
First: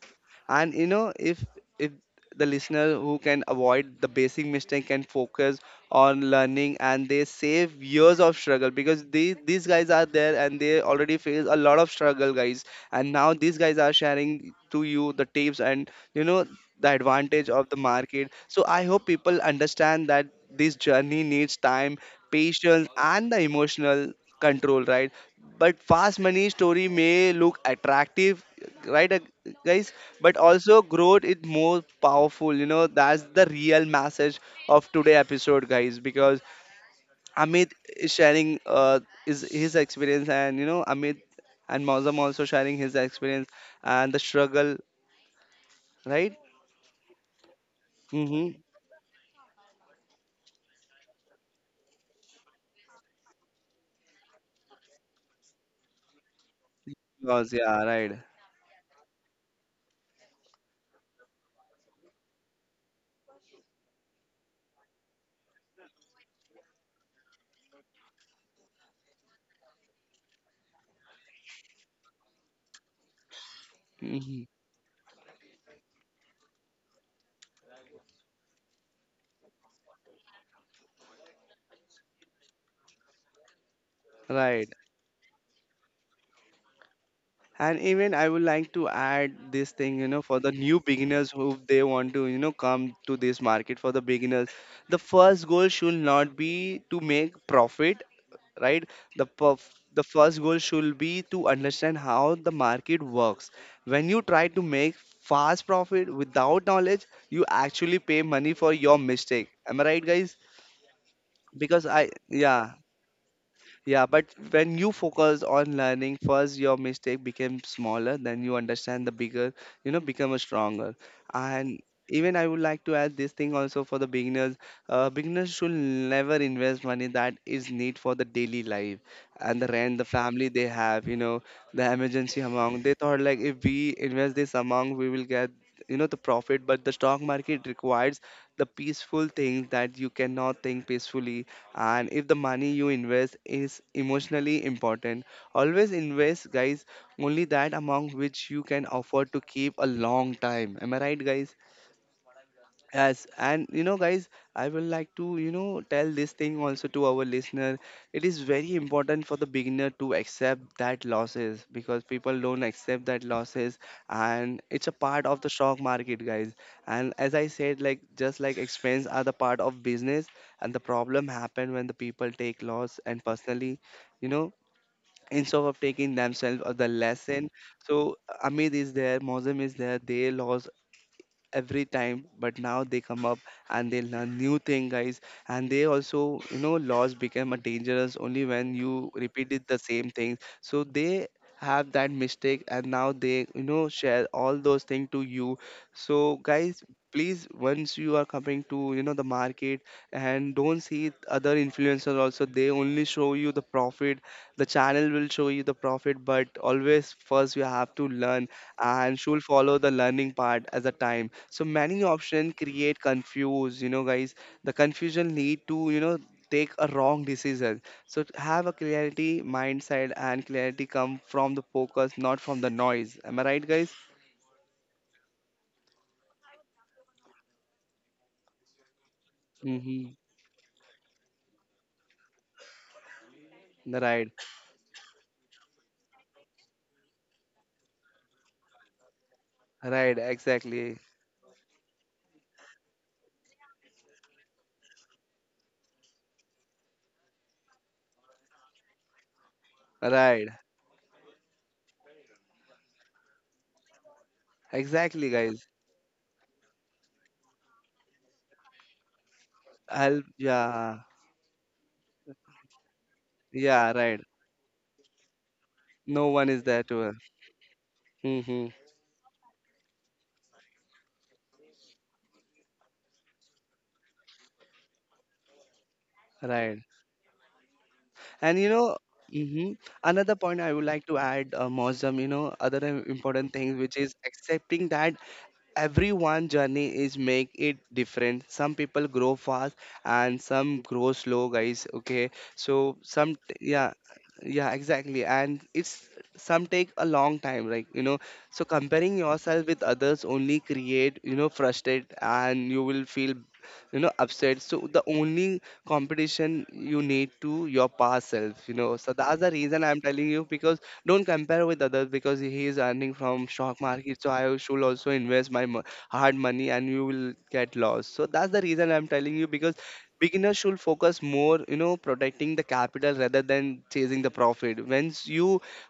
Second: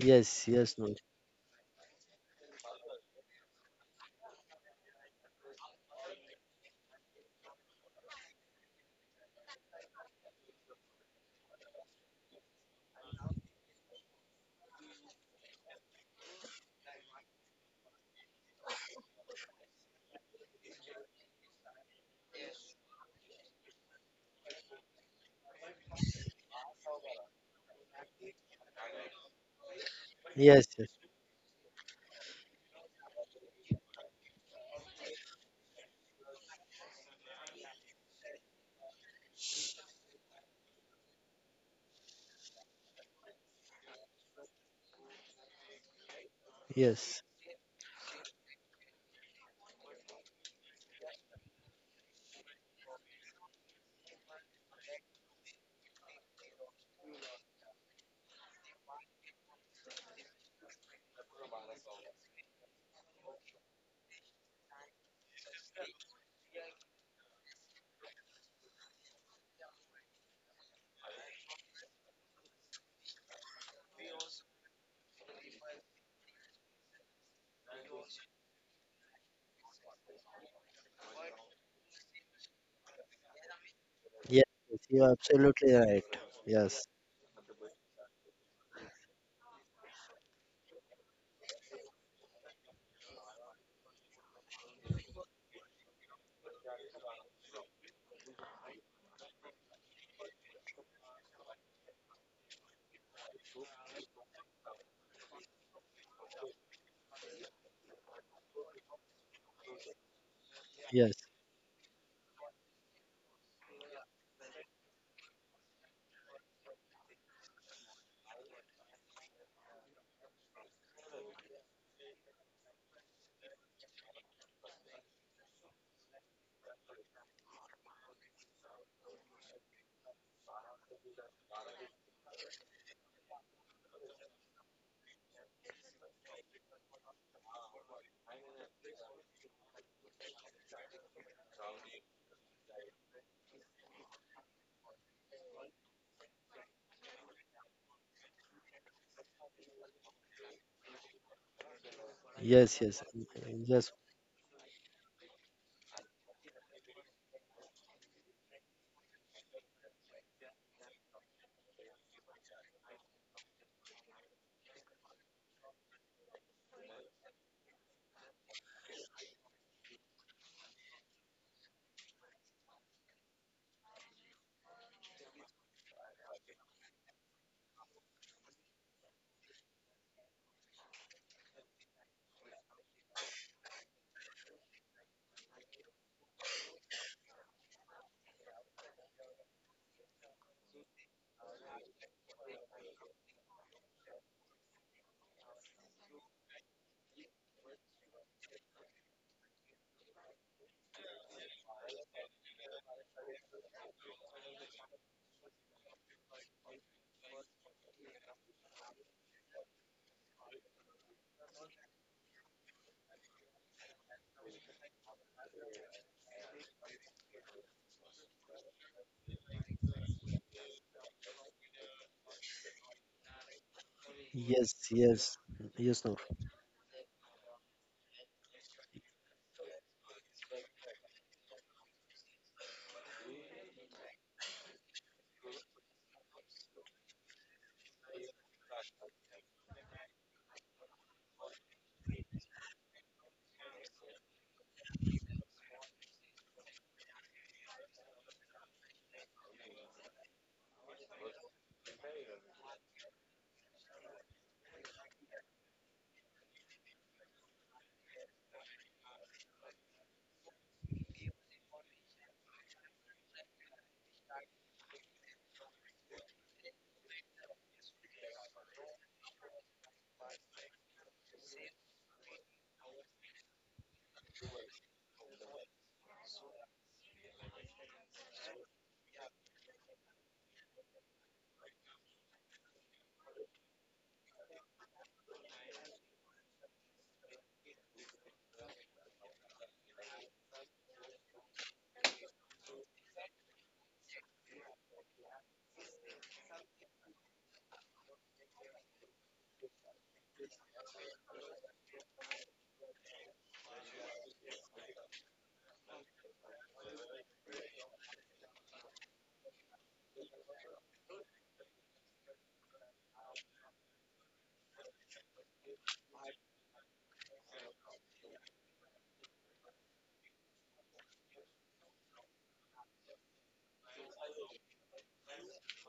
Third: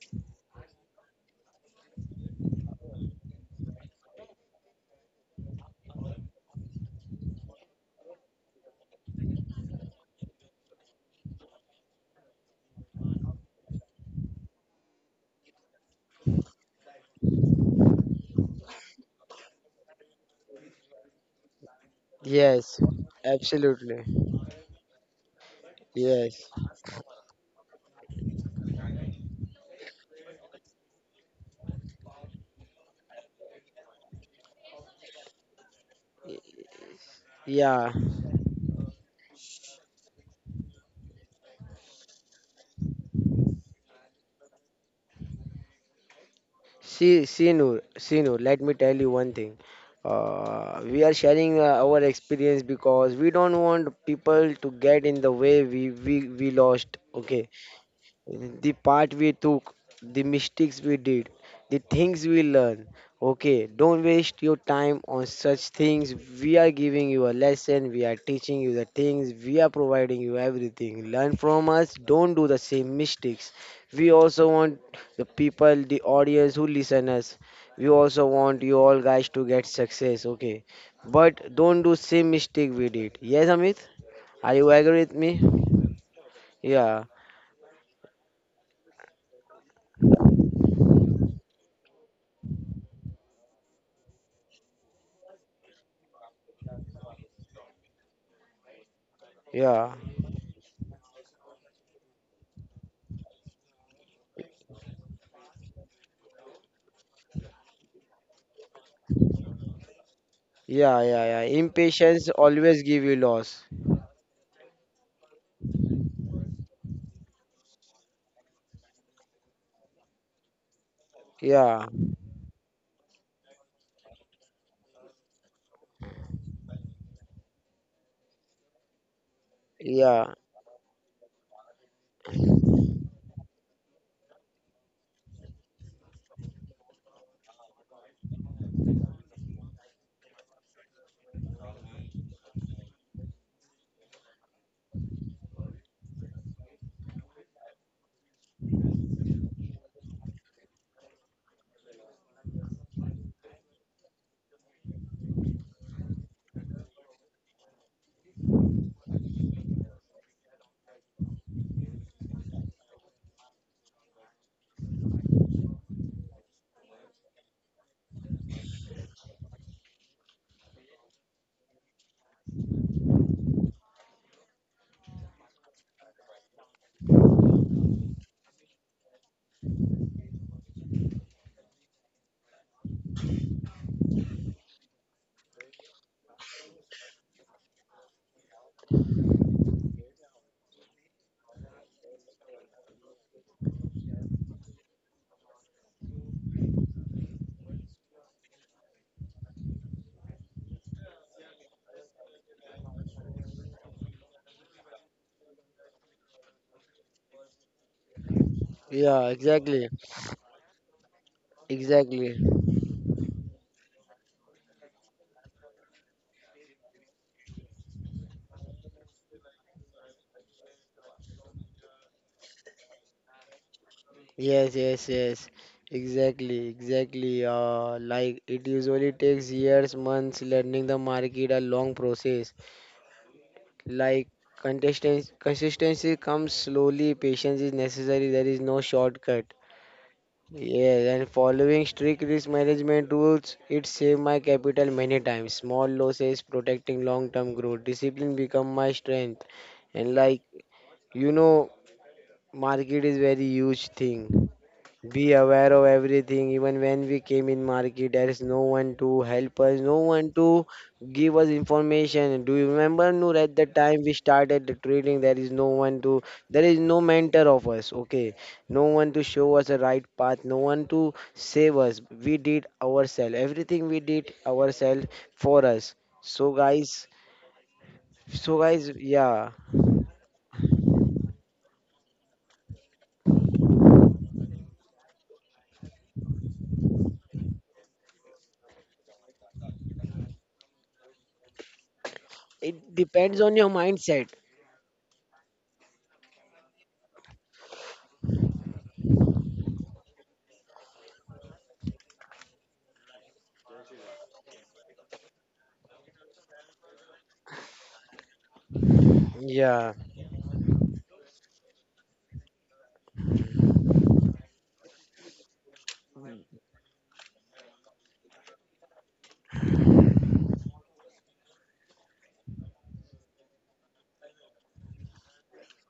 yes, and yes, you no. know if the listener who can avoid the basic mistake can focus on learning and they save years of struggle because these guys are there and they already face a lot of struggle guys and now these guys are sharing to you the tips and you know the advantage of the market so I hope people understand that this journey needs time Yes, patience and the absolutely. emotional control right but fast Yes, money story may look attractive right guys but Yes, also growth is more powerful you know that's the real message of today episode, guys, because Amit yeah. is sharing is his experience, and you know Amit and Mozam also sharing his experience and the struggle, right? yes, Mm-hmm. Let me tell you one thing. We are sharing our experience because we don't want people to get in the way we lost. Okay, Because yeah, right. the part we took, the mistakes we did, the things we learned. Okay, don't waste your time on such things. We are giving you a lesson, we are teaching you the things, we are providing you everything. Learn from us, don't do the same mistakes. We Hmm. also want the people, the audience who listen us. We also want you all guys to get success, okay? But don't do same mistake we did. Yes, Amit? yes, Are you Right. yes. agree You are with me? absolutely right. Yes, Yeah, And even I would like to add this thing, you know, for the new beginners who they want to, you know, come to this market for the beginners. The first goal should not be to make profit right yeah. the first goal should be to understand how the market works when you try to make fast profit without knowledge you actually pay money for your mistake am I right guys Yeah, yes, yeah, yeah. because I Impatience yeah always give you loss. yeah, but when you focus on learning, first your mistake became smaller, then you understand the bigger, you know, become a stronger. And Yeah, even I would like to add this thing also for the beginners. Beginners should never invest money that is need for the daily life and the rent, the yeah, family they have, you know, the emergency amount. They thought like if we invest this amount, we will get, you know, the profit. But the stock market requires the peaceful things that you cannot think peacefully and if the money you invest is emotionally important always invest guys only that amount which you can afford to keep a long time am I right guys. yes, yes, Yes, and you know, guys, I will like to, you know, tell this thing also to our listener. It is very important for the beginner to accept that losses because people don't accept that losses, and it's a part of the stock market, guys. And as I said, like just like expense are the part of business, and the problem happen when the people take loss and personally, you know, instead of taking themselves of the lesson. So Amit is there, Mozam is there, they lost every time but now they come up and they learn new thing guys and they also you know laws become a dangerous only when you repeated the same thing so they have that mistake and now they you know share all those things to you so guys please once you are coming to you know the market and don't see other influencers also they only show you the profit the channel will show you the profit but always first you have to learn and yeah, she will follow exactly. the learning part as a time so many Exactly. options create confuse you know guys the confusion lead to you know take a wrong decision so to have a clarity mindset and clarity come from the focus not from the noise am I right guys yes, Yes, yes, yes, yes. yes, yes, Noor. Exactly, exactly. Like it usually takes years, mm-hmm. months learning the market, a long process. Right, Like consistency comes slowly, patience is necessary, there is no shortcut. right, exactly Yeah, and following strict risk management rules, it saved my capital many times. Small losses, protecting long-term growth, discipline become my strength. And like right, you know, market is very huge thing. exactly Be guys aware of everything. Even when we came in market, there is no one to help us, no I'll one to yeah give us information. Do you remember, Noor, at the yeah time we right started the trading, there is no one to, no one is there is there to no her. mentor of us. Okay, Mm-hmm. no one to show us a right path, no one to save us. We did ourselves. Everything we did ourselves for us. So Right. guys, And you know, yeah, hmm, another point I would like to add, Mozam, you know, other important thing which is accepting that everyone journey is make it different. Some people grow fast and some grow slow, guys. Okay, it so depends on your yeah, mindset. yeah, exactly, and it's some take a long time, like you know. So comparing yourself with others only create you know frustrate, and you will feel you know upset so the only competition you need to your past self you know so that's the reason Yeah. I'm telling you because don't compare with others because he is earning from stock market so I should also invest hard money and you will get lost so that's the reason I'm telling you because beginners should focus more you know protecting the capital rather than chasing the profit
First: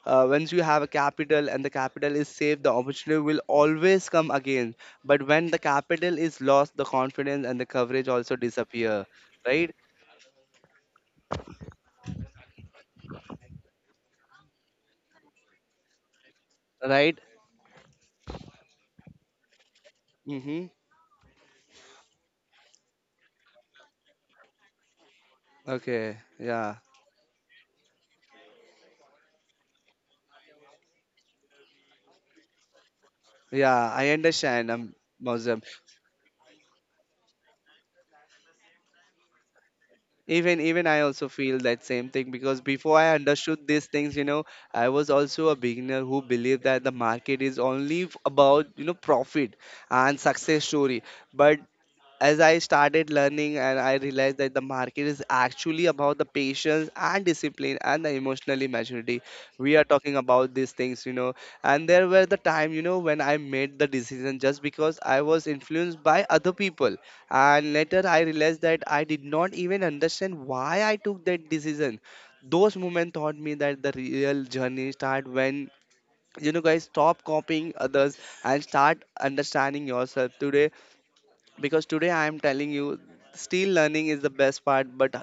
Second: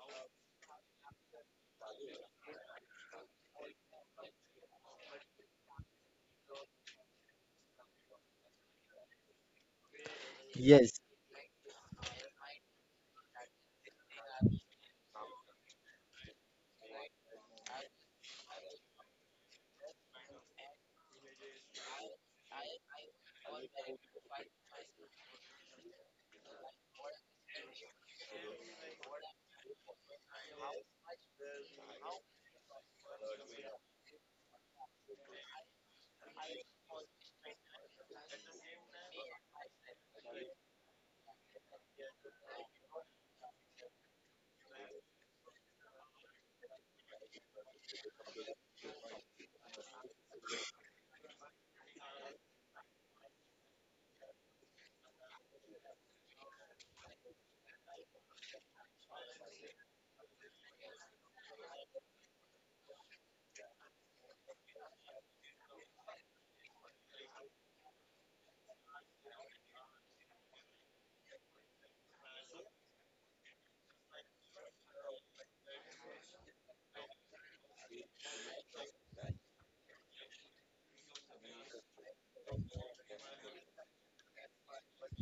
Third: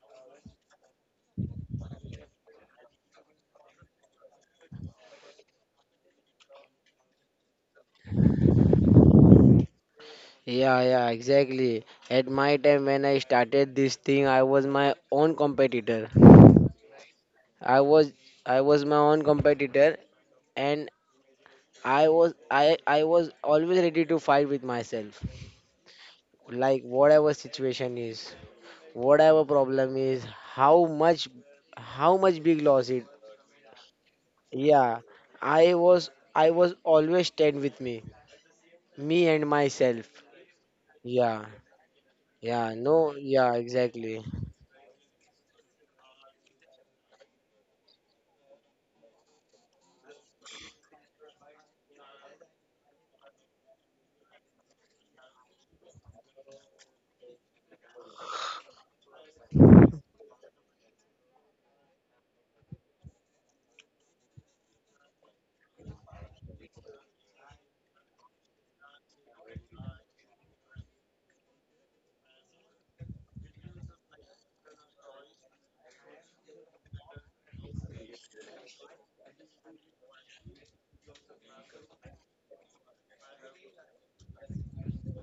once you have a capital and the capital is safe the opportunity will always come again but when the capital is lost the confidence and the coverage also disappear right Yeah, Yes, yeah, exactly. At my time when I started this thing, I was my own competitor. right I was I was my own competitor mm-hmm. and I was I was always ready to fight with myself. Okay yeah Like whatever situation is, whatever problem is, how much how much big loss it. yeah I understand I'm Yeah. Muslim. I was I was always stand with me. Me and myself. Even I also Yeah. feel that same thing because Yeah, before I no, yeah, understood these things exactly. you know I was also a beginner who believed that the market is only about you know profit and success story but as I started learning and I realized that the market is actually about the patience and discipline and the emotionally maturity. We are talking about these things, you know. And there were the time, you know, when I made the decision just because I was influenced by other people. And later I realized that I did not even understand why I took that decision. Those moments taught me that the real journey start when you know guys stop copying others and start understanding yourself today because today I am telling you still learning is the best part but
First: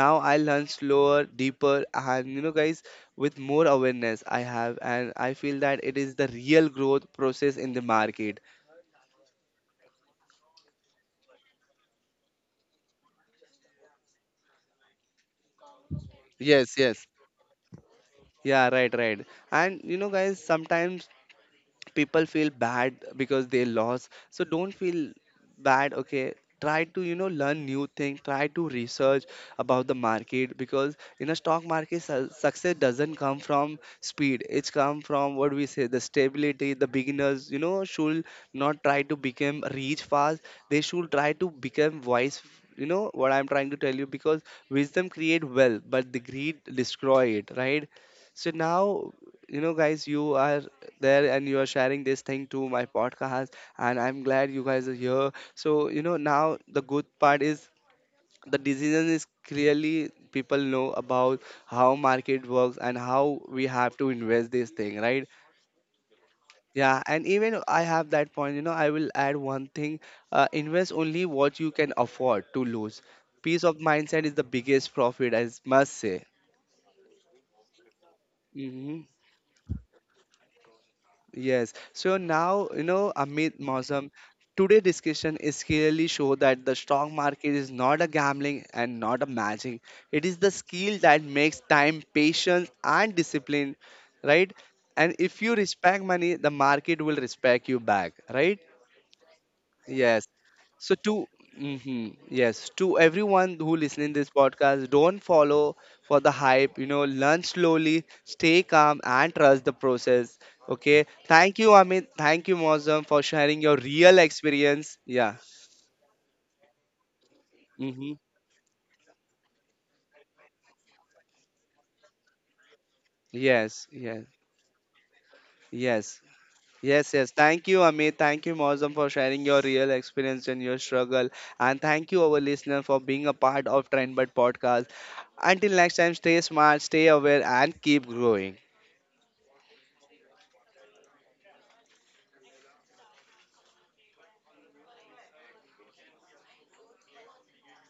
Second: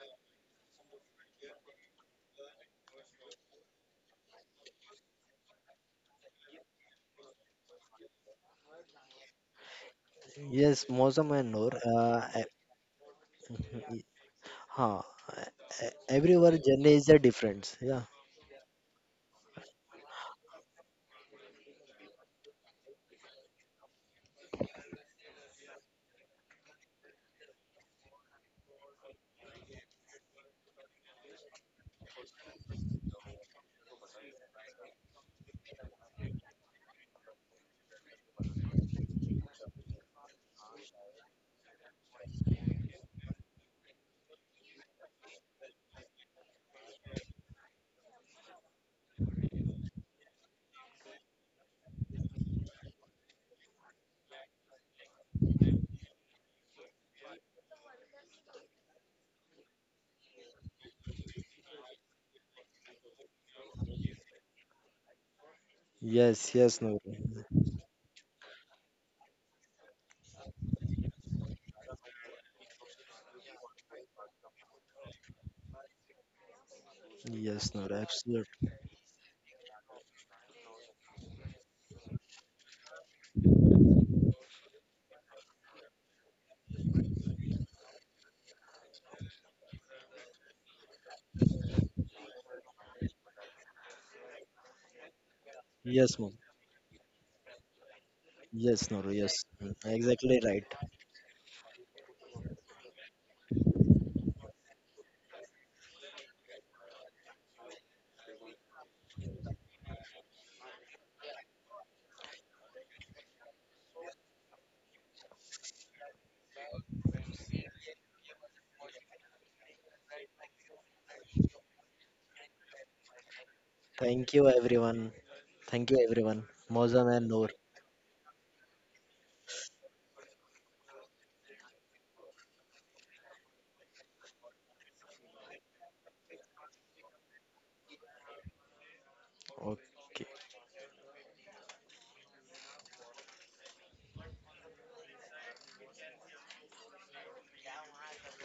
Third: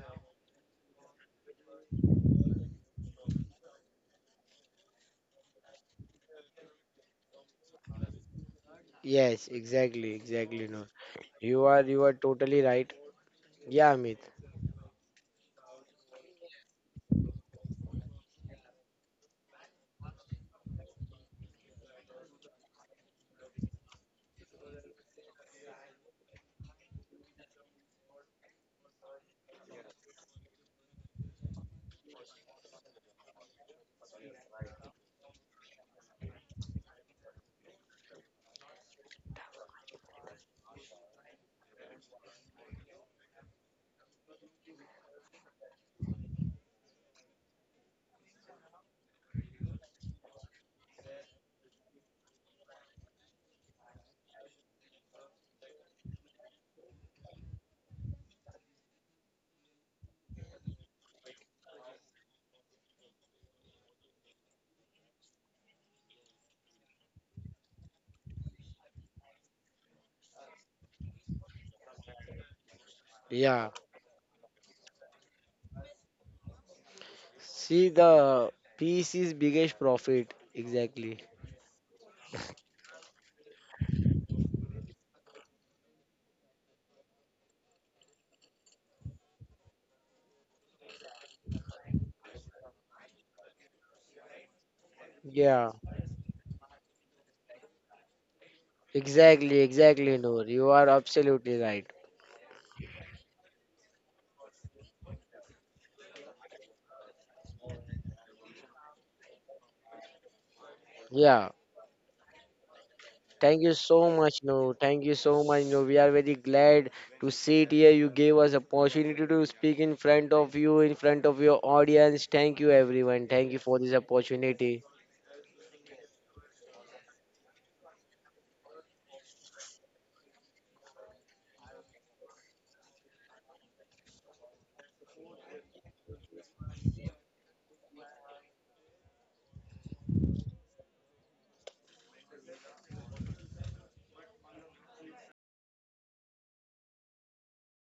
now I learn slower deeper and you know guys with more awareness I have and I feel that it is the real growth process in the market Yes, exactly, exactly, yes, no. Mosam and Noor. You are totally right. Yeah, e- Amit. huh. Everyone yes journey yes is a difference. Yeah. yeah right right and you know guys sometimes people feel bad because they lost so don't feel bad okay try to you know learn new thing try to research about the market because in a stock market success doesn't come from speed it's come from what we say the stability the beginners you know should not try to become rich fast they should try to become wise you know what I'm trying to tell you because wisdom create wealth but the greed destroy it right so now you know guys you are there and you are sharing this thing to my podcast and I'm glad you guys are here so you know now the good part is the decision is clearly people know about how market works and how we have to invest this thing right Yes, yes, Noor. yeah and even I have that point you know I will add one thing invest only what you can afford to lose peace Yeah. of mindset is the biggest profit I must say Yes, See Noor. Absolutely. the hmm. peace is biggest profit. Exactly. Yes. So now, you know, Amit Mausam, today discussion is clearly show that the stock market is not a gambling and not a magic. It is the skill that makes time, patience, and discipline, right? And if you Yeah. respect Yes, money, mom. the market will respect you back, right? Yes, Noor. Yes, Exactly, Mm, exactly, Yes. exactly Noor. right. You are So to absolutely right. hmm yes, to everyone who listening this podcast, don't follow for the hype. You know, learn slowly, stay calm, and trust the process. Okay. Yeah. Thank you, Amit. Thank you, Mozam, for Thank sharing you your so real much, Noor. experience. Thank you Yeah. so much, Noor. We are very glad to sit here. You Mm-hmm. gave us opportunity to speak in front of you, in front of your audience. Thank you, everyone. Thank you for Yes. this Yes. Thank you, opportunity. everyone. Thank you, Yes. everyone. Mozam Yes, and yes. Noor. Thank you, Amit. Thank you, Mozam, for sharing your real experience and your struggle. And thank you, our listener, for being a part of Trendbud podcast. Until next time, stay smart, stay aware, and keep growing. Okay.